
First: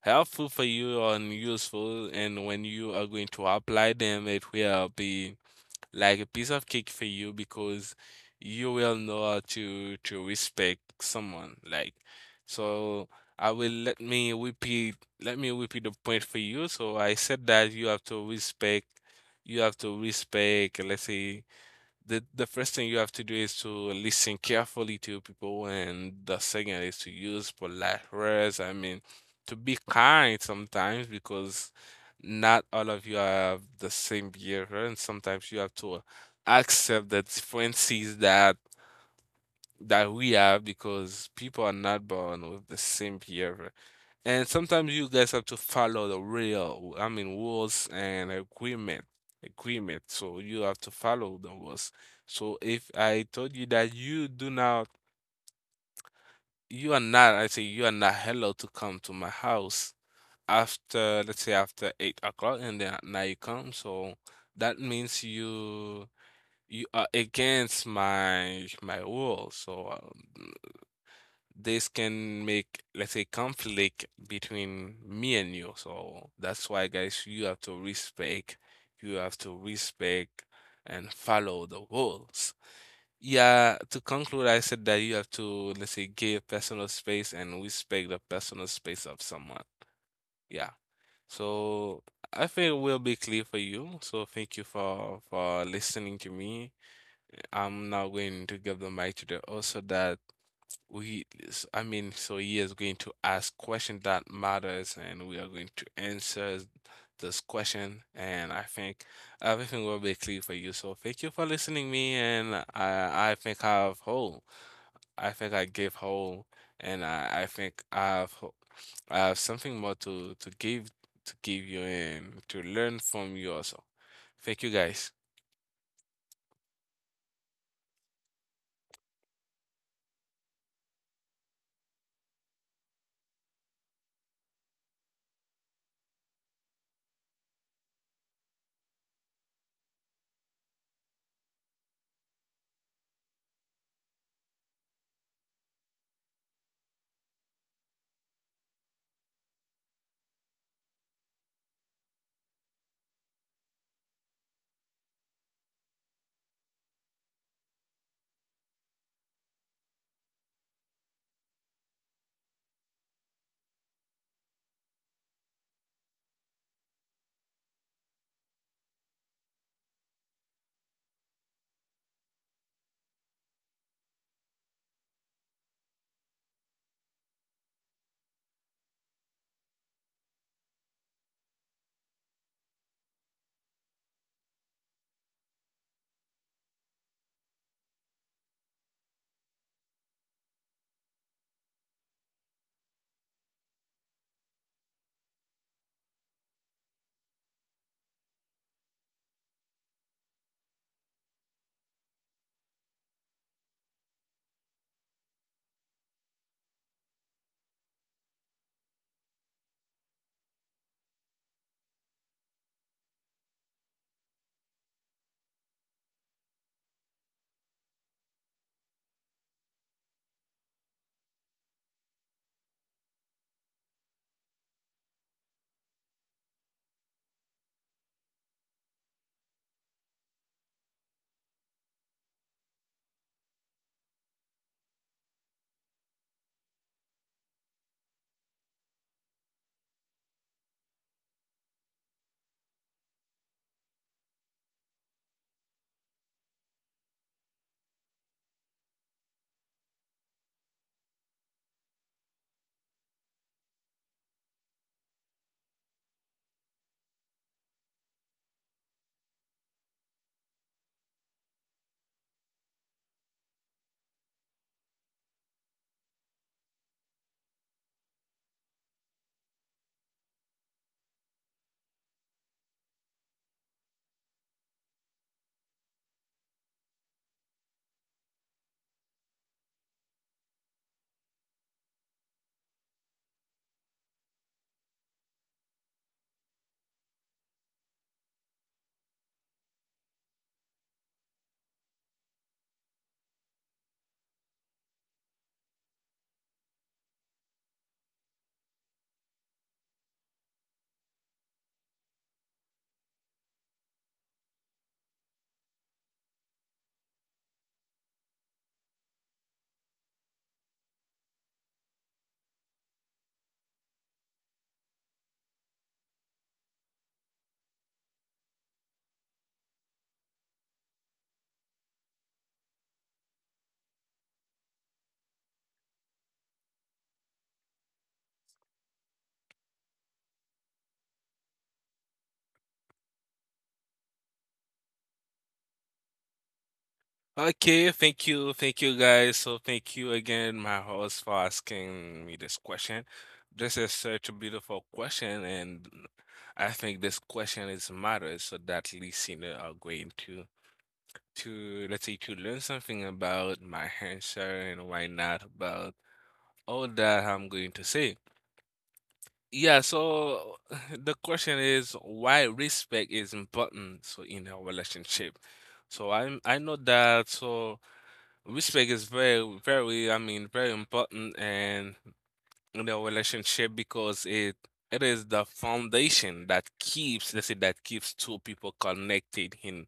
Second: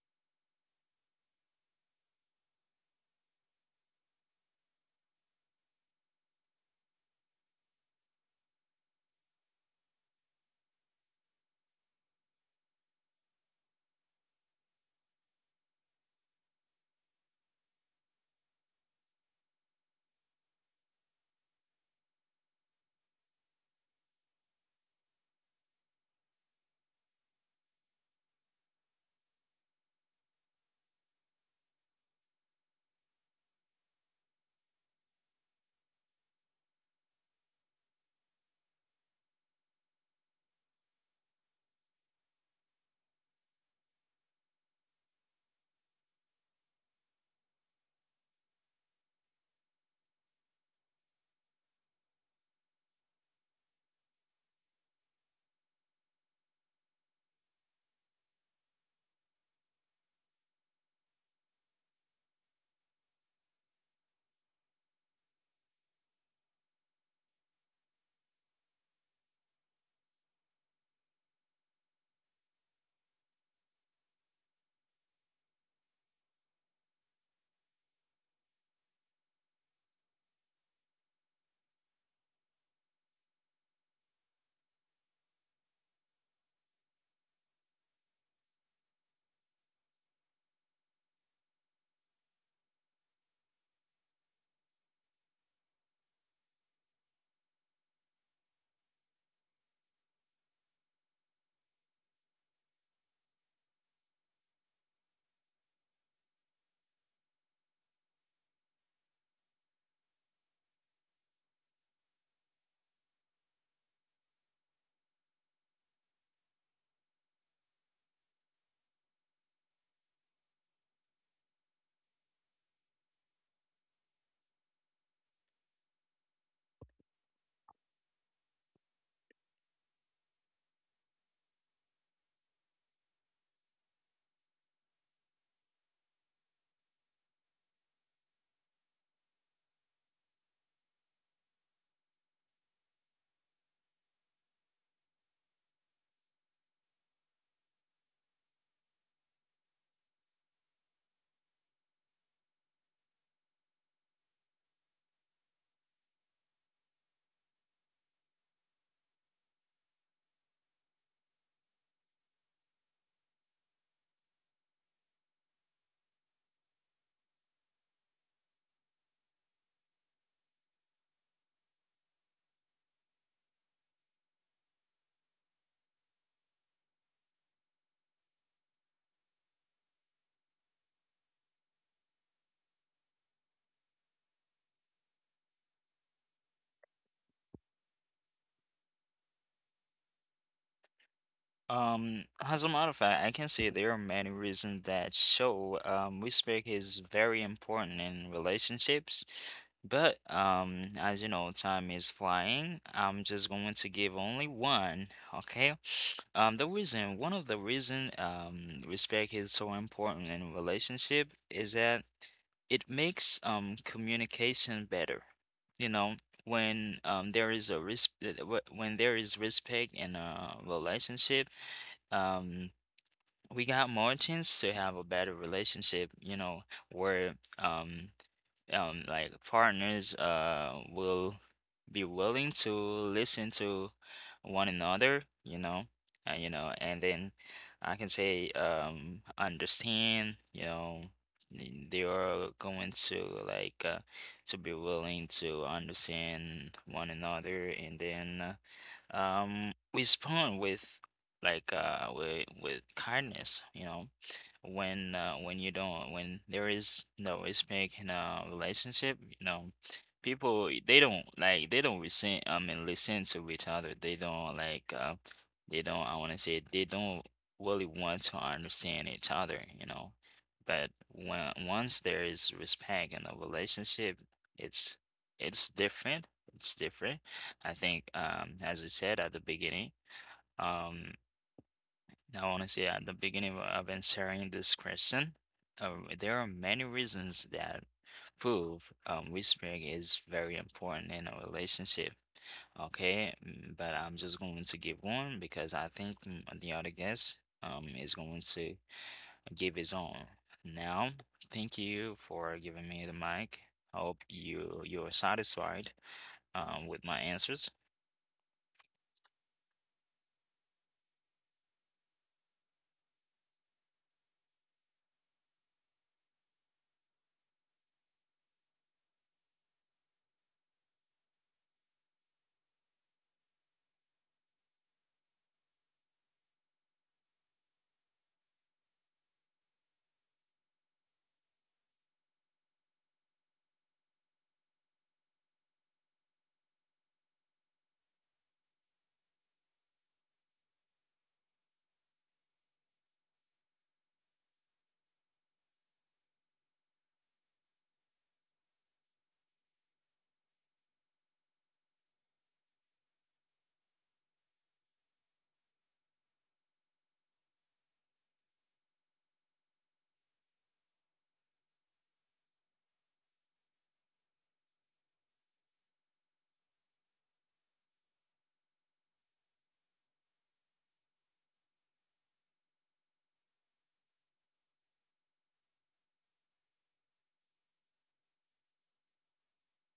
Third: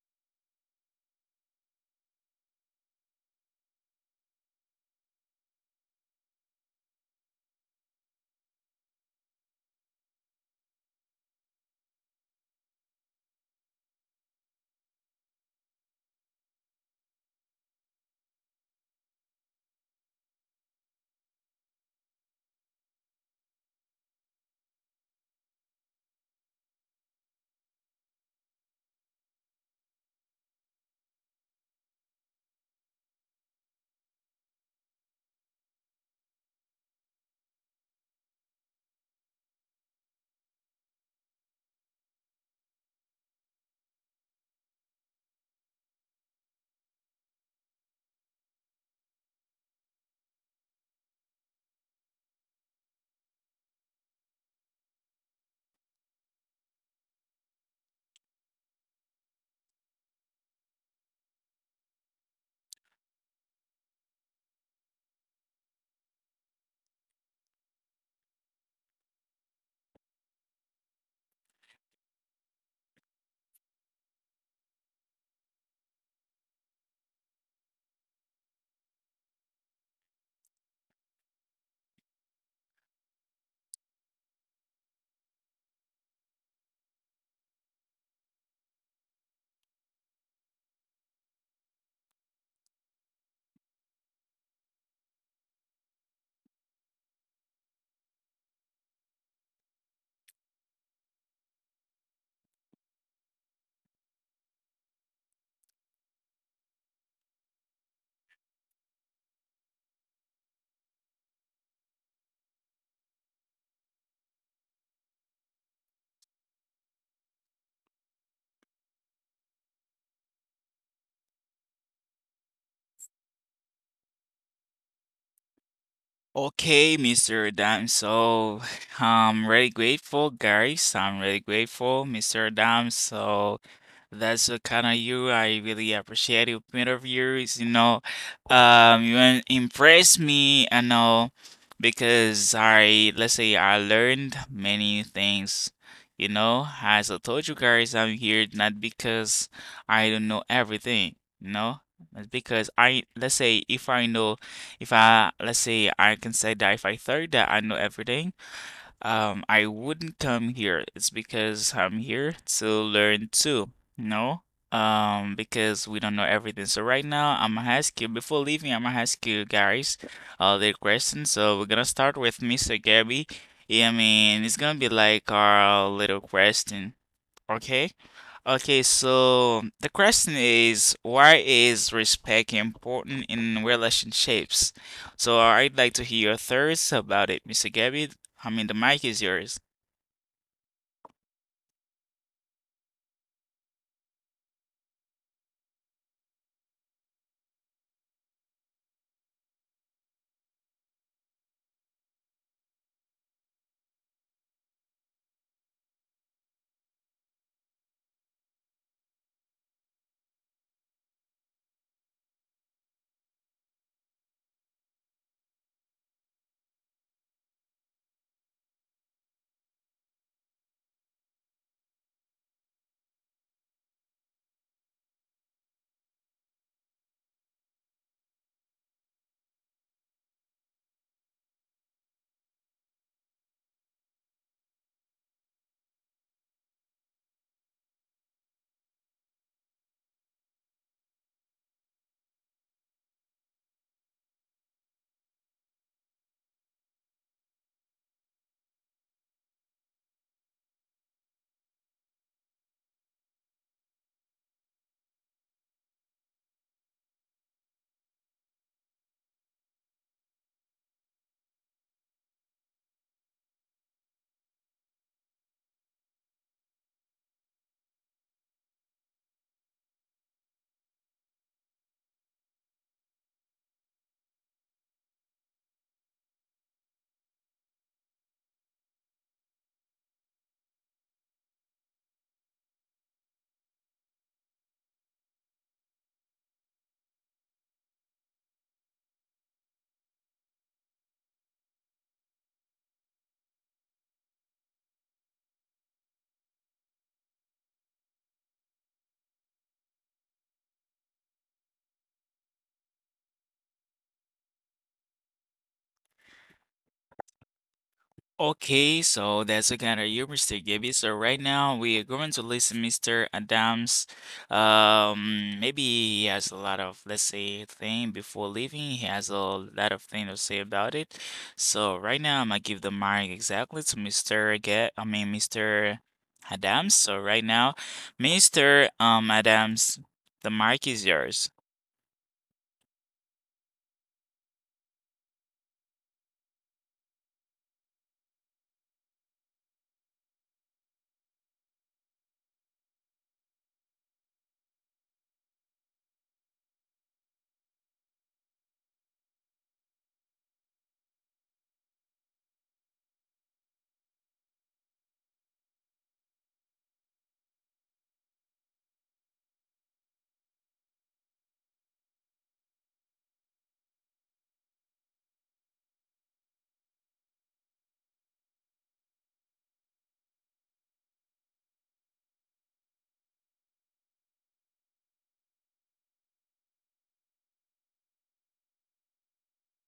Speaker 3: helpful for you and useful. And when you are going to apply them, it will be like a piece of cake for you because you will know how to respect someone, like. So I will let me repeat, the point for you. So I said that you have to respect, let's say, the first thing you have to do is to listen carefully to people, and the second is to use polite words. I mean, to be kind sometimes, because not all of you have the same behavior, and sometimes you have to accept the differences that we have, because people are not born with the same behavior. And sometimes you guys have to follow the real, I mean, rules and agreement, So you have to follow the rules. So if I told you that you do not, you are not, I say you are not allowed to come to my house after, let's say, after 8 o'clock, and then now you come. So that means you are against my rule. So um, this can make, let's say, conflict between me and you. So that's why, guys, you have to respect and follow the rules. Yeah, to conclude, I said that you have to, let's say, give personal space and respect the personal space of someone. Yeah. So I think we'll be clear for you. So thank you for listening to me. I'm now going to give the mic to the host, so that we s- I mean so he is going to ask question that matters, and we are going to answer this question. And I think everything will be clear for you. So thank you for listening me. And I think I gave whole. And I think I've ho- I have something more to give, to give you, and to learn from you also. Thank you guys.
Speaker 1: Okay, Mr. Adams, so I'm really grateful, guys. I'm really grateful, Mr. Adams. So that's the kind of you. I really appreciate your point of view. You know, impress me. I know because I let's say I learned many things. You know, as I told you guys, I'm here not because I don't know everything. You know, it's because I let's say if I know, if I let's say I can say that if I thought that I know everything. I wouldn't come here. It's because I'm here to learn too, no? Because we don't know everything. So right now, I'm gonna ask you before leaving, I'm gonna ask you guys all the questions. So we're gonna start with Mr. Gabby. Yeah, it's gonna be like our little question. Okay. Okay, so the question is why is respect important in relationships? So I'd like to hear your thoughts about it, Mr. Gabby. The mic is yours.
Speaker 2: As a matter of fact, I can say there are many reasons that show respect is very important in relationships. But, as you know, time is flying. I'm just going to give only one, okay? The reason, one of the reason, respect is so important in relationship, is that it makes communication better. You know, when there is a risk, when there is respect in a relationship, um we got more chance to have a better relationship, you know, where like partners will be willing to listen to one another, you know. You know, and then I can say, understand, you know. They are going to like, to be willing to understand one another, and then, respond with, like, with kindness, you know. When you don't when there is no respect in a relationship, you know, people, they don't like they don't listen, I mean, listen to each other. They don't like, they don't, I want to say, they don't really want to understand each other, you know. But when once there is respect in a relationship, it's it's different. It's different. I think, as I said at the beginning, um now, honestly, at the beginning of answering this question, uh, there are many reasons that prove whispering is very important in a relationship. Okay. But I'm just going to give one because I think, the other guest, is going to give his own. Now, thank you for giving me the mic. I hope you're satisfied, with my answers.
Speaker 1: Okay, so that's a kind of heuristic, baby. So right now we are going to listen Mr. Adams. Maybe he has a lot of, let's say, thing before leaving. He has a lot of thing to say about it. So right now I'm gonna give the mic exactly to Mr. Get, I mean Mr. Adams. So right now, Mr. Um Adams, the mic is yours.
Speaker 3: Okay, thank you guys. So thank you again, my host, for asking me this question. This is such a beautiful question, and I think this question is matters so that listener are going to let's say to learn something about my answer, and why not about all that I'm going to say. Yeah, so the question is why respect is important so in our relationship. So I know that. So respect is very, very, I mean, very important in a relationship because it is the foundation that keeps, let's say, that keeps two people connected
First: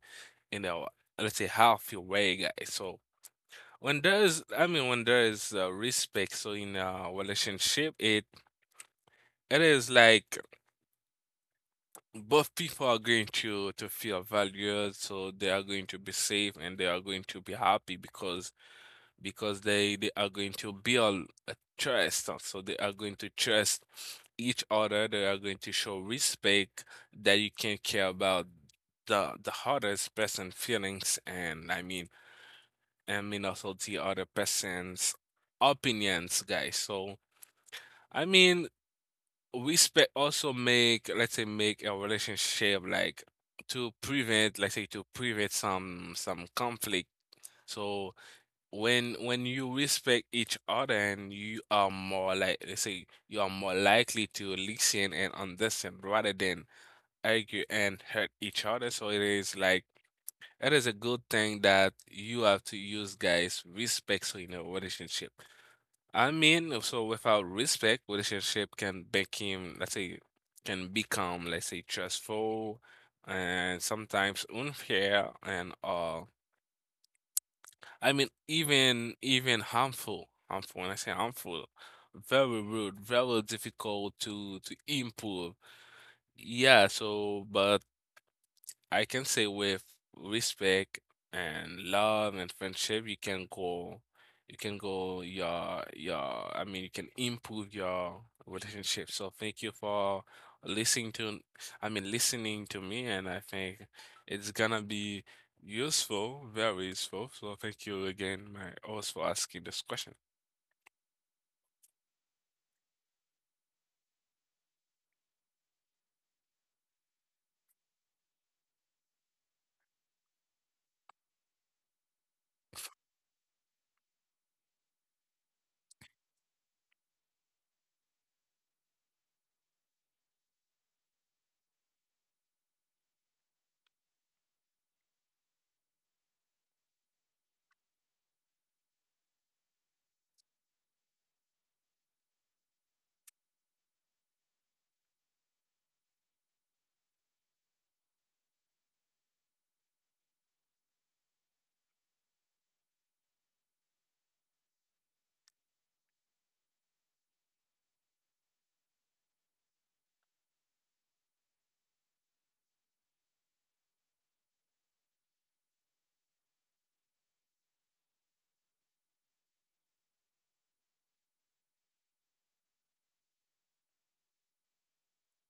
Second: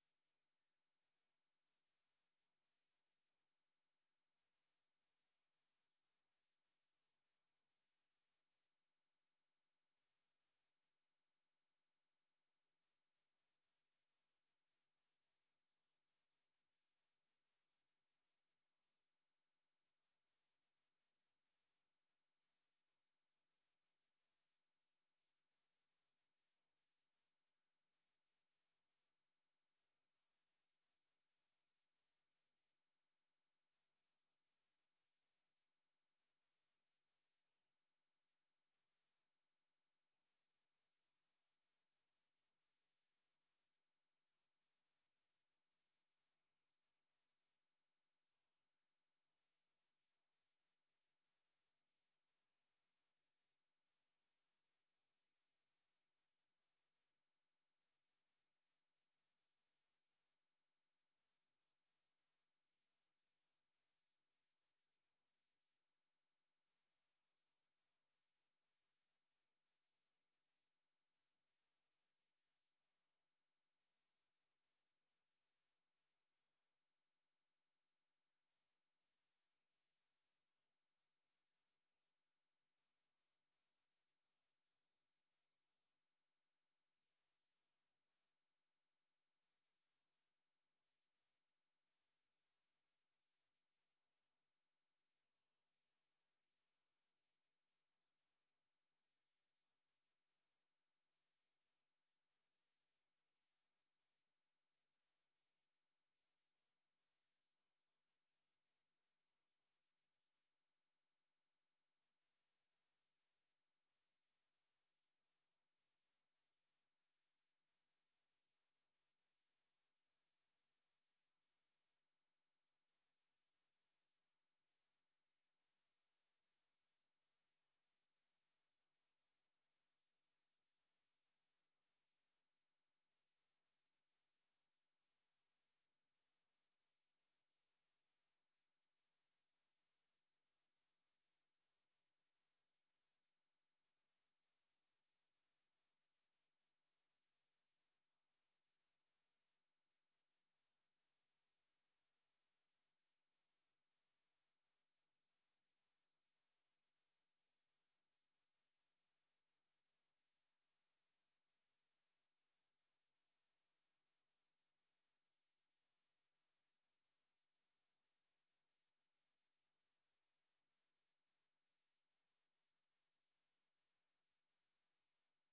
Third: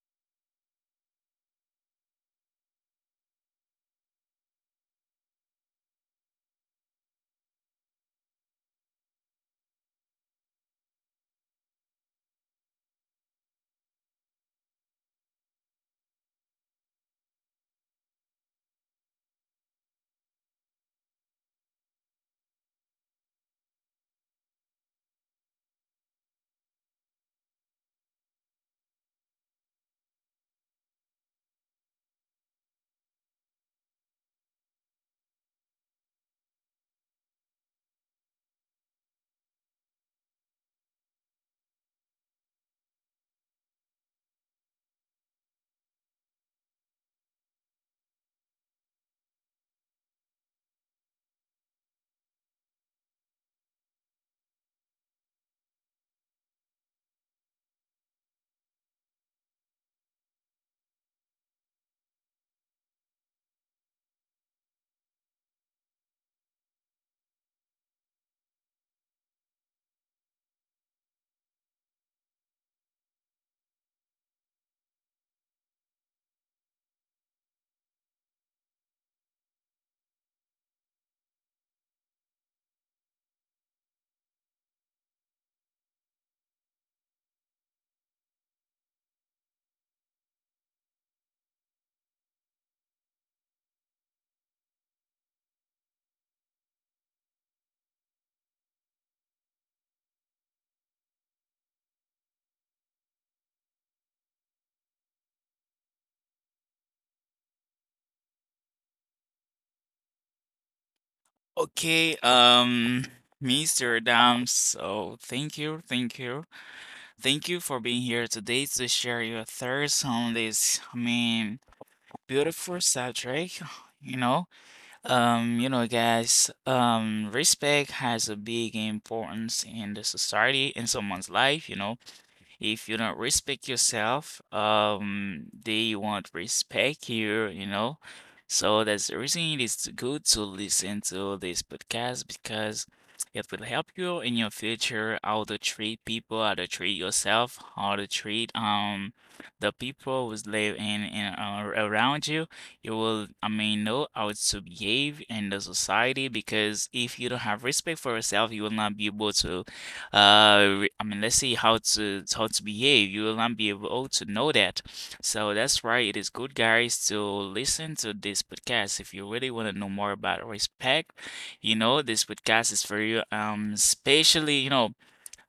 Speaker 3: in a, let's say, healthy way, guys. So when there is respect, so in a relationship, it is like both people are going to feel valued, so they are going to be safe and they are going to be happy because they are going to build a trust. So they are going to trust each other. They are going to show respect, that you can care about the hardest person's feelings, and I mean also the other person's opinions, guys. So I mean respect also make, let's say, make a relationship like to prevent, some conflict. So when you respect each other, and you are more, like, let's say, you are more likely to listen and understand rather than argue and hurt each other. So it is like it is a good thing that you have to use, guys, respect so in a relationship. I mean so without respect, relationship can become, let's say, trustful and sometimes unfair, and uh, I mean, even harmful, harmful. When I say harmful, very rude, very difficult to improve. Yeah. So, but I can say with respect and love and friendship, you can go your your. I mean, you can improve your relationship. So thank you for listening to, I mean, listening to me, and I think it's gonna be useful, very useful. So thank you again, my host, for asking this question.
Speaker 1: Okay, Mr. Adams. So thank you. Thank you for being here today to share your thoughts on this, beautiful subject. You know, guys, respect has a big importance in the society, in someone's life, you know. If you don't respect yourself, they won't respect you, you know. So that's the reason it is good to listen to this podcast because it will help you in your future how to treat people, how to treat yourself, how to treat the people who live in, around you. You will, know how to behave in the society because if you don't have respect for yourself, you will not be able to let's see how to behave. You will not be able to know that. So that's why it is good, guys, to listen to this podcast if you really want to know more about respect. You know, this podcast is for you. Especially you know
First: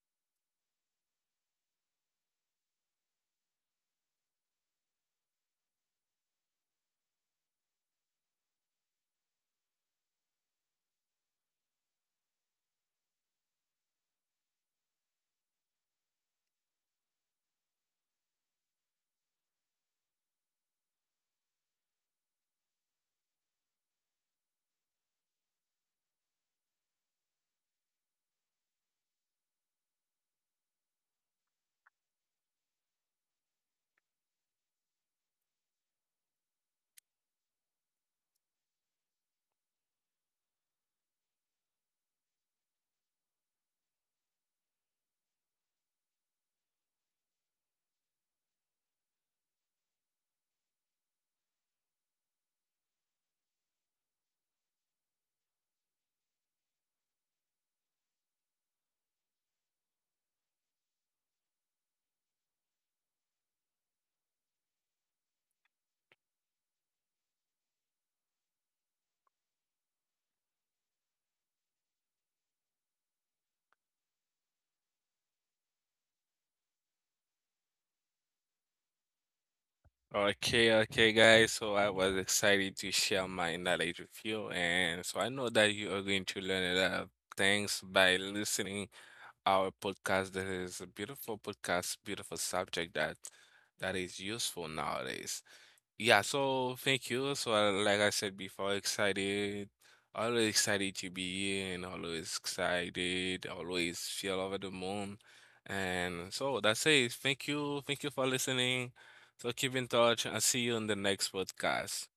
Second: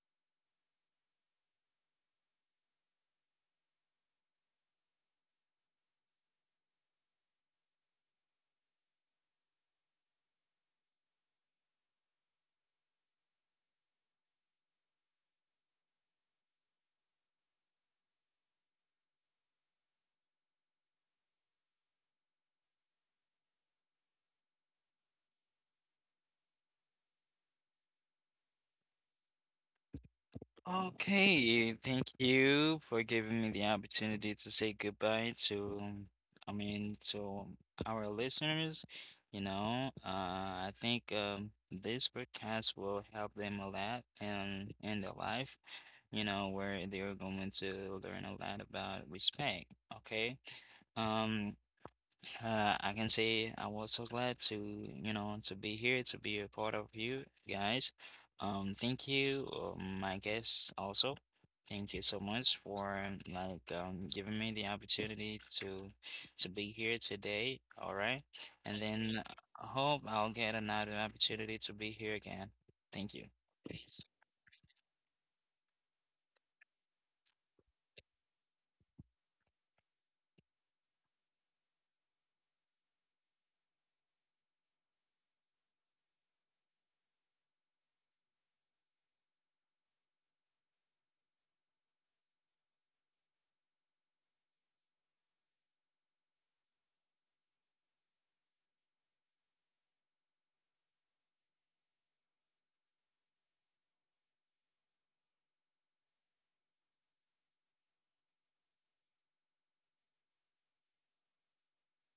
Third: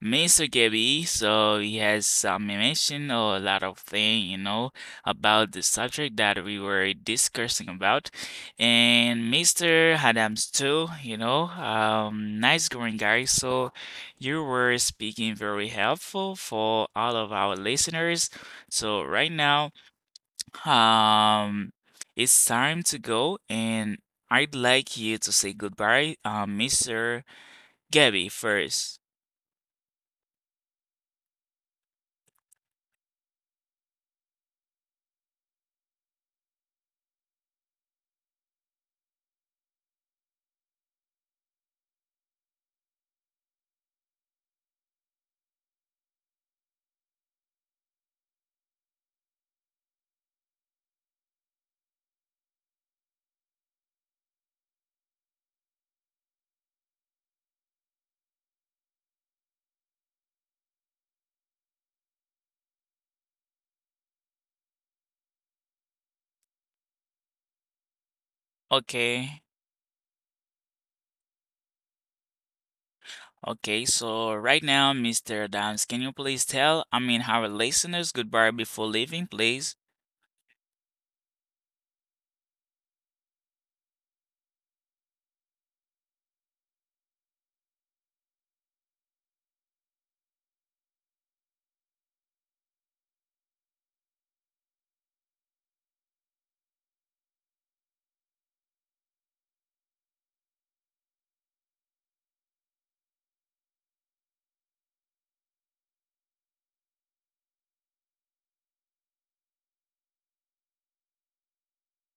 Speaker 1: Mr. Gabby, so he has some mention or a lot of thing, you know, about the subject that we were discussing about. And Mr. Adams too, you know, nice going guy. So you were speaking very helpful for all of our listeners. So right now, um, it's time to go, and I'd like you to say goodbye, Mr. Gabby first.
Speaker 2: Okay, thank you for giving me the opportunity to say goodbye to, I mean, to our listeners. You know, I think, this podcast will help them a lot and in their life, you know, where they are going to learn a lot about respect. Okay. Um, I can say I was so glad to, you know, to be here, to be a part of you guys. Thank you, my guests also. Thank you so much for, like, giving me the opportunity to be here today. All right. And then
Speaker 1: Okay.
Speaker 2: I hope I'll get another opportunity to be here again. Thank you.
Speaker 1: Okay, so right now, Mr. Adams, can you please tell, our listeners goodbye before leaving, please?
Speaker 3: Okay, okay, guys. So I was excited to share my knowledge with you, and so I know that you are going to learn a lot of things by listening our podcast. That is a beautiful podcast, beautiful subject that is useful nowadays. Yeah, so thank you. So, like I said before, excited, always excited to be here, and always excited, always feel over the moon. And so that's it. Thank you. Thank you for listening. So keep in touch and see you in the next podcast.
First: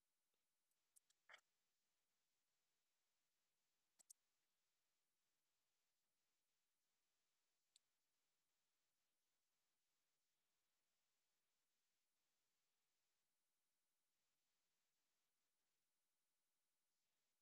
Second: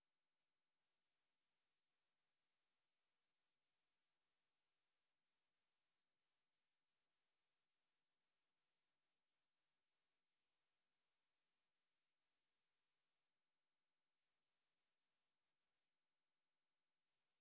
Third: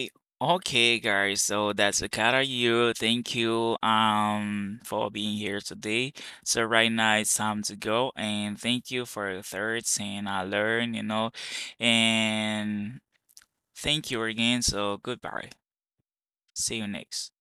Speaker 1: Eh, Okay, guys, so that's Akata you. Thank you for being here today. So right now it's time to go and thank you for the thirds and I learn, you know, and thank you again. So goodbye. See you next.